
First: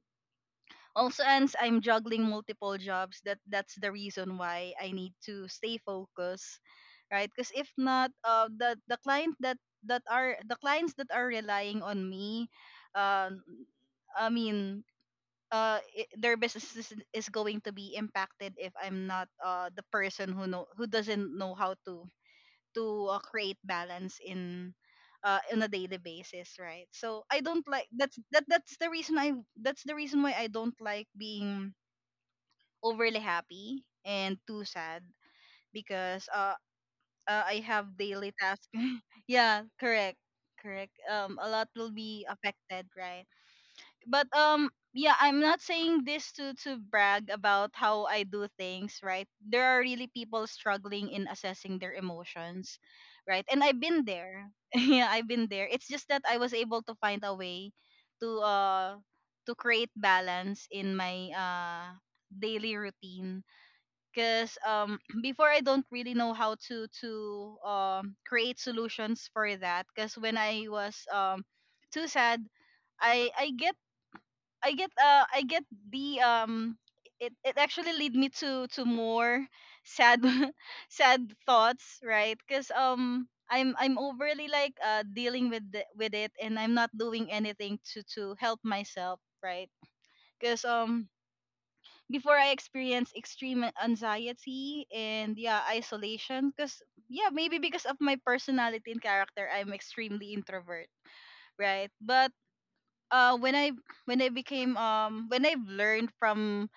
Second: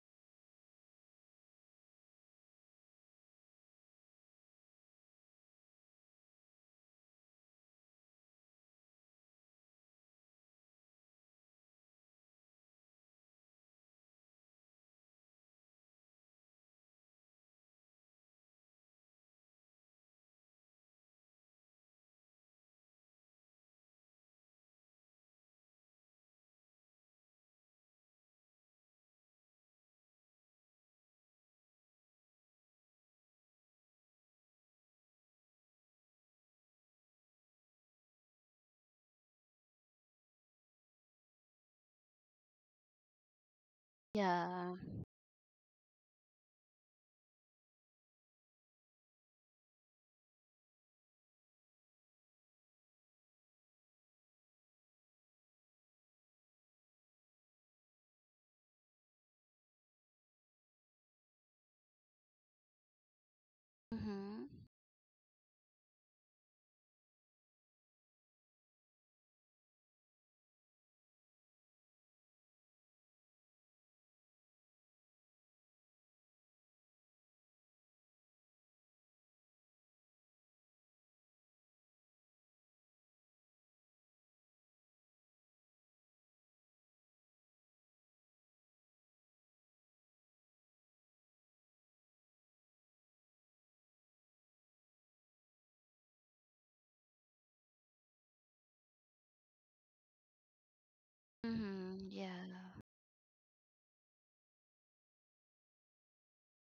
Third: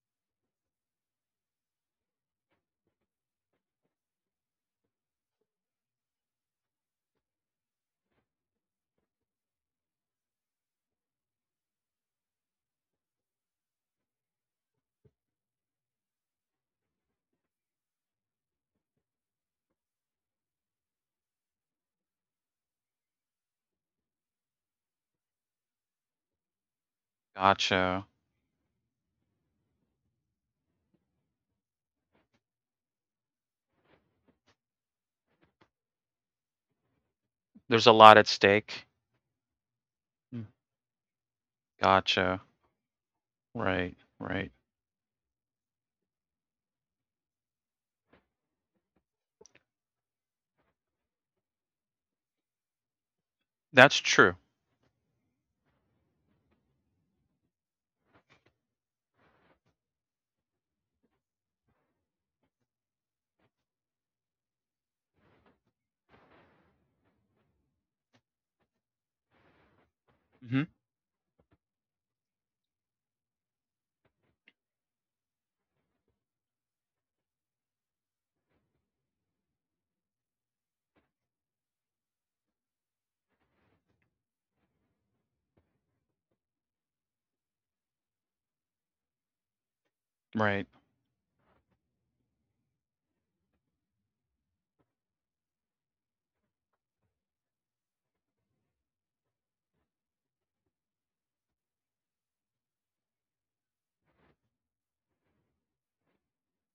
S1: Also ends I'm juggling multiple jobs. That's the reason why I need to stay focused, right? Because if not, the clients that are relying on me, uh, I mean, I their business is going to be impacted if I'm not the person who doesn't know how to create balance in on a daily basis, right? So I don't like
S3: Gotcha.
S1: that's that that's the reason I that's the reason why I don't like being overly happy and too sad, because I
S3: There's a
S1: have
S3: lot at
S1: daily task.
S3: stake.
S1: Yeah, correct.
S3: Mm.
S1: Correct. A lot will be
S3: Gotcha.
S1: affected, right?
S3: Right.
S1: But
S3: Right.
S2: Yeah.
S1: yeah, I'm not saying this to brag about how I do things, right? There are really people struggling in assessing their emotions, right? And I've
S3: That's
S1: been
S3: true.
S1: there. Yeah, I've been there. It's just that I was able to find a way to uh to create balance in my daily routine,
S2: Mm-hmm.
S1: because before, I don't really know how to create solutions for that. Because when
S3: Mhm.
S1: I was too sad, I I get I get the it actually lead me to more sad sad thoughts, right? Because I'm overly like dealing with with it, and I'm not doing anything to help myself, right? Because
S3: Right.
S1: before, I experienced extreme anxiety and yeah, isolation. Because yeah, maybe because of my personality and character, I'm extremely introvert, right?
S2: Mm-hmm.
S1: But
S2: Yeah.
S1: uh, when I when I've learned from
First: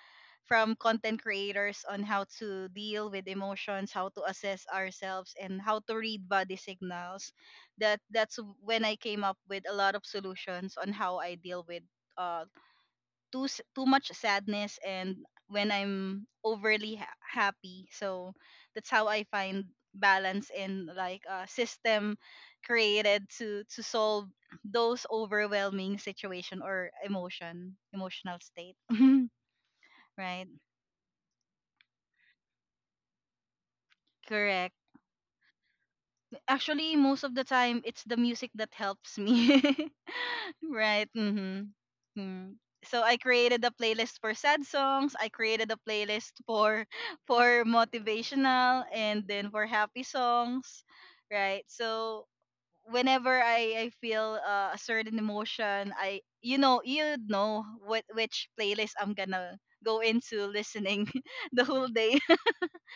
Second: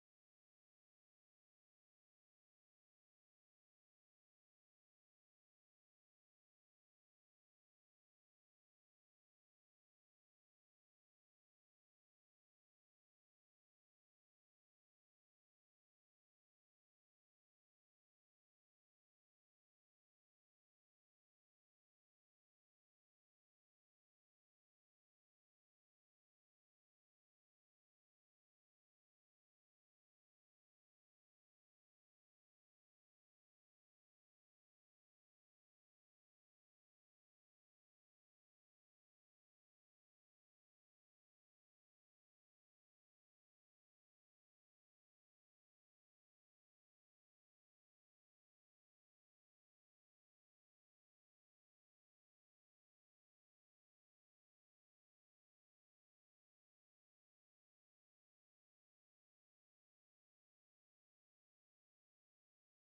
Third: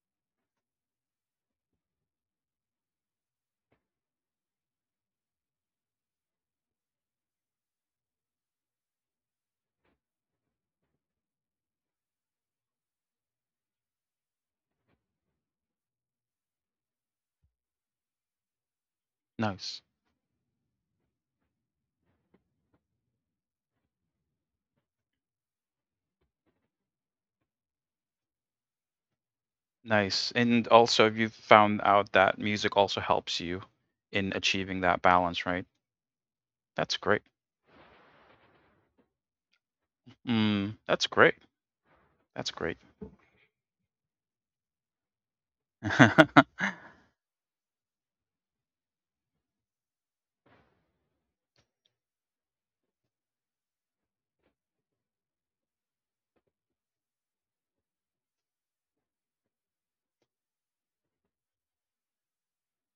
S1: from content creators on how to deal with emotions, how to assess ourselves, and how to read body signals, that's when I came up with a lot of solutions on how I deal with uh too much sadness and when I'm overly happy. So that's how I find
S3: Nice.
S1: balance, in like a system created to solve those overwhelming situation or emotional state.
S3: Nice.
S1: Right?
S3: And also, you've found out that music also helps you in
S1: Correct.
S3: achieving that balance, right?
S1: Actually,
S3: That's great.
S1: most of the time it's the music that helps me.
S3: Mm, that's
S1: Right.
S3: great.
S1: Mm-hmm.
S3: That's
S1: Mm.
S3: great.
S1: So I created a playlist for sad songs. I created a playlist for for motivational and then for happy songs. Right. So whenever I feel a certain emotion, I you know what which playlist I'm gonna go into listening the whole day.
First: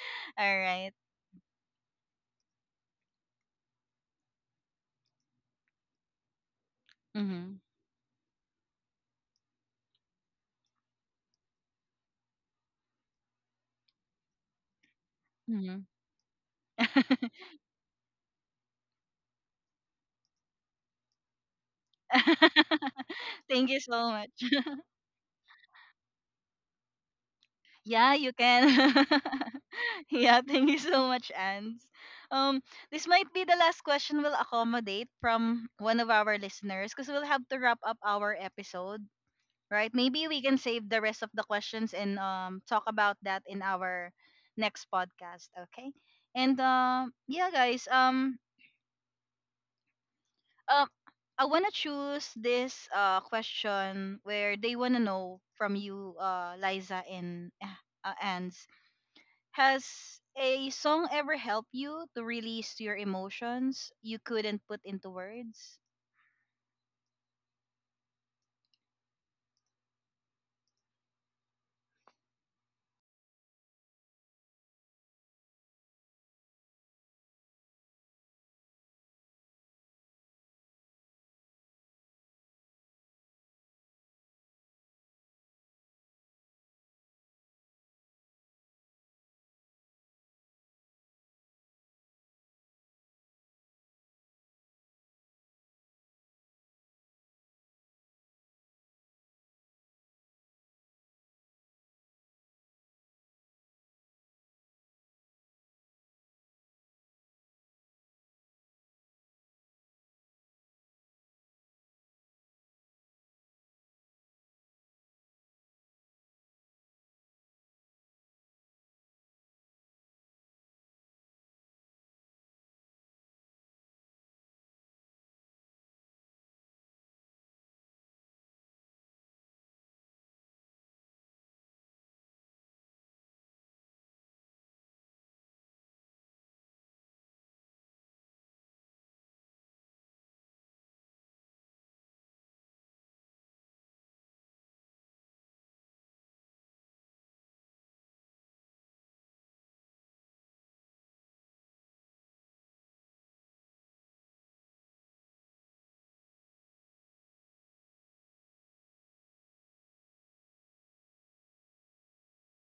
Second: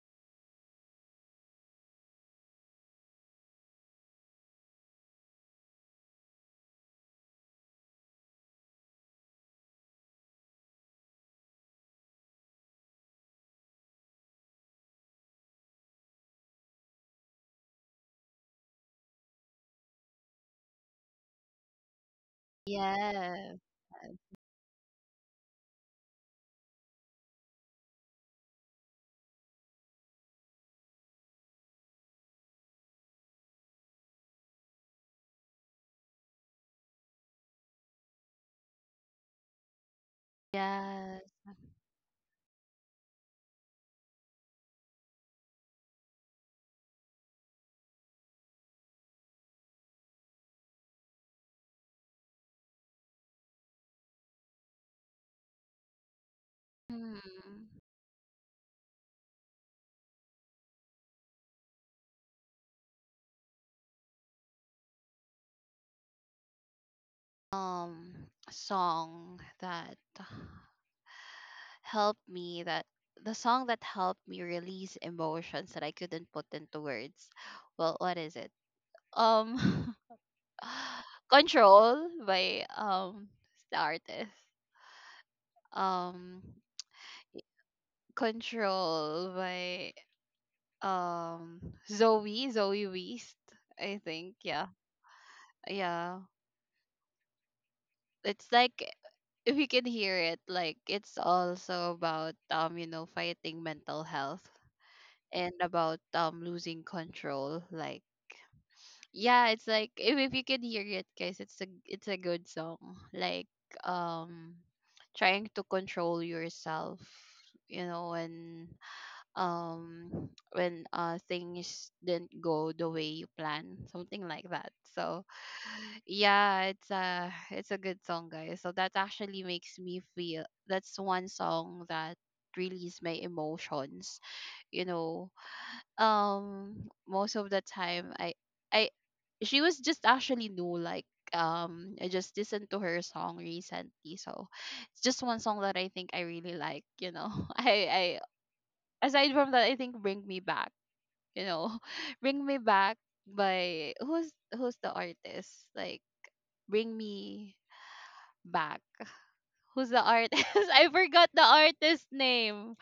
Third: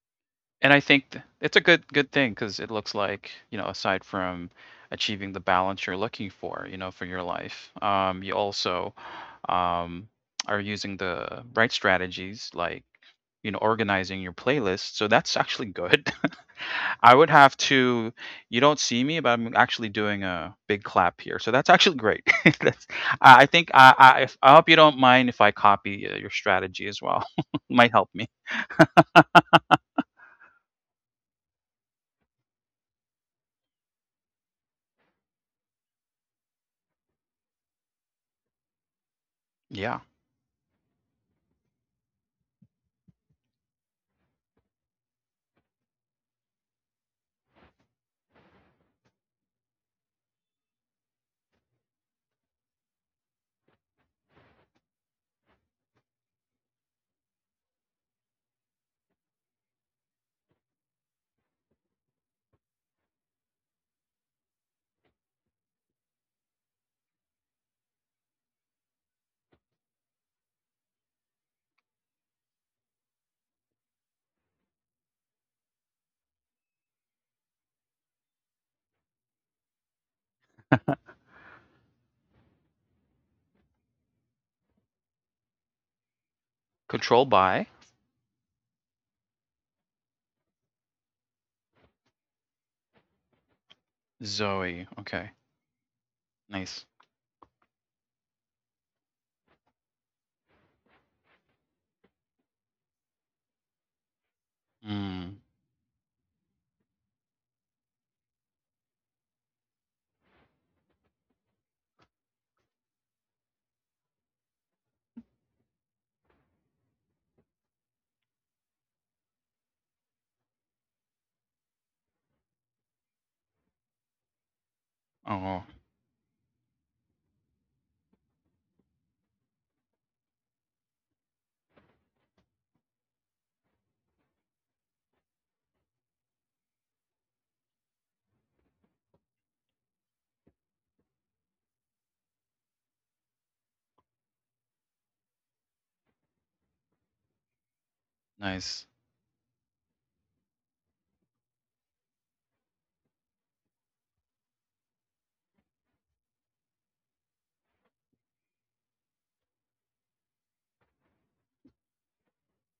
S1: All
S3: And I
S1: right.
S3: think it's a good, good thing because it looks like, you know, aside from achieving the balance you're looking for, you know, for your
S1: Mm-hmm.
S3: life, you also um, are using the right strategies, like, you know, organizing your playlist. So that's actually
S1: Mm-hmm.
S3: good. I would have to. You don't see me, but I'm actually doing a big clap here. So that's actually great. That's, I
S2: Yeah,
S1: Thank
S3: think
S1: you so
S3: I
S1: much.
S3: if- I hope you don't mind if I copy your strategy as well. Might help
S1: Yeah,
S3: me.
S1: you can. Yeah, thank you so much, Ans. Um, this might be the last question we'll accommodate from one of our listeners because we'll have to wrap up our episode, right?
S3: Yeah.
S1: Maybe we can save the
S2: yeah.
S1: rest of the questions and talk about that in our next podcast, okay? And yeah, guys, uh, I wanna choose this question where they wanna know from you, Liza, and
S2: Mm.
S1: Ans. Has a song ever helped you to release your emotions you couldn't put into words?
S2: Um, song that helped me that the song that helped me release emotions that I couldn't put into words. Well, what is it? Um, Control by the artist. Um,
S3: Control by
S2: Control by um Zoe Weist. I think. Yeah,
S3: Zoe, okay,
S2: yeah.
S3: nice.
S2: It's like, if you can hear it, like it's also about, you know, fighting mental health
S3: Mm,
S2: and about losing control. Like yeah, it's like if you can hear it, guys, it's a, it's a good song. Like um trying to control yourself, you know, when things didn't go the way you plan, something like that. So
S3: oh,
S2: yeah, it's a, it's a good song, guys. So that actually makes me feel that's one song that release my emotions. You know, most of the time I she was just actually new. Like I just listened to her song recently, so it's just one song that I think I really like. You know, I
S3: nice.
S2: I aside from that, I think "Bring Me Back." You know, "Bring Me Back" by who's the artist, like. Bring me back, who's the artist? I forgot the artist name.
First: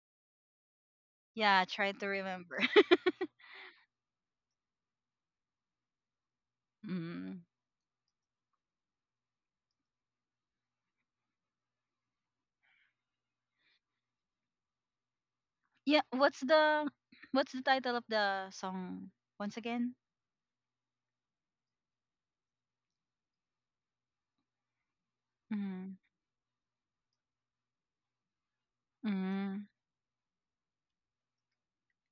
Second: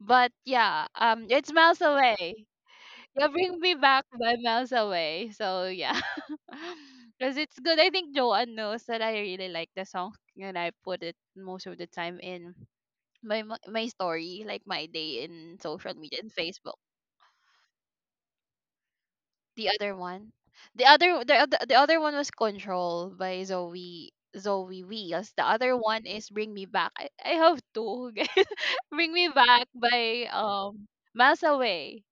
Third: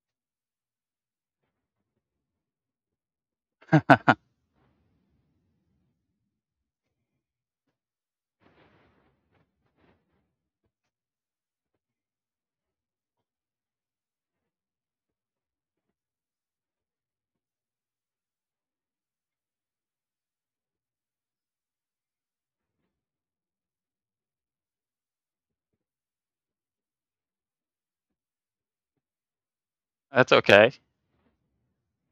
S2: But yeah, um, it's
S1: Yeah,
S2: Miles
S1: try to
S2: Away.
S1: remember.
S2: Yeah, Bring Me Back by Miles Away. So yeah. Because
S1: Mm.
S2: it's good. I think Joanne knows that I really like the song, and I put it most of the time in my story, like my day, in social
S1: Yeah,
S2: media and Facebook.
S1: what's the title of the song once
S2: The other
S1: again?
S2: one. The other one was Control by Zoe Wheels. The other
S1: Mm.
S2: one is Bring Me Back. I have two. Guys. Bring Me Back
S1: Mm.
S2: by
S3: That's okay.
S2: Miles Away.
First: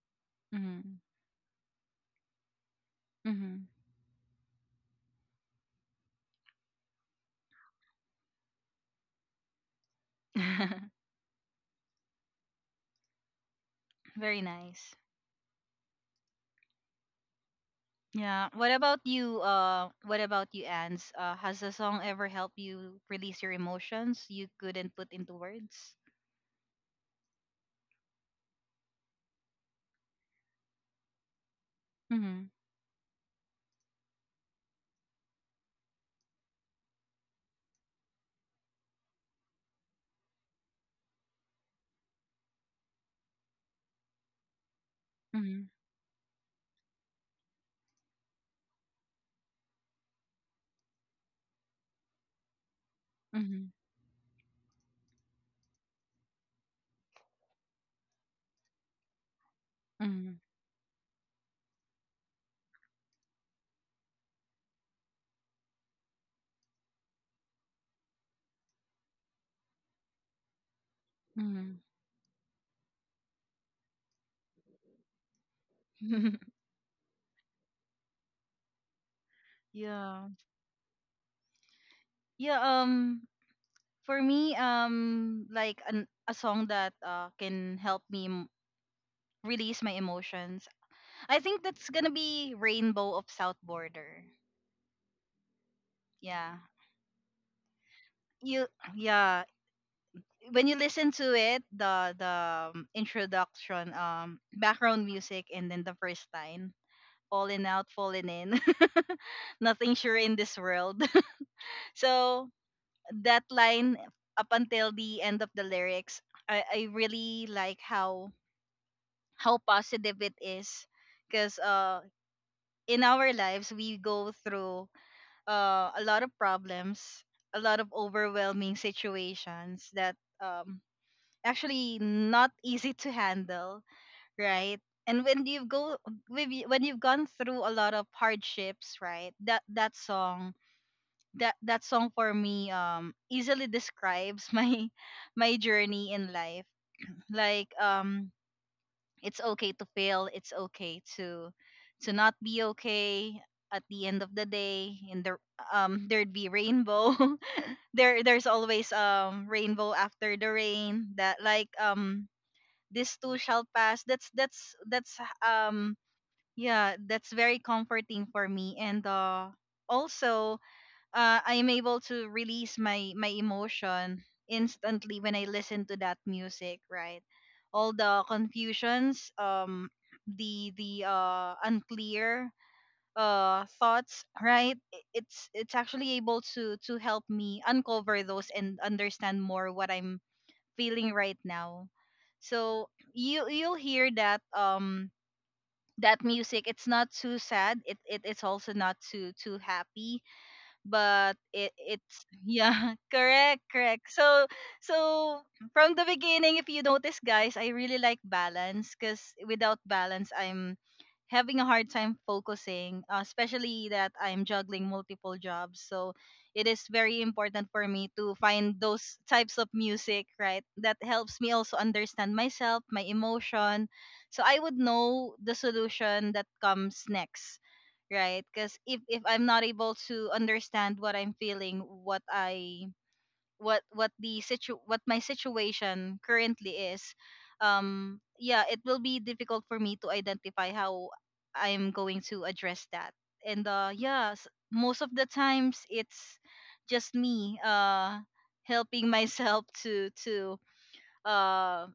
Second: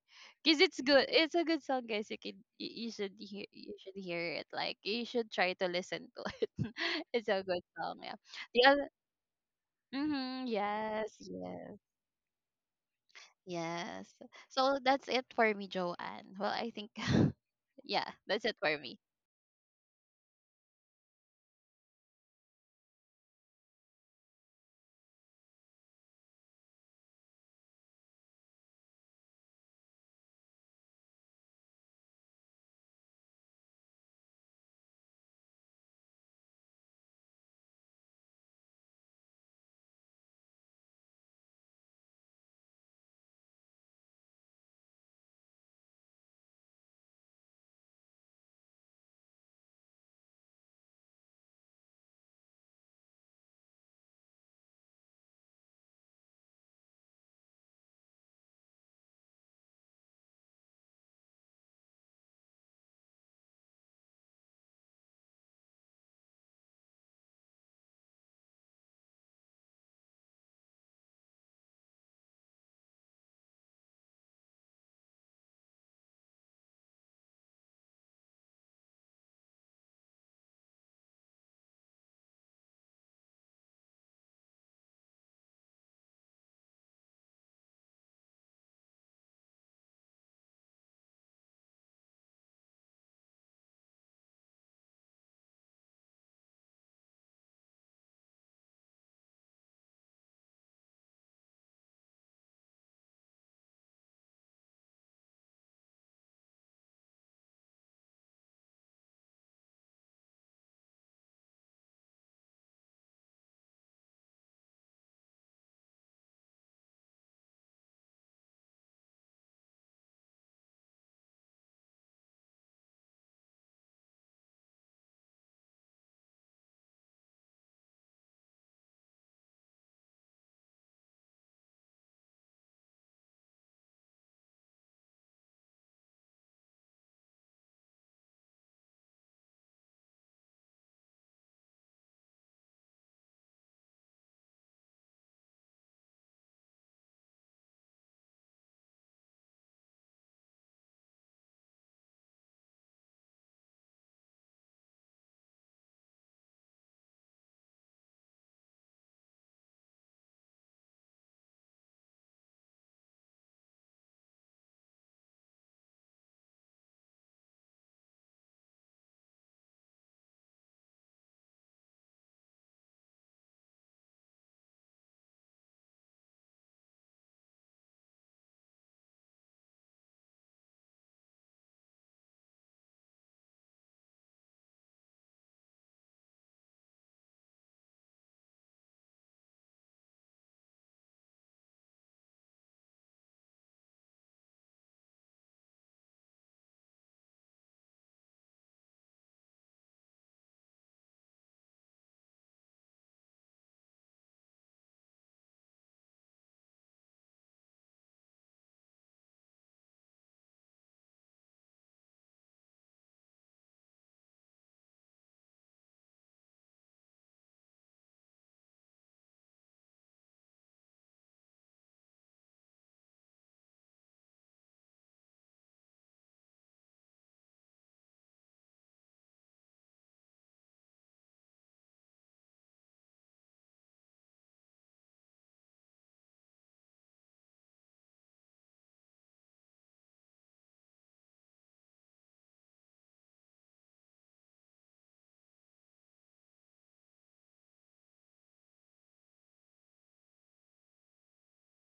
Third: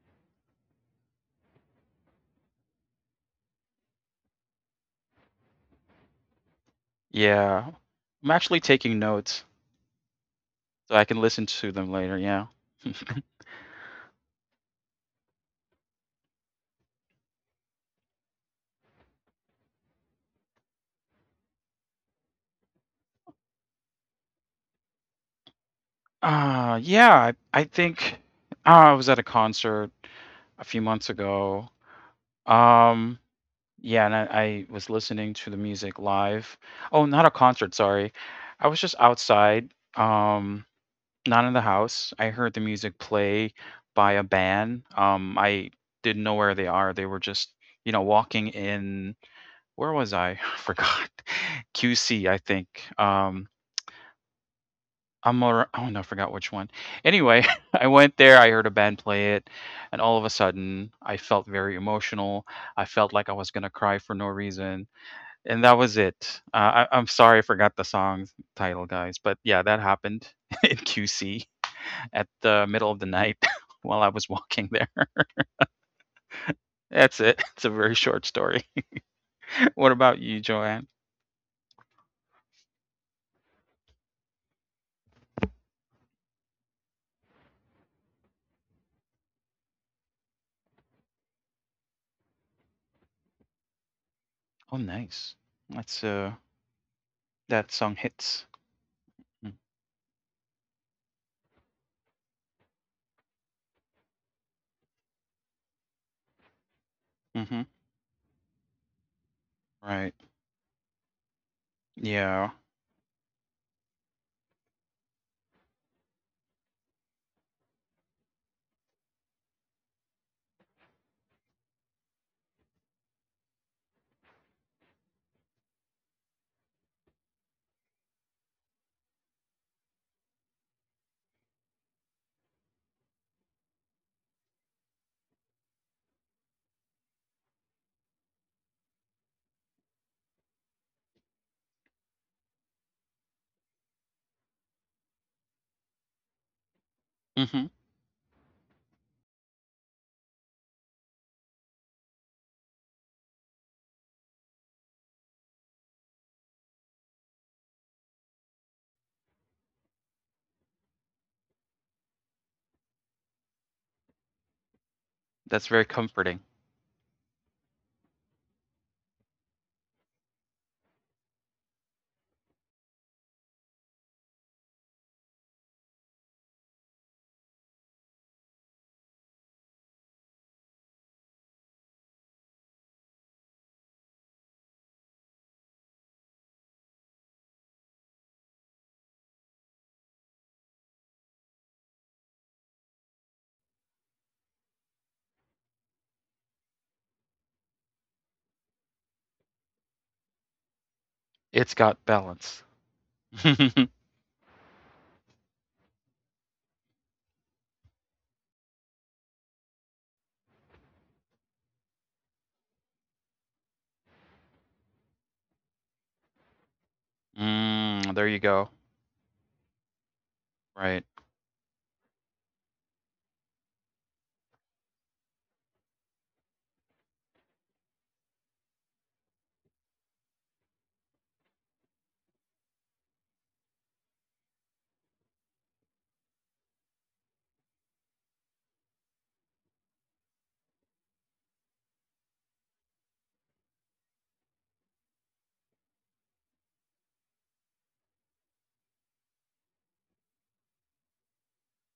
S2: Cause it's
S1: Mm.
S2: good. It's a good song, guys. You can,
S1: Mm.
S2: you should hear it. Like, you should try to listen to it. It's a good
S3: Yeah.
S2: song. Yeah.
S3: I'm actually
S2: The other.
S3: taking notes
S2: Mm-hmm,
S3: so I
S2: yes.
S3: can listen to
S2: Yes.
S3: them later, yeah.
S2: Yes.
S1: Very
S2: So
S1: nice.
S2: that's it for me, Joanne. Well, I think yeah, that's
S1: Yeah.
S2: it
S1: What
S2: for me.
S1: about you? What about you, Ans? Has the song ever helped you release your emotions you couldn't put into words?
S3: Yeah, I think I was at a concert a few months ago.
S1: Mm-hmm.
S3: Um, yeah, and I was listening to the music live. Oh, not a concert, sorry. I was just outside. Not in the house. I heard the music play by a band.
S1: Mm-hmm.
S3: I didn't know where they are. They were just, you know, walking in, where was I? I forgot. QC, I think. Oh no, I forgot which one. Anyway, I went there, I heard a band play it, and all of a
S1: Mm-hmm.
S3: sudden I felt very emotional. I felt like I was gonna cry for no reason. And that was it. I'm sorry I forgot the song title, guys, but yeah, that happened in QC
S1: Mm-hmm.
S3: at the middle of the night while I was walking there. That's it. It's a very short story. What about
S1: Yeah.
S3: you, Joanne?
S1: Yeah, for me, like a song that can help me release my emotions. I think that's going to be Rainbow of South Border.
S3: Oh, nice. That's
S1: Yeah.
S3: that song hits.
S1: You Yeah,
S3: Mm,
S1: when you listen to it, the introduction, background music, and then the first line,
S3: mm-hmm.
S1: falling out, falling in. Nothing
S3: Right.
S1: sure in this world.
S3: Yeah.
S1: So that line, up until the end of the lyrics, I really like how positive it is, because in our lives we go through a lot of problems, a lot of overwhelming situations that um actually not easy to handle, right? And when you go when you- when you've gone through a lot of hardships, right, that song for me easily describes my journey in life,
S3: Mm-hmm.
S1: like it's okay to fail, it's okay to not be okay. At the end of the day, in the there'd be rainbow. There's always rainbow after the rain, that like this too shall pass. That's
S3: That's very
S1: um
S3: comforting.
S1: yeah, that's very comforting for me. And also, I am able to release my emotion instantly when I listen to that music, right? All the confusions, the unclear thoughts, right? It's actually able to help me uncover those and understand more what I'm feeling right now. So you'll hear that that music, it's not too sad, it's also not too happy, but
S3: It's
S1: it
S3: got
S1: it's
S3: balance.
S1: yeah correct
S3: mm,
S1: correct so from the beginning, if you notice, guys, I really like balance because without balance I'm having a hard time focusing, especially that I'm juggling multiple jobs. So it is very important for me
S3: there
S1: to
S3: you go.
S1: find those types of music, right, that
S3: Right.
S1: helps me also understand myself, my emotion, so I would know the solution that comes next, right? Because if I'm not able to understand what I'm feeling, what I what the situ what my situation currently is, yeah, it will be difficult for me to identify how I'm going to address that. And yeah, most of the times it's just me helping myself uh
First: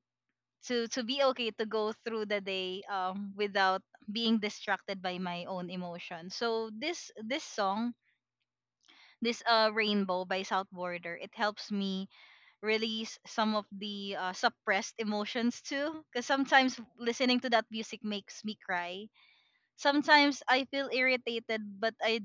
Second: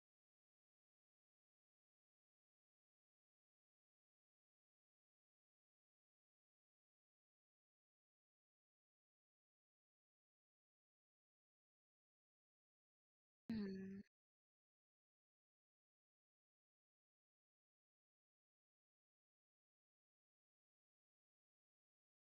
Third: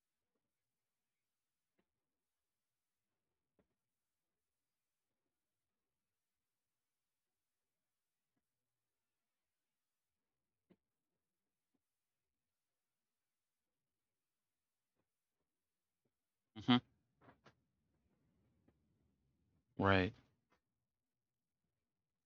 S1: to be okay, to go through the day without being distracted by my own emotion. So this song, this Rainbow by South Border, it helps me release some of
S2: Mm-hmm.
S1: the suppressed emotions too, because
S3: hmm
S1: sometimes listening to that music makes me cry.
S3: Right.
S1: Sometimes I feel irritated but I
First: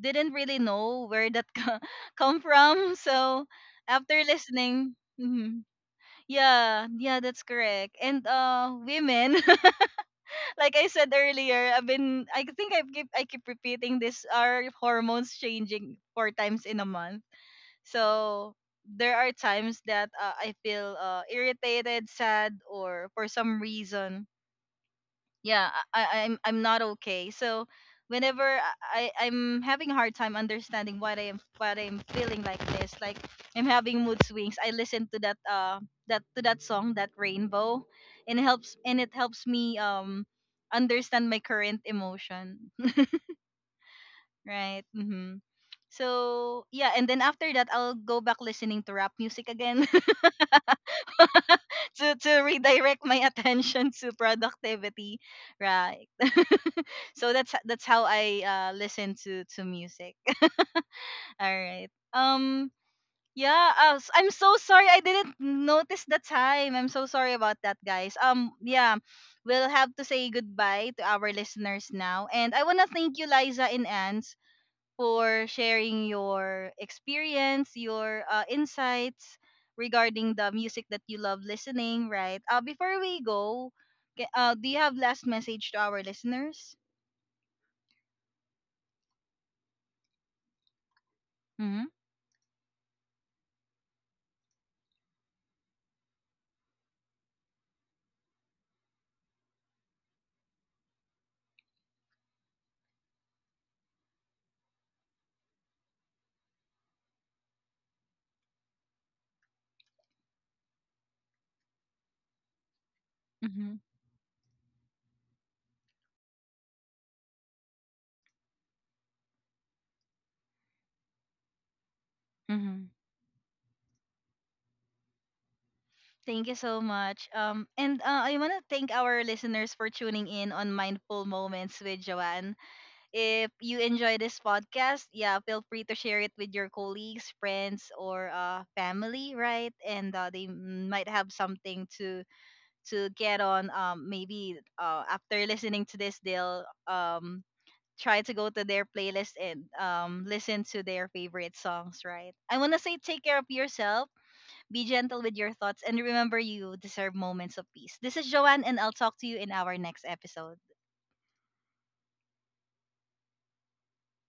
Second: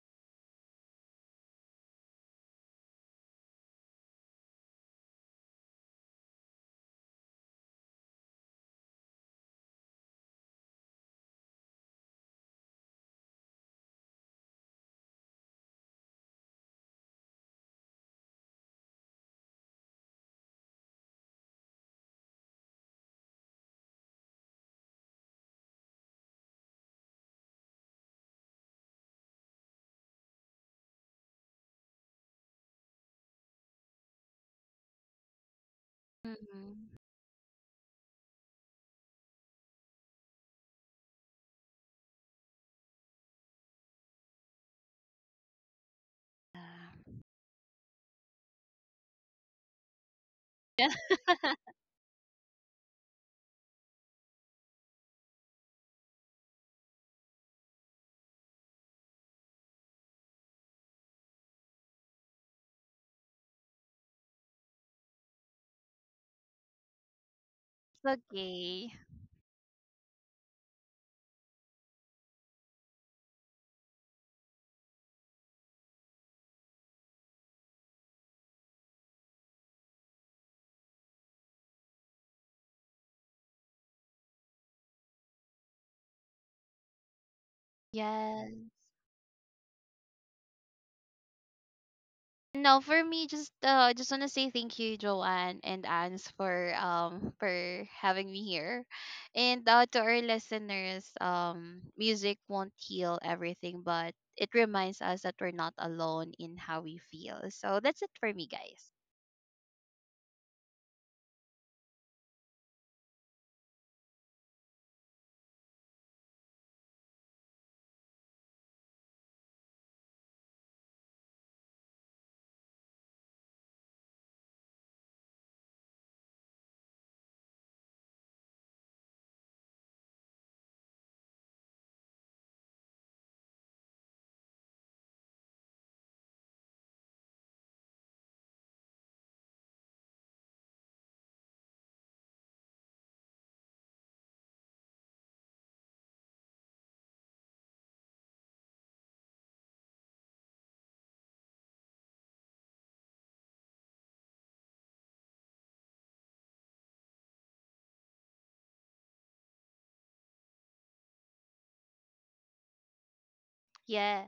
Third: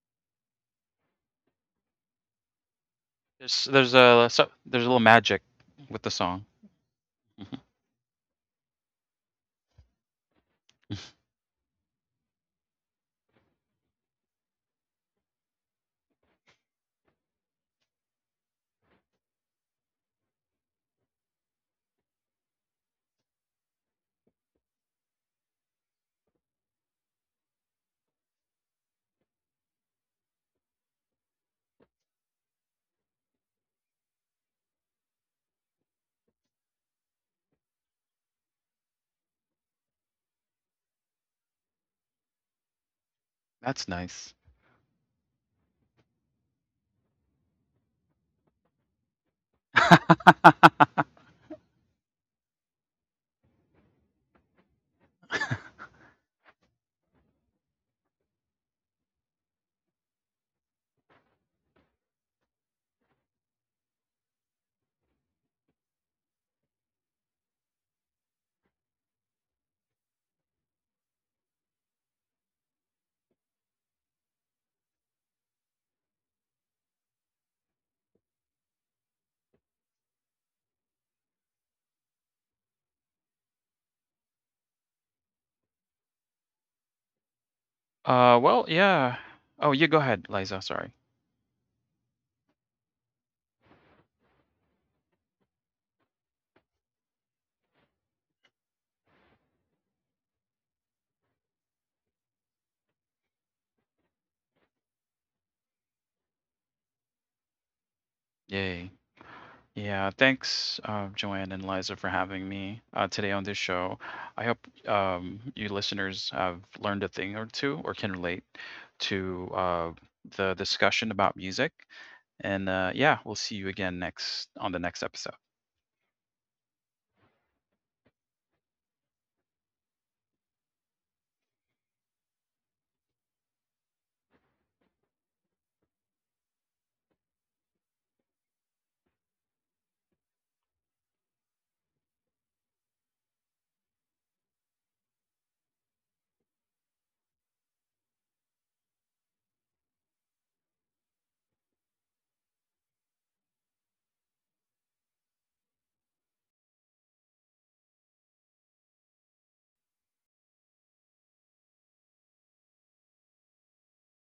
S1: didn't really know where that come from. So after
S3: There's a
S1: listening,
S3: little magic
S1: mhm.
S3: with the song.
S1: Yeah, yeah, that's
S3: Mhm.
S1: correct. And women like I said earlier, I think I keep repeating this: our hormones changing 4 times in a month. So there are times that I feel irritated, sad, or for some reason, yeah, I'm not okay. So whenever I- I'm having a hard time understanding what I'm feeling, like this, like I'm having mood swings, I listen to that that to that song,
S2: Mhm.
S1: that Rainbow, and it helps me understand my current emotion,
S3: That's nice.
S1: right. Mm-hmm. So yeah, and
S2: Yeah.
S1: then after that I'll go back listening to rap music again
S3: uh,
S1: to redirect my attention to productivity, right. So that's how I listen to music. All right. Um. Yeah. I'm so sorry. I didn't notice the time. I'm so sorry about that,
S2: It's
S1: guys.
S2: okay.
S1: Yeah. We'll have to say goodbye to our listeners now, and I wanna thank you, Liza and Ans, for sharing your experience, your insights regarding the music that you love listening. Right. Before we go, do you have last message to our listeners?
S2: Yes.
S3: well, yeah. Oh, you go ahead, Liza. Sorry.
S1: Mm-hmm.
S2: No, for me, just, just wanna say thank you, Joanne and Ans, for having me here, and, to our listeners, music won't heal everything, but it reminds us that we're not alone in how we feel. So that's it for me,
S3: Yay.
S2: guys.
S3: Yeah, thanks, Joanne and Liza, for having me today on this
S1: Mm-hmm.
S3: show. I hope you listeners have learned a thing or two or can relate to the discussion about music. And
S1: Mm-hmm.
S3: yeah, we'll see you again next on the next episode.
S1: Thank you so much. And I want to thank our listeners for tuning in on Mindful Moments with Joanne. If you enjoy this podcast, yeah, feel free to share it with your colleagues, friends, or family, right? And they might have something to get on. Maybe after listening to this, they'll try to go to their playlist and listen to their favorite songs, right? I want to say take care of yourself, be gentle with your thoughts, and remember, you deserve moments of peace. This is Joanne, and I'll talk to you in our next episode.
S2: Yeah.